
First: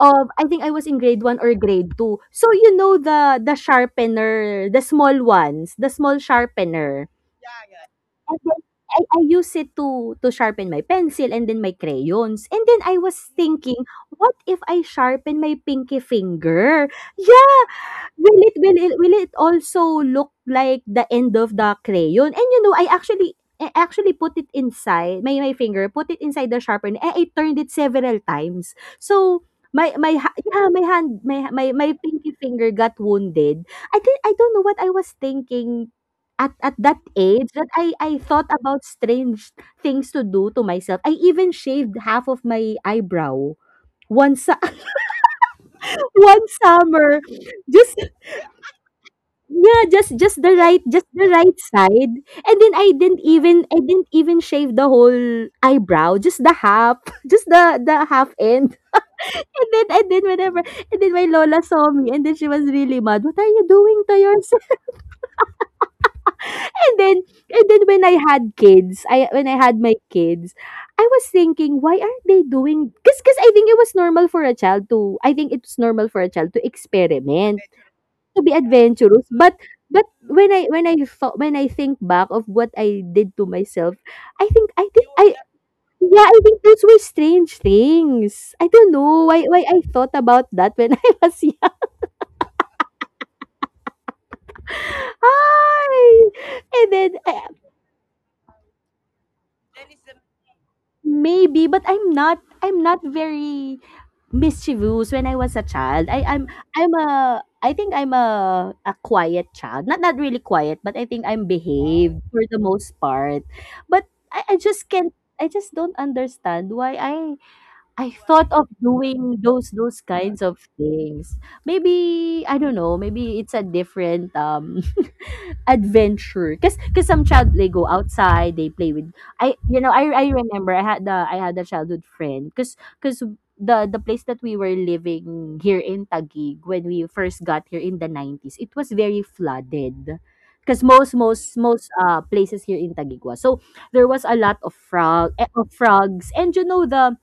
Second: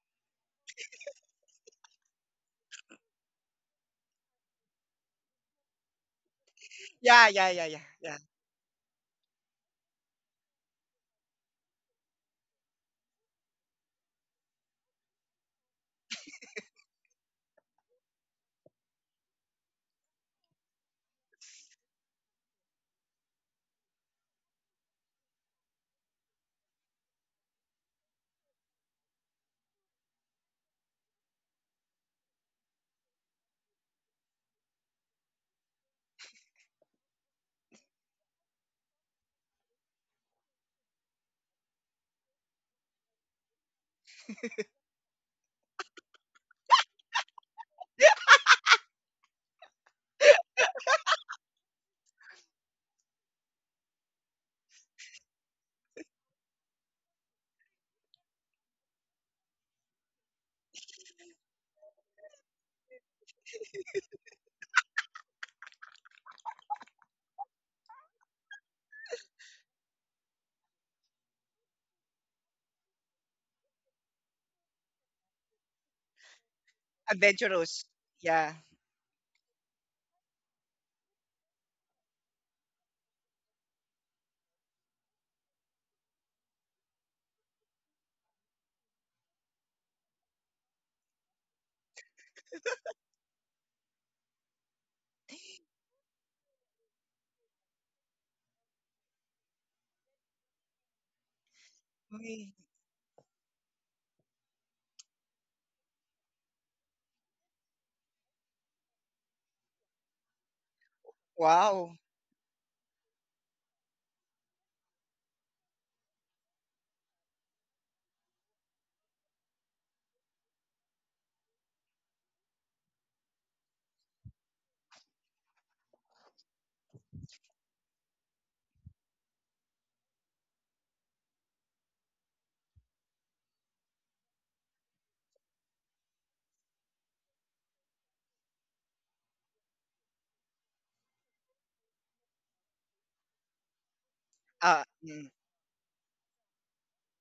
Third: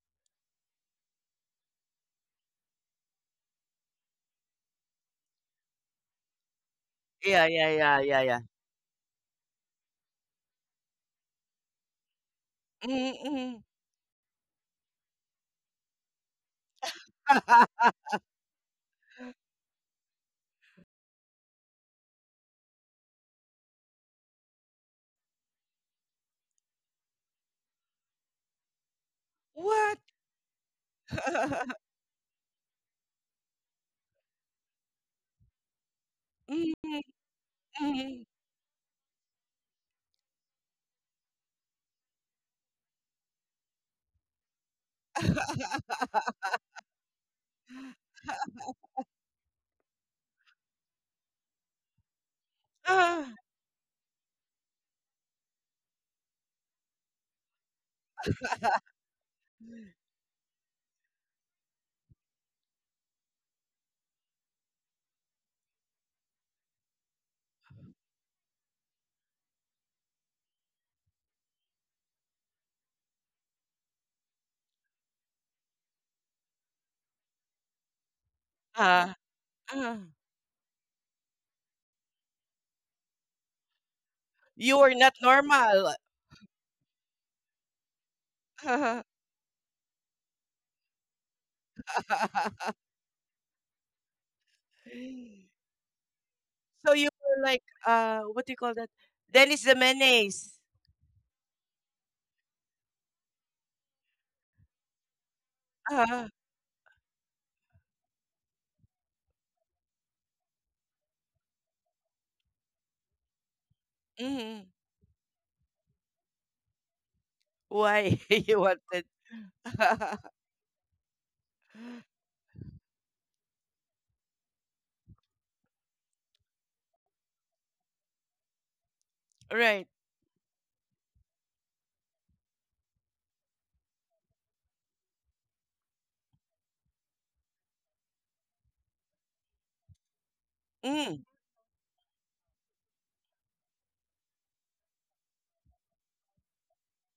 Speaker 2: of I think I was in grade one or grade two. So, you know the the sharpener, the small ones, the small sharpener.
Speaker 1: Yeah,
Speaker 3: Yeah,
Speaker 1: yeah, yeah,
Speaker 3: yeah,
Speaker 1: yeah,
Speaker 3: yeah,
Speaker 1: yeah.
Speaker 3: yeah,
Speaker 2: And
Speaker 3: yeah.
Speaker 2: then I I use it to to sharpen my pencil and then my crayons. And then I
Speaker 3: Mhm,
Speaker 2: was
Speaker 3: mhm.
Speaker 2: thinking, what if I sharpen my pinky finger? Yeah, will it will it, will it also look like the end of the crayon? And you know, I actually I actually put it inside my my finger, put it inside the sharpener, and I turned it several times. So my
Speaker 3: What?
Speaker 2: my ha- yeah, my hand my my my pinky finger got wounded. I did, I don't know what I was thinking At
Speaker 3: Mhm,
Speaker 2: at that age that I I
Speaker 3: mhm.
Speaker 2: thought about strange things to do to myself. I even shaved half of my eyebrow one su one summer. Just yeah, just just the right just the right side. And then I didn't
Speaker 3: Ah.
Speaker 2: even I didn't even shave the whole eyebrow, just the half, just the the half end. And then and then whenever and then my lola saw me and then she was really mad, "What are you doing to your And then and then when I had kids, I when I had my kids, I was thinking, why aren't they doing cause, cause I think it was normal for a child to I think it's normal for a child to experiment,
Speaker 1: Adventurous.
Speaker 2: to be
Speaker 1: Yeah.
Speaker 3: Ah,
Speaker 2: adventurous. But
Speaker 3: ah.
Speaker 2: but when I when I thought when I think back of what I did to myself, I think
Speaker 3: You
Speaker 2: I
Speaker 3: are
Speaker 2: think
Speaker 3: not
Speaker 2: I
Speaker 3: normal.
Speaker 2: yeah, I think those were strange things. I don't know why why I thought about that when I was young. Hi! And
Speaker 3: So you
Speaker 2: then
Speaker 3: were
Speaker 2: I-
Speaker 3: like, uh, what do you call that? Dennis the Menace.
Speaker 2: maybe, but I'm not
Speaker 1: Okay.
Speaker 2: I'm not very mischievous when I was a child. I
Speaker 3: Ah,
Speaker 2: I'm I'm a I think I'm a a quiet child. Not not really quiet, but I think I'm
Speaker 1: Wow.
Speaker 2: behaved Wow. for the most part. But I, I
Speaker 3: mhm.
Speaker 2: just can't I just don't understand why I I
Speaker 3: Why
Speaker 2: thought
Speaker 3: you
Speaker 2: of
Speaker 3: wanted?
Speaker 2: doing those those kinds of things. Maybe I don't know, maybe it's a different um adventure because because some child they go outside they play with i you know
Speaker 3: Right.
Speaker 2: i i remember i had the I had a childhood friend because because the the place that we were living here in Taguig when we first got here in the nineties it was very flooded because most
Speaker 3: Mm,
Speaker 2: most most uh places here in Taguig was so there was a lot of
Speaker 1: Uh, mm.
Speaker 2: frog eh, of frogs and you know the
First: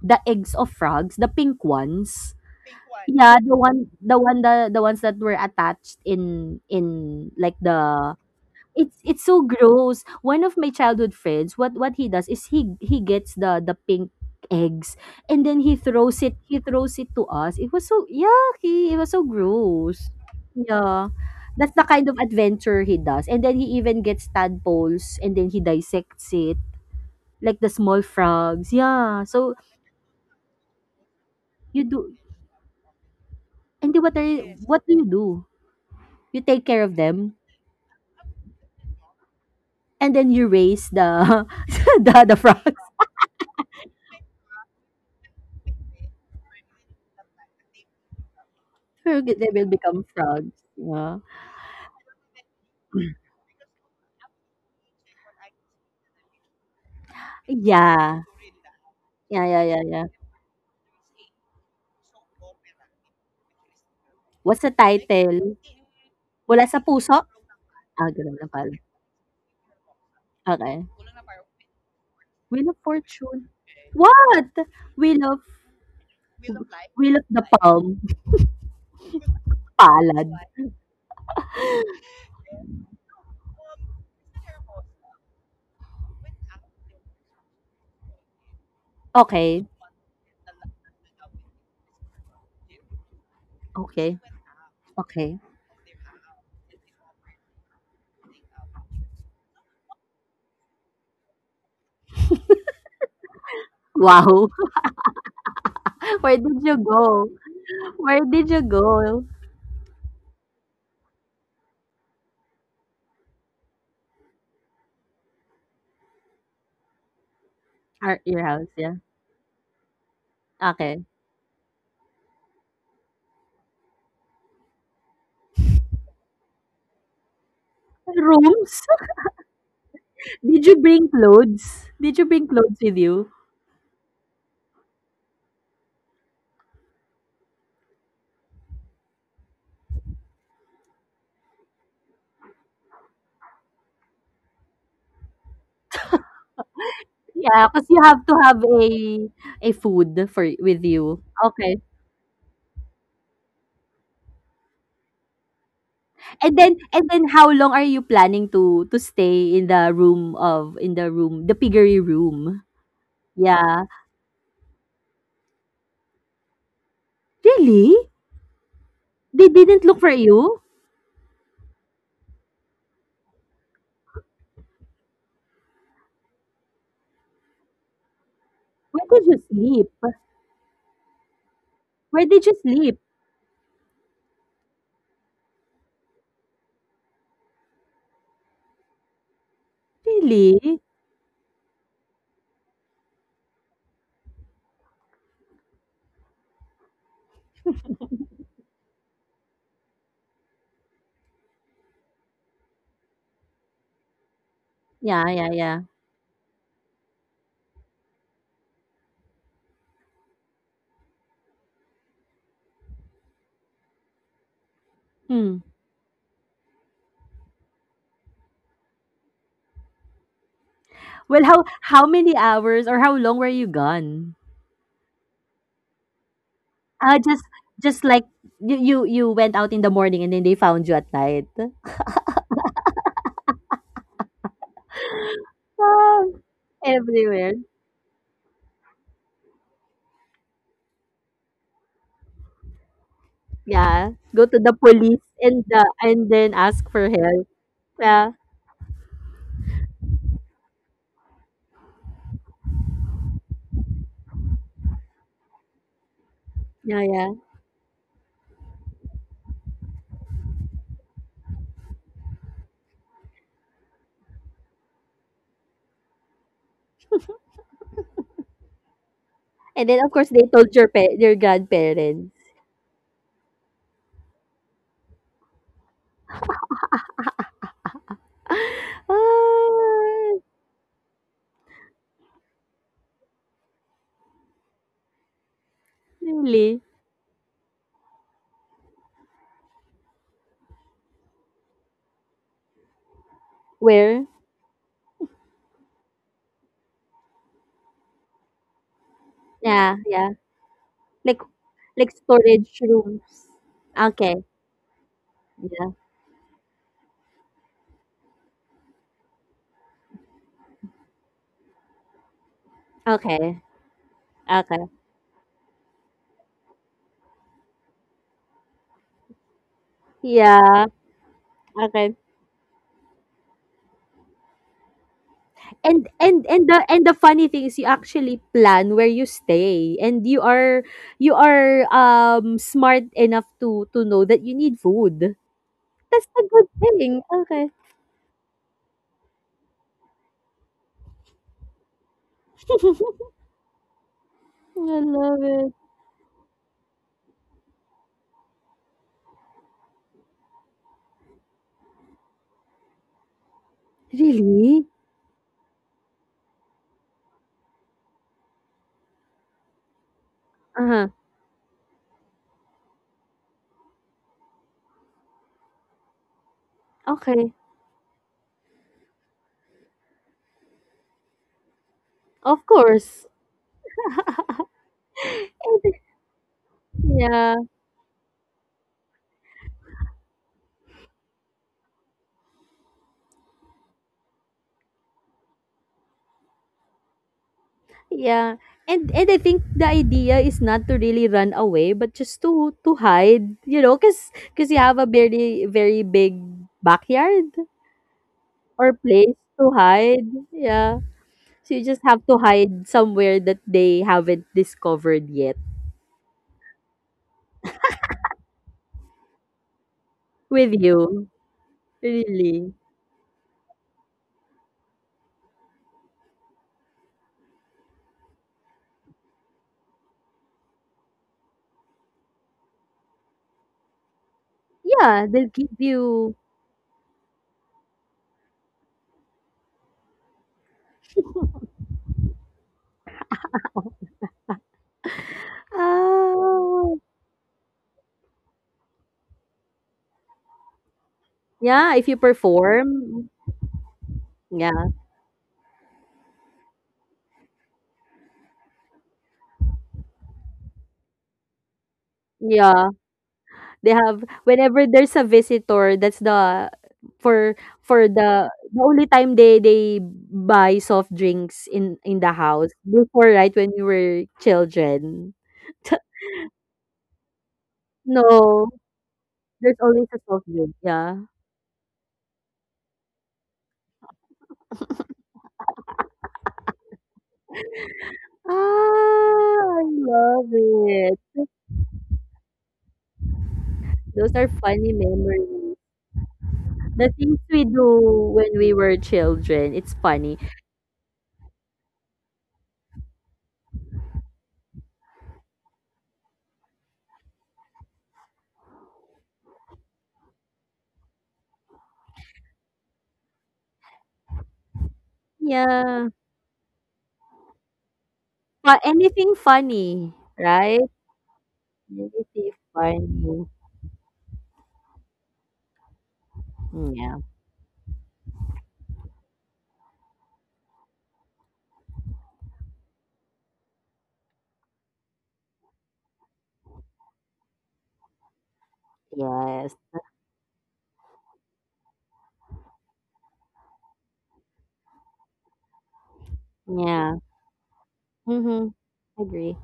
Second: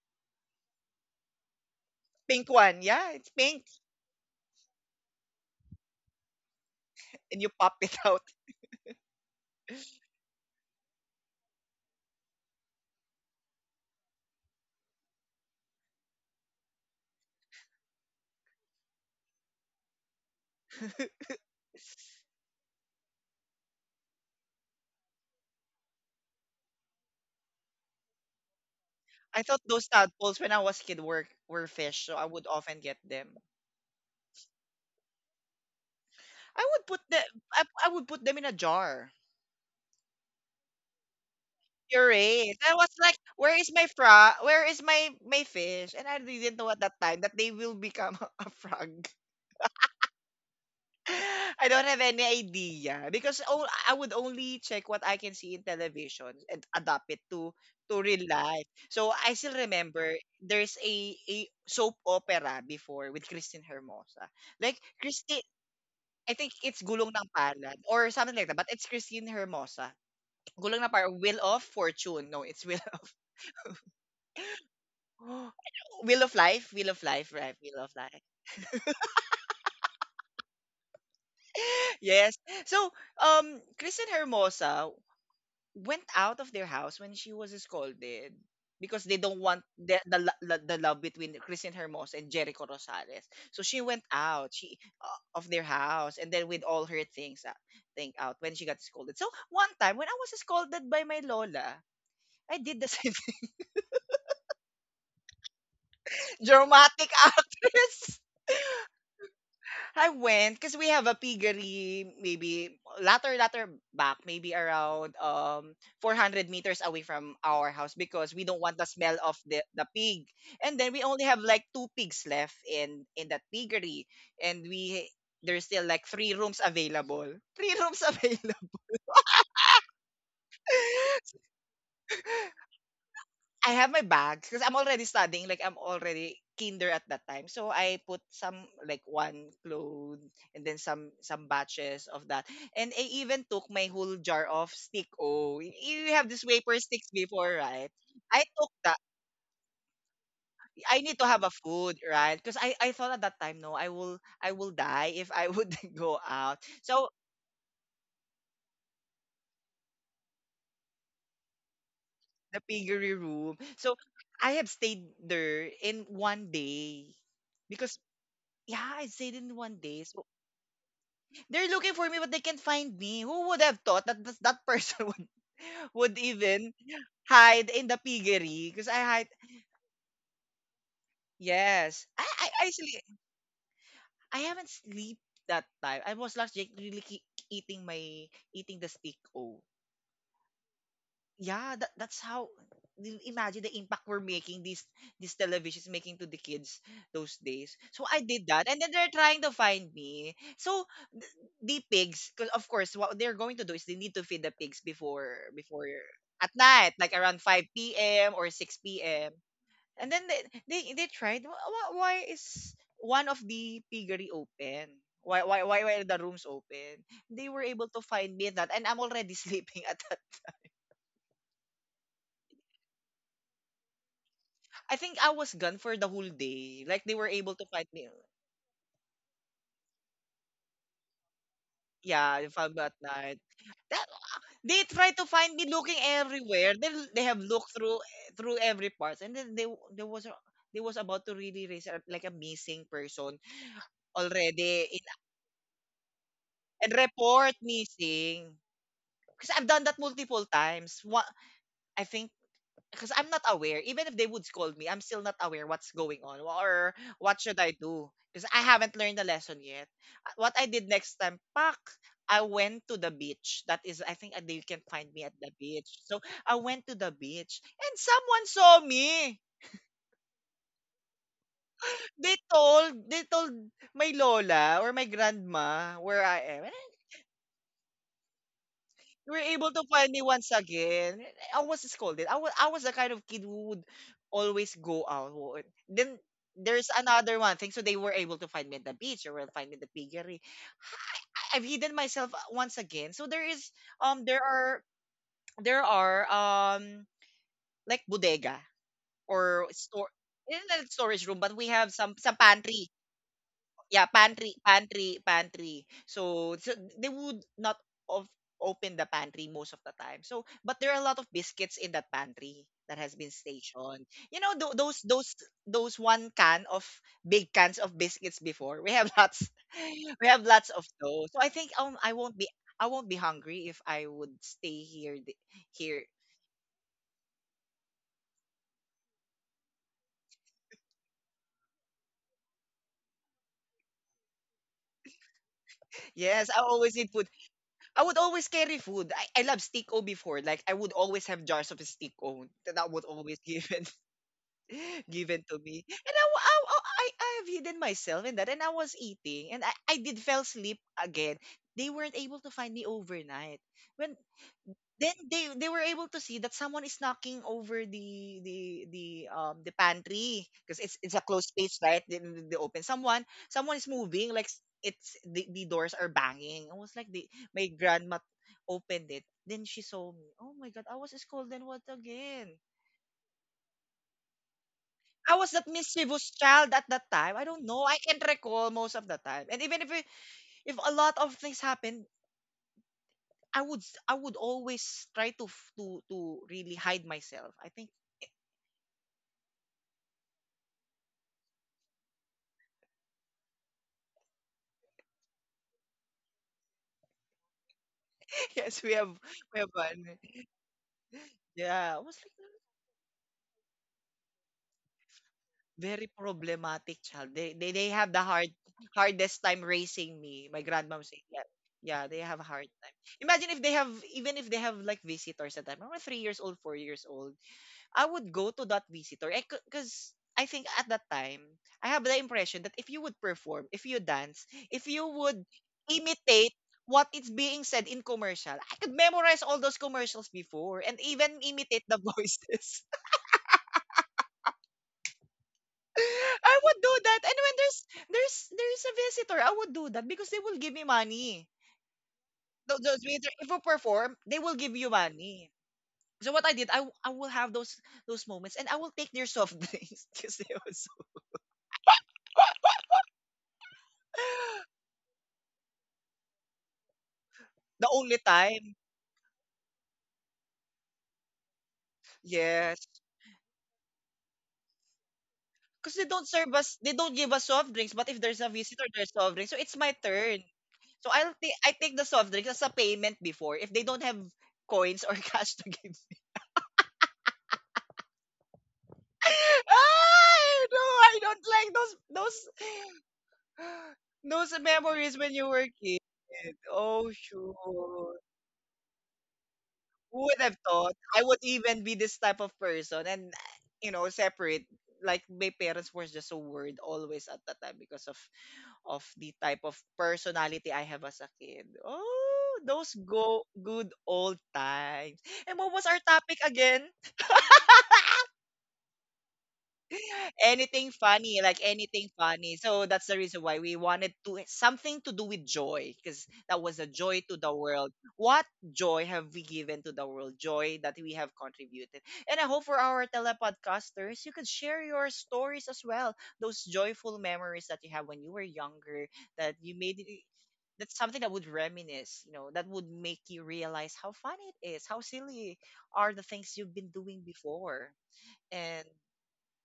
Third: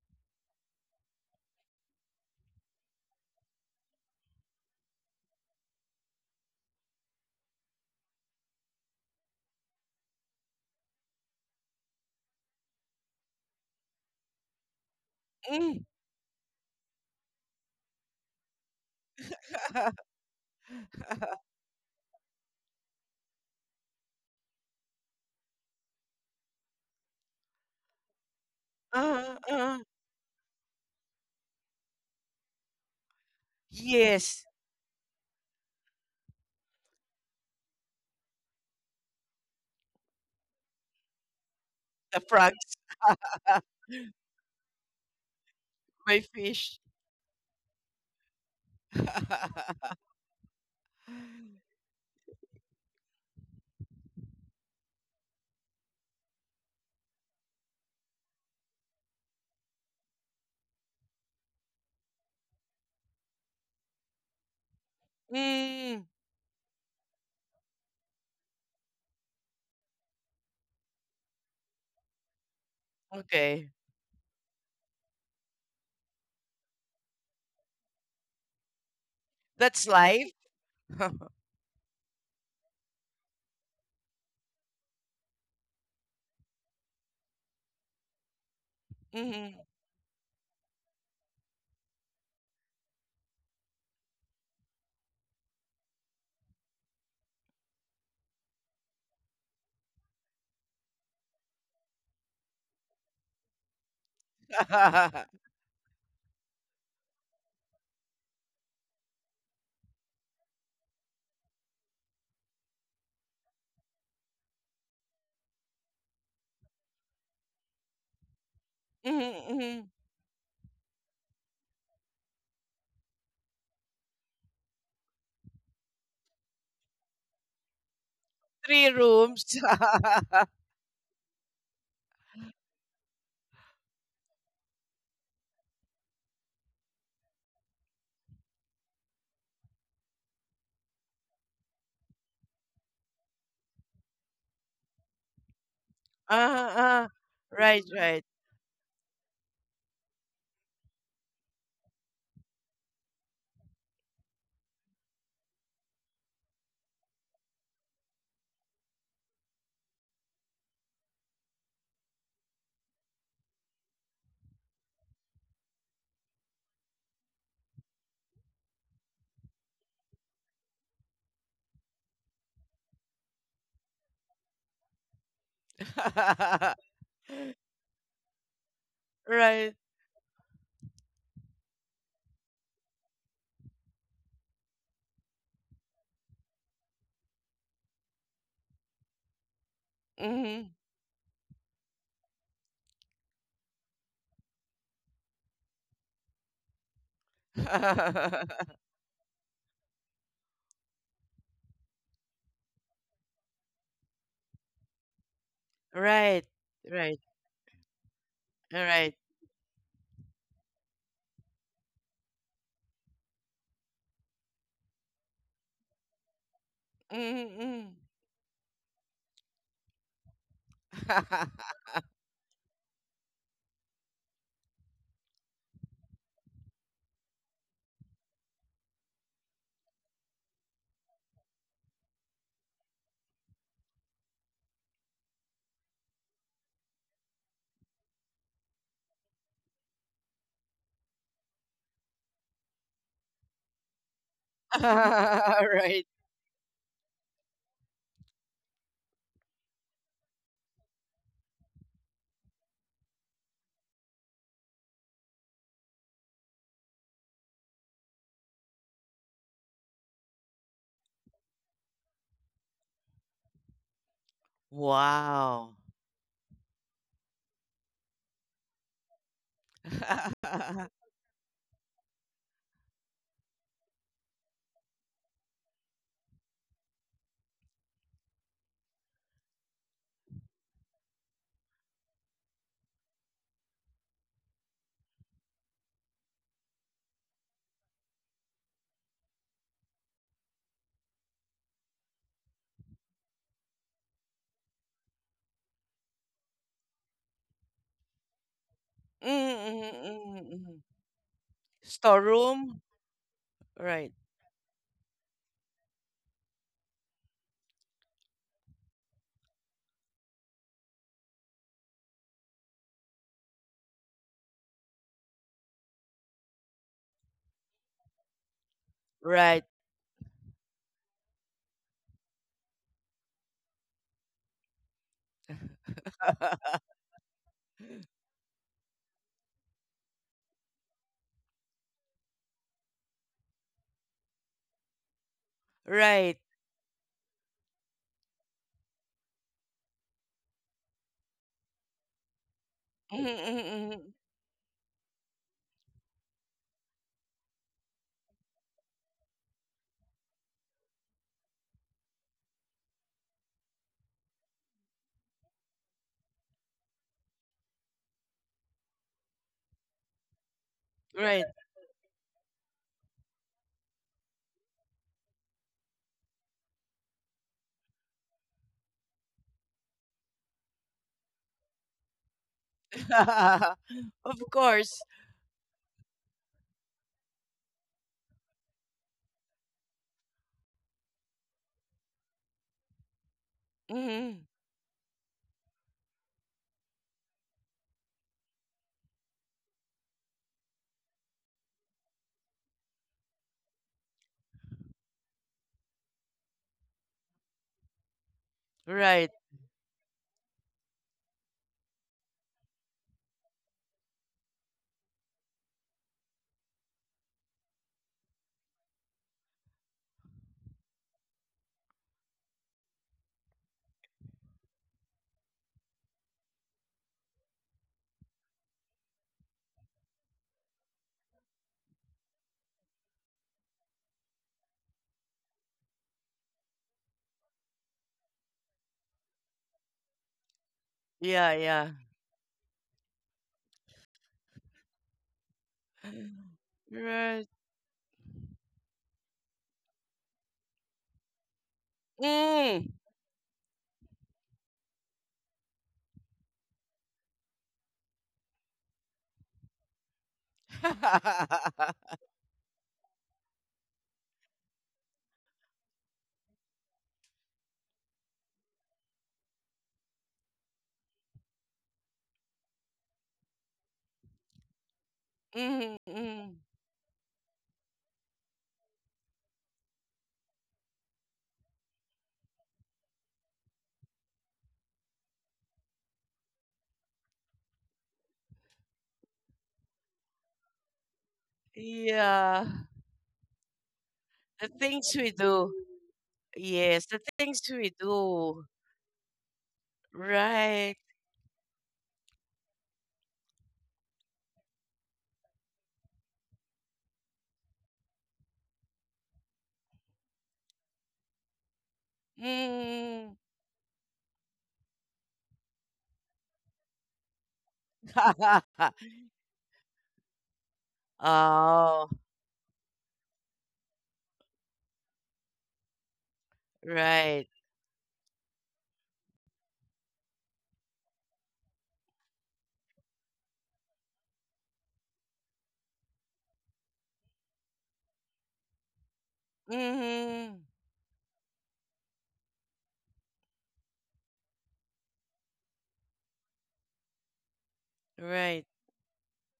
Speaker 2: the eggs of frogs, the pink ones
Speaker 1: Pink one. Yeah, it's
Speaker 2: yeah, the
Speaker 1: pink.
Speaker 2: one, the one, the the ones that were attached in in
Speaker 1: And you
Speaker 2: like
Speaker 1: pop it
Speaker 2: the
Speaker 1: out.
Speaker 2: it's it's so gross. One of my childhood friends, what what he does is he he gets the the pink eggs and then he
Speaker 3: mm.
Speaker 2: throws it he throws it to us. It was so yucky. It was so gross. Yeah. That's the kind of adventure he does. And then he even gets tadpoles and then he dissects it like the small frogs. Yeah.
Speaker 3: Uh,
Speaker 1: I
Speaker 2: So
Speaker 1: thought
Speaker 3: uh.
Speaker 1: those tadpoles when I was kid were were
Speaker 2: you
Speaker 1: fish, so
Speaker 2: do
Speaker 1: I would often get them.
Speaker 2: and then what are
Speaker 3: Yes.
Speaker 2: you, what do you do? You
Speaker 1: I
Speaker 2: take care
Speaker 1: would
Speaker 2: of
Speaker 1: put the
Speaker 2: them
Speaker 1: I, I would put them in a jar.
Speaker 2: and then you raise the
Speaker 3: The
Speaker 2: the, the
Speaker 3: frogs.
Speaker 1: Puree. I
Speaker 2: frogs.
Speaker 1: was like, where is my frog? Where is my my fish? And I
Speaker 3: My
Speaker 1: didn't know
Speaker 3: fish.
Speaker 1: at that time that they will become a frog.
Speaker 2: They will become frogs. Yeah.
Speaker 1: I don't have any idea because oh, I would only check what I can see in television and adapt it to to
Speaker 2: Yeah.
Speaker 1: real life. So I
Speaker 2: Yeah,
Speaker 1: still
Speaker 2: yeah, yeah, yeah.
Speaker 1: remember there's a, a soap opera before with Christine Hermosa.
Speaker 2: What's the
Speaker 1: Like Christi
Speaker 2: title?
Speaker 3: mm,
Speaker 1: I think
Speaker 2: Mula sa
Speaker 1: it's Gulong
Speaker 2: puso?
Speaker 1: ng Palad
Speaker 2: Ah,
Speaker 1: or something
Speaker 2: ganun
Speaker 1: like
Speaker 2: na
Speaker 1: that, but
Speaker 2: pala.
Speaker 1: it's Christine Hermosa. Gulong
Speaker 2: Okay.
Speaker 1: ng Palad, Wheel of Fortune. No, it's
Speaker 2: Wheel of
Speaker 1: Wheel of
Speaker 2: Fortune.
Speaker 3: okay,
Speaker 2: What? Wheel of
Speaker 1: Wheel of Life, Wheel of
Speaker 2: Wheel of
Speaker 1: Life,
Speaker 2: the
Speaker 1: right? Wheel of
Speaker 2: Palm.
Speaker 1: Life.
Speaker 3: that's
Speaker 2: Palad.
Speaker 3: life.
Speaker 1: Yes. So, um, Christine Hermosa went out of their house when she was scolded because they don't want
Speaker 3: Mhm.
Speaker 2: Okay.
Speaker 1: the the, lo- lo- the love between Christine Hermosa and Jericho Rosales. So she went
Speaker 2: Okay.
Speaker 1: out, she uh,
Speaker 2: Okay.
Speaker 1: of their house, and then with all her things, uh, thing out when she got scolded. So one time when I was scolded by my lola, I did the same thing.
Speaker 2: Wow. Where did you
Speaker 1: Dramatic
Speaker 2: go?
Speaker 1: actress.
Speaker 2: Where did you go?
Speaker 1: I went because we have a piggery maybe latter latter back maybe around um four hundred meters away from our house
Speaker 2: Our,
Speaker 1: because we
Speaker 2: your
Speaker 1: don't
Speaker 2: house,
Speaker 1: want the
Speaker 2: yeah.
Speaker 1: smell of
Speaker 3: Mhm,
Speaker 1: the, the
Speaker 3: mhm.
Speaker 1: pig and then we
Speaker 2: Okay.
Speaker 1: only have like two pigs left in in that piggery and we there's still like three rooms available three rooms available
Speaker 2: Rooms?
Speaker 3: Three rooms.
Speaker 2: Did you bring clothes? Did you bring clothes with you?
Speaker 1: I have my bags because I'm already studying, like I'm already kinder at that time. So I put some like one clothes and then some some batches of that. And I even took my whole jar of stick O. Y- You have this
Speaker 3: Ah,
Speaker 1: paper
Speaker 3: ah,
Speaker 1: sticks before,
Speaker 2: Yeah,
Speaker 3: right,
Speaker 2: because
Speaker 1: right?
Speaker 2: you
Speaker 3: right,
Speaker 2: have to
Speaker 1: I
Speaker 2: have
Speaker 1: took that.
Speaker 2: a a food for with
Speaker 1: I need
Speaker 2: you.
Speaker 1: to have a
Speaker 2: Okay.
Speaker 1: food, right? Because I, I thought at that time, no, I will I will die if I would go
Speaker 2: And
Speaker 1: out.
Speaker 2: then
Speaker 1: So
Speaker 2: and then how long are you planning to to stay in the room of in the room, the piggery
Speaker 1: the
Speaker 2: room?
Speaker 1: piggery room.
Speaker 2: Yeah.
Speaker 1: So I have stayed there in one day
Speaker 2: Really?
Speaker 1: because yeah, I stayed
Speaker 2: They
Speaker 1: in one
Speaker 2: didn't look
Speaker 1: day.
Speaker 2: for
Speaker 1: So
Speaker 2: you?
Speaker 1: They're looking for me, but they can't find me. Who would have thought that this, that person would, would even hide in the piggery? Because I
Speaker 2: Where
Speaker 1: hide.
Speaker 2: did you
Speaker 3: right.
Speaker 2: sleep?
Speaker 1: Yes, I
Speaker 2: Where did
Speaker 1: I
Speaker 2: you
Speaker 1: I,
Speaker 2: sleep?
Speaker 1: sleep. I haven't sleep that time. I was last really keep eating my eating the steak o.
Speaker 3: Mhm.
Speaker 2: Really?
Speaker 1: Yeah, that, that's how I- imagine the impact we're making these these televisions making to the kids those days. So I did that and then they're trying to find me, so th- the pigs because of course what they're going to do is they need to feed the pigs
Speaker 2: Yeah,
Speaker 1: before
Speaker 2: yeah, yeah.
Speaker 1: before
Speaker 3: Right,
Speaker 1: at night like
Speaker 3: right,
Speaker 1: around five p.m or six
Speaker 3: right.
Speaker 1: p.m, and then they they, they tried, "Wh- wh- why is one of the piggery open, why
Speaker 2: Hmm.
Speaker 1: why why why are the rooms open?" They were able
Speaker 3: Mm-hmm.
Speaker 1: to find me in that and I'm already sleeping at that.
Speaker 2: Well, how how many hours or how long were you gone?
Speaker 1: I think I was gone for the whole day. Like they
Speaker 2: Ah,
Speaker 1: were
Speaker 2: just
Speaker 1: able to find
Speaker 2: just
Speaker 1: me.
Speaker 2: like you you you went out in the morning and then they found you at night.
Speaker 1: Yeah, they found me at night. That, they try to find me looking
Speaker 2: Wow.
Speaker 1: everywhere. They they have
Speaker 2: Everywhere.
Speaker 1: looked through through every part, and then they there was a, they was about to really raise a- like a missing person
Speaker 2: Yeah. Go to the
Speaker 1: already in,
Speaker 2: police and the
Speaker 3: Right.
Speaker 2: and then ask
Speaker 1: and
Speaker 2: for help.
Speaker 1: report
Speaker 2: Yeah.
Speaker 1: missing. Because I've done that multiple times. What I think because I'm not aware. Even if they would scold me, I'm still not aware what's going on or
Speaker 2: Yeah, yeah.
Speaker 1: what should I do because I haven't learned the lesson yet. Uh, What I did next time, pak, I went to the beach. That is, I think uh, you can find me at the
Speaker 3: Wow.
Speaker 1: beach. So I went to the beach and someone saw me.
Speaker 2: And then of course they told your pa- your grandparents.
Speaker 1: They told, they told my lola or my grandma where I am. We were able to find me
Speaker 2: Ah,
Speaker 1: once again. I was scolded. I was I was the kind of kid who would always go out. Who would- Then
Speaker 2: really?
Speaker 1: there's another one thing. So they were able to find me at the beach or will find me at the piggery. I, I've hidden myself uh, once again. So there is um
Speaker 2: Where?
Speaker 1: there are there are um like bodega
Speaker 3: Mm,
Speaker 1: or
Speaker 2: Yeah,
Speaker 1: store.
Speaker 2: yeah.
Speaker 3: mm,
Speaker 1: It's
Speaker 3: mm.
Speaker 1: not a storage
Speaker 2: Like
Speaker 1: room, but we have
Speaker 2: like
Speaker 1: some some
Speaker 2: storage
Speaker 3: Storeroom?
Speaker 1: pantry.
Speaker 2: rooms.
Speaker 1: Yeah,
Speaker 3: Right.
Speaker 2: Okay.
Speaker 1: pantry, pantry, pantry.
Speaker 2: Yeah.
Speaker 1: So, so they would not of open the pantry most of the time. So, but there are a lot of biscuits in that pantry that has been
Speaker 2: Okay.
Speaker 1: stationed. You know, tho-
Speaker 2: Okay.
Speaker 1: those those those one can of big cans of biscuits before. We have lots.
Speaker 3: Right.
Speaker 1: We have lots of
Speaker 2: Yeah.
Speaker 1: those. So I think um I
Speaker 2: Okay.
Speaker 1: won't be I won't be hungry if I would stay here th- here.
Speaker 2: And and and the and the funny thing is you actually plan where you stay and you are you are um smart enough to to know that you need food. That's
Speaker 3: Right.
Speaker 2: a
Speaker 1: Yes, I
Speaker 2: good
Speaker 1: always need
Speaker 2: thing.
Speaker 1: food.
Speaker 2: Okay.
Speaker 1: I would always carry food. I, I love stick o before. Like I would always have jars of stick o. That was
Speaker 3: Mm-hmm,
Speaker 1: always
Speaker 3: mm-hmm,
Speaker 1: given.
Speaker 3: mm-hmm.
Speaker 2: I
Speaker 1: given
Speaker 2: love
Speaker 1: to
Speaker 2: it.
Speaker 1: me. And I, wa- I, wa- I, I have hidden myself in that. And I was eating and I, I did fell asleep again. They weren't able to find me overnight. When
Speaker 2: Really?
Speaker 1: then they, they were able to see that someone is knocking over the the the um the pantry because it's
Speaker 2: Uh-huh.
Speaker 1: it's a
Speaker 3: Right.
Speaker 1: closed space, right? They, they open, someone, someone is moving like s- it's the, the doors are banging. I was like the,
Speaker 2: Okay.
Speaker 1: my grandma opened it, then she saw me. Oh my god, I was scolded. What again?
Speaker 2: Of course.
Speaker 3: Of course.
Speaker 1: I was that mischievous child at that time. I
Speaker 2: Yeah.
Speaker 1: don't know. I can't recall most of the time. And even if it- if a lot of things happen, I would s- I would
Speaker 3: Hmm.
Speaker 1: always try to f- to to really hide myself. I think
Speaker 2: Yeah. And and I think the idea is not to really run away but just to to hide, you know, cuz cuz you have a very very big backyard
Speaker 1: yes, we
Speaker 2: or
Speaker 1: have,
Speaker 3: Right.
Speaker 2: place
Speaker 1: we have
Speaker 2: to
Speaker 1: one.
Speaker 2: hide. Yeah. So you
Speaker 1: Yeah, I
Speaker 2: just
Speaker 1: was
Speaker 2: have to
Speaker 1: like
Speaker 2: hide somewhere that they haven't discovered yet
Speaker 1: very problematic child. They they, they have the hard hardest time raising me. My
Speaker 2: with
Speaker 1: grandmom said
Speaker 2: you.
Speaker 1: that. Yeah, yeah, they have a hard
Speaker 2: Really.
Speaker 1: time. Imagine if they have, even if they have like visitors at that time. I was three years old, four years old. I would go to that visitor because I think at that time I have the impression that if you would perform, if you dance, if you
Speaker 2: Yeah,
Speaker 1: would
Speaker 2: they'll give you
Speaker 1: imitate what is being said in commercial. I could memorize all those commercials before and even
Speaker 3: Yeah,
Speaker 1: imitate
Speaker 3: yeah.
Speaker 1: the voices. I would do
Speaker 2: Oh.
Speaker 1: that, and
Speaker 3: Right.
Speaker 1: when there's there's there's a visitor, I would do that because they will give me money.
Speaker 2: Yeah, if you
Speaker 1: Those,
Speaker 3: Mm.
Speaker 1: those waiter,
Speaker 2: perform.
Speaker 1: if you perform, they will give
Speaker 2: Yeah.
Speaker 1: you money. So what I did, I, w- I will have those those moments, and I will take their soft drinks because they was
Speaker 2: Yeah. They have whenever there's a visitor, that's the for
Speaker 1: the
Speaker 2: for
Speaker 1: only
Speaker 2: the
Speaker 1: time.
Speaker 2: the only time they they buy soft drinks in in the house
Speaker 1: Yes.
Speaker 2: before right when we were children.
Speaker 1: Because they don't serve
Speaker 3: Mm-hmm.
Speaker 1: us, they don't give us soft drinks. But if there's a
Speaker 2: No,
Speaker 1: visitor, there's soft drinks. So it's
Speaker 2: there's
Speaker 1: my
Speaker 2: always a
Speaker 1: turn.
Speaker 2: soft drink.
Speaker 1: So
Speaker 2: Yeah.
Speaker 1: I'll take I take the soft drinks as a payment before if they don't have coins or cash to give me.
Speaker 2: Ah, I love
Speaker 1: Ah no, I
Speaker 2: it.
Speaker 1: don't like those those
Speaker 3: Yeah.
Speaker 2: Those are
Speaker 1: those
Speaker 3: The
Speaker 2: funny
Speaker 3: things
Speaker 1: memories when
Speaker 3: we
Speaker 1: you were a
Speaker 3: do.
Speaker 2: memories.
Speaker 1: kid.
Speaker 3: Yes,
Speaker 1: Oh
Speaker 2: The
Speaker 3: the
Speaker 2: things
Speaker 1: shoot.
Speaker 3: things
Speaker 2: we
Speaker 3: we
Speaker 2: do when
Speaker 3: do.
Speaker 2: we were children, it's
Speaker 1: Who
Speaker 2: funny.
Speaker 1: would have thought
Speaker 3: Right.
Speaker 1: I would even be this type of person and, you know, separate, like my parents were just so worried always at that time because of of the type of personality I have as a kid. Oh, those
Speaker 3: Mm.
Speaker 1: go good old times. And what was our
Speaker 2: Yeah.
Speaker 1: topic again?
Speaker 2: But anything funny, right?
Speaker 1: Anything funny, like anything
Speaker 3: Oh,
Speaker 2: Anything
Speaker 1: funny. So that's the reason
Speaker 2: funny.
Speaker 1: why we wanted to something to do with joy because that was a
Speaker 2: Yeah.
Speaker 1: joy to
Speaker 3: right.
Speaker 1: the world. What joy have we given to the world? Joy that we have contributed. And I hope for our telepodcasters, you could share your stories as well. Those joyful memories that you have when you were younger, that
Speaker 2: Yes.
Speaker 1: you made it,
Speaker 3: Mm-hmm.
Speaker 1: that's something that would reminisce, you know, that would make you realize how fun it is, how silly are the things you've been
Speaker 2: Yeah.
Speaker 1: doing before.
Speaker 2: Mm-hmm.
Speaker 3: Right.
Speaker 1: And
Speaker 2: Agree.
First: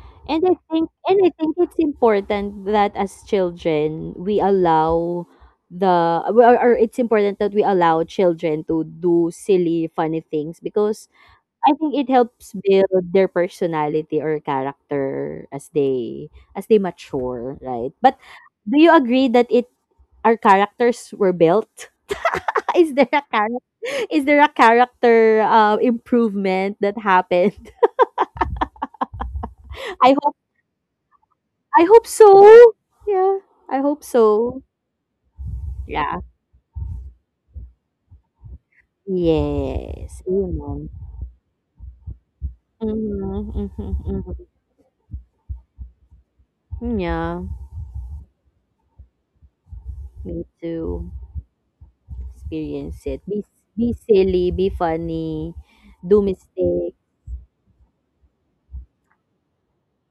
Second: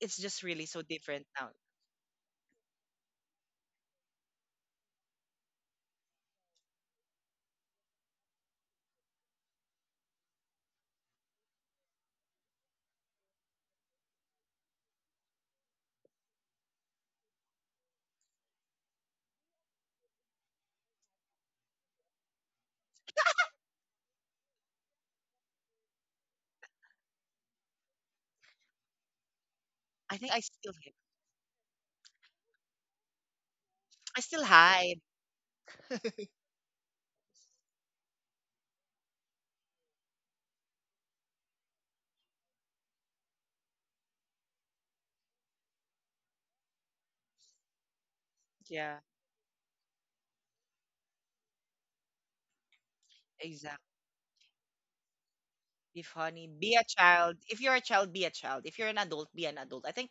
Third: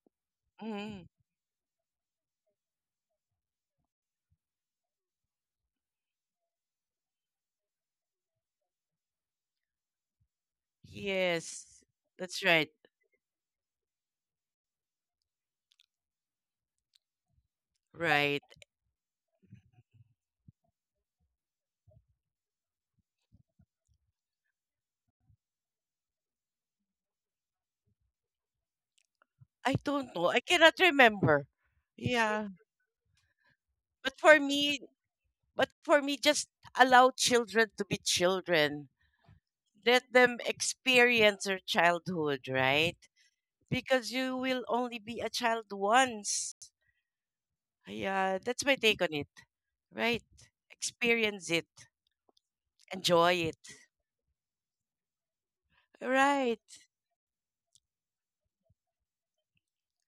Speaker 1: it's just
Speaker 2: And I
Speaker 1: really so
Speaker 2: think
Speaker 3: Mm-hmm.
Speaker 2: and
Speaker 1: different
Speaker 2: I
Speaker 1: now.
Speaker 2: think it's important that as children we allow the or or it's important that we allow children to do silly funny things because I
Speaker 3: Yes,
Speaker 2: think it
Speaker 3: that's
Speaker 2: helps
Speaker 3: right.
Speaker 2: build their personality or character as they as they mature, right? But
Speaker 3: Right.
Speaker 2: do you agree that it our characters were built? Is there a character is there a character uh, improvement that happened?
Speaker 3: I
Speaker 2: I
Speaker 3: don't
Speaker 1: I
Speaker 3: know.
Speaker 1: think
Speaker 2: hope
Speaker 1: I
Speaker 3: I
Speaker 1: still
Speaker 3: cannot
Speaker 1: hid.
Speaker 3: remember.
Speaker 2: I hope
Speaker 3: Yeah.
Speaker 2: so. Yeah, I hope
Speaker 3: But
Speaker 1: I
Speaker 3: for
Speaker 1: still
Speaker 2: so.
Speaker 3: me,
Speaker 1: hide.
Speaker 3: but for
Speaker 2: Yeah.
Speaker 3: me, just allow children to be children. Let
Speaker 2: Yes.
Speaker 3: them
Speaker 2: Amen.
Speaker 3: experience their childhood, right?
Speaker 2: Mm-hmm, mm-hmm,
Speaker 3: Because you
Speaker 2: mm-hmm.
Speaker 3: will only be a child once.
Speaker 2: Mm-hmm. Yeah,
Speaker 3: Yeah, that's my
Speaker 1: Yeah,
Speaker 3: take on it. Right.
Speaker 2: me too.
Speaker 3: Experience it.
Speaker 2: Experience it.
Speaker 3: Enjoy
Speaker 2: Be
Speaker 3: it.
Speaker 1: exactly.
Speaker 2: be silly, be funny,
Speaker 1: If
Speaker 2: do
Speaker 1: honey, be
Speaker 3: Right.
Speaker 1: a
Speaker 2: mistake.
Speaker 1: child. If you're a child, be a child. If you're an adult, be an adult. I think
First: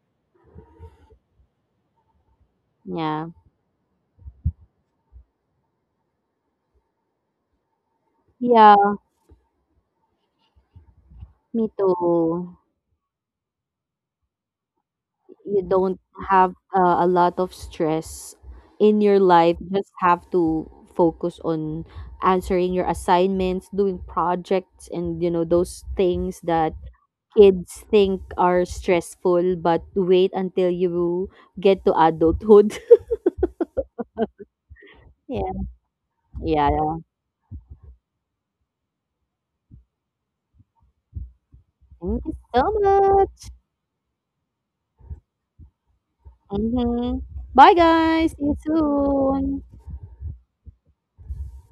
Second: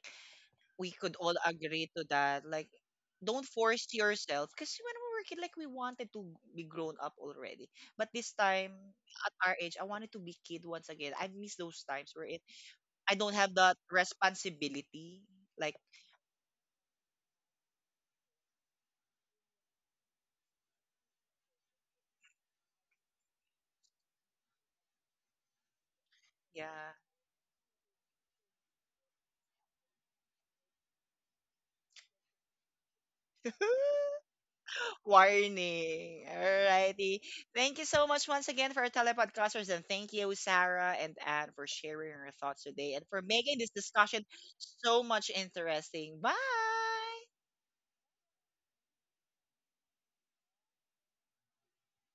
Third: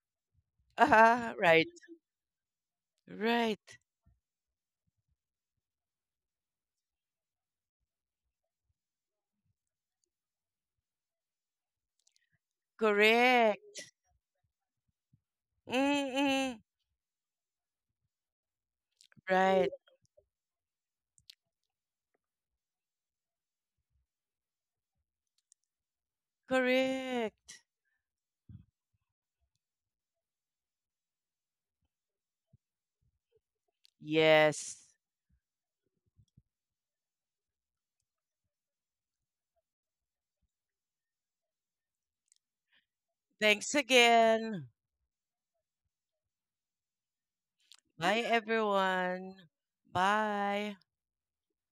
Speaker 1: we could
Speaker 3: Uh-huh.
Speaker 1: all
Speaker 3: Right.
Speaker 1: agree to that. Like,
Speaker 2: Yeah.
Speaker 1: don't
Speaker 3: Right.
Speaker 1: force yourself. Because when we were kid, like we wanted to be grown up already. But this time,
Speaker 2: Yeah,
Speaker 1: at our age, I wanted to be kid once again. I miss
Speaker 2: me
Speaker 1: those times where it,
Speaker 2: too.
Speaker 1: I don't have that
Speaker 3: Correct.
Speaker 1: responsibility.
Speaker 2: You
Speaker 1: Like,
Speaker 2: don't have
Speaker 3: Mm-mm.
Speaker 2: uh, a lot of stress in your life.
Speaker 3: Right.
Speaker 2: Just have to focus on answering your assignments, doing projects and you know those things that
Speaker 1: yeah.
Speaker 3: Correct.
Speaker 2: kids think are stressful but wait until you get to adulthood.
Speaker 3: Yes.
Speaker 2: Yeah.
Speaker 1: Warning.
Speaker 2: Yeah.
Speaker 1: Alrighty. Thank you so much once again for our telepodcasters. And thank you, Sarah and Anne, for sharing
Speaker 2: Thank
Speaker 1: your
Speaker 2: you
Speaker 1: thoughts
Speaker 2: so
Speaker 1: today and for
Speaker 2: much.
Speaker 1: making this
Speaker 3: Thanks
Speaker 1: discussion
Speaker 3: again.
Speaker 1: so much interesting. Bye.
Speaker 2: Mhm. Bye,
Speaker 3: Bye,
Speaker 2: guys. See you
Speaker 3: everyone.
Speaker 2: soon.
Speaker 3: Bye.